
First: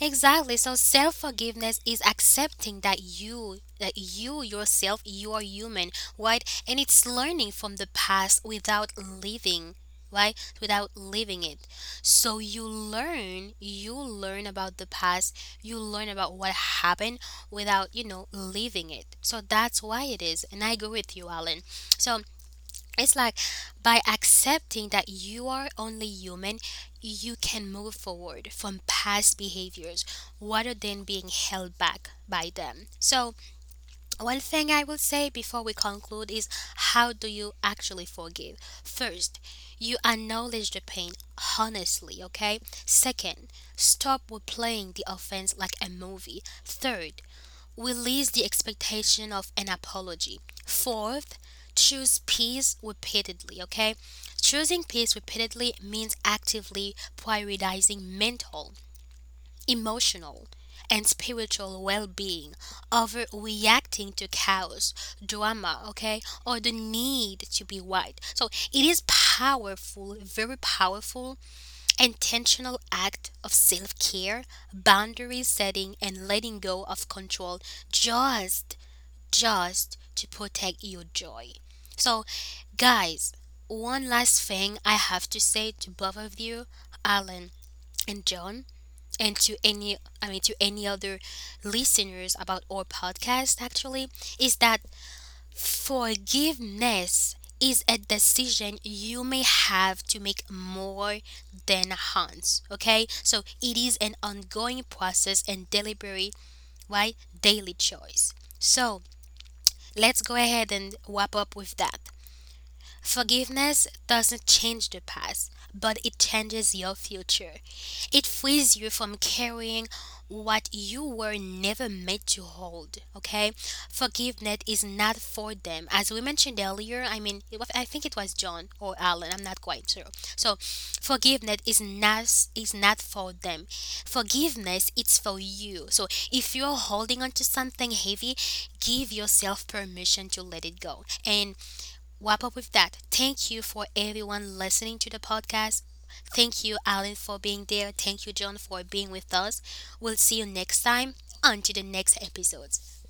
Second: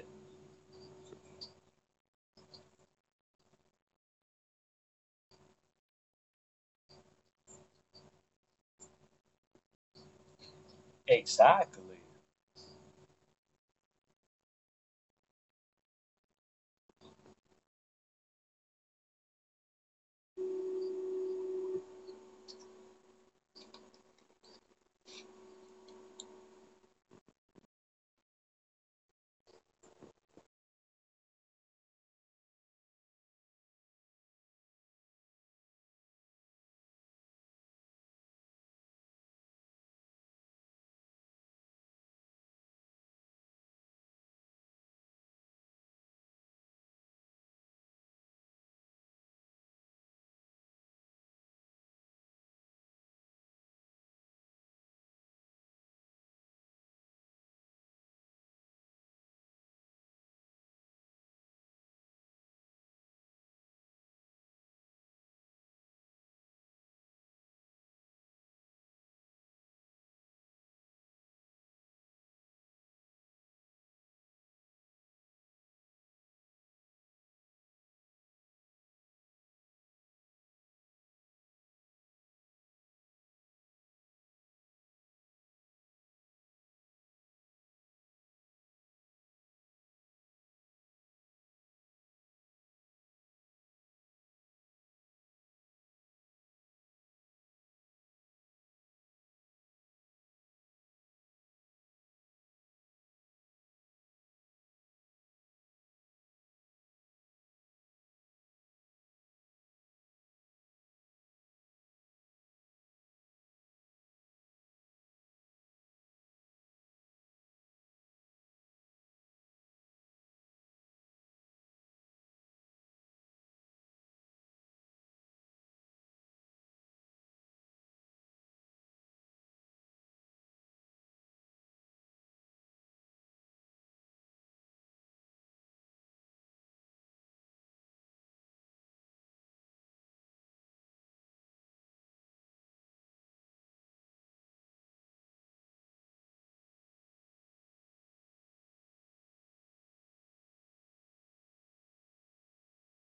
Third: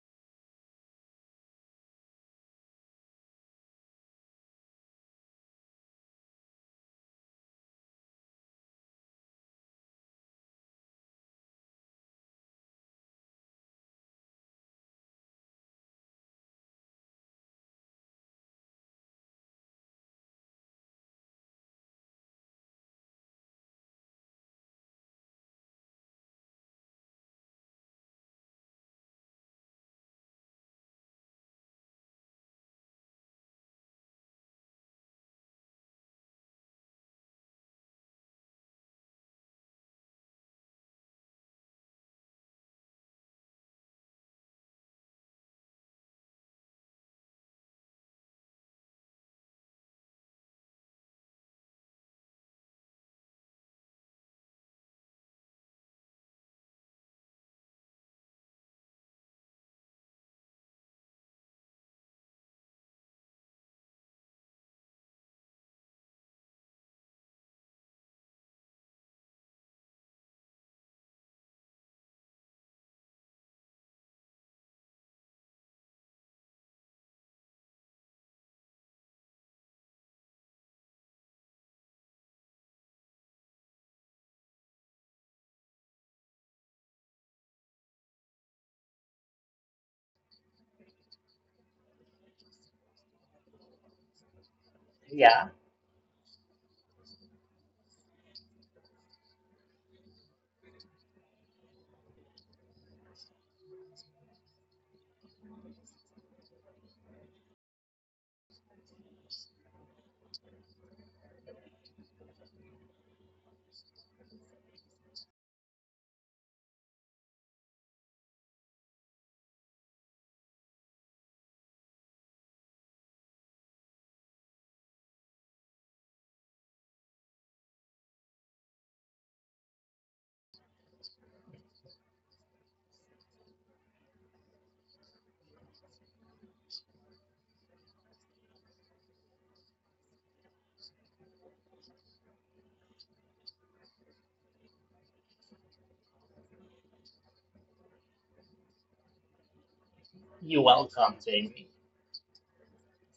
A: Exactly. So self forgiveness is accepting that you yourself you are human, right? And it's learning from the past without living, right, without living it.
C: Exactly.
A: So you learn about the past, you learn about what happened without living it. So that's why it is, and I agree with you, Alan. So it's like by accepting that you are only human, you can move forward from past behaviors rather than being held back by them. So, one thing I will say before we conclude is how do you actually forgive? First, you acknowledge the pain honestly, okay? Second, stop replaying the offense like a movie. Third, release the expectation of an apology. Fourth, choose peace repeatedly, okay? Choosing peace repeatedly means actively prioritizing mental, emotional, and spiritual well being over reacting to chaos, drama, okay, or the need to be right. So it is powerful, very powerful intentional act of self care, boundary setting, and letting go of control just, just to protect your joy. So, guys, one last thing I have to say to both of you, Alan and John, and to any, I mean, to any other listeners about our podcast actually, is that
B: Yeah,
A: forgiveness is a decision you may have to make more than once. Okay, so it is an ongoing process and deliberate, right, daily choice. So let's go ahead and wrap up with that. Forgiveness doesn't change the past, but it changes your future. It frees you from carrying what you were never meant to hold. Okay? Forgiveness is not for them. As we mentioned earlier, I mean, it was, I think it was John or Alan, I'm not quite sure. So, forgiveness is not, is not for them. Forgiveness it's for you. So, if you're holding on to something heavy, give yourself permission to let it go. And wrap up with that. Thank you for everyone listening to the podcast. Thank you, Alan, for being there. Thank you, John, for being with us. We'll see you
B: you're
A: next
B: welcome,
A: time.
B: Jamie.
A: On to the next episodes.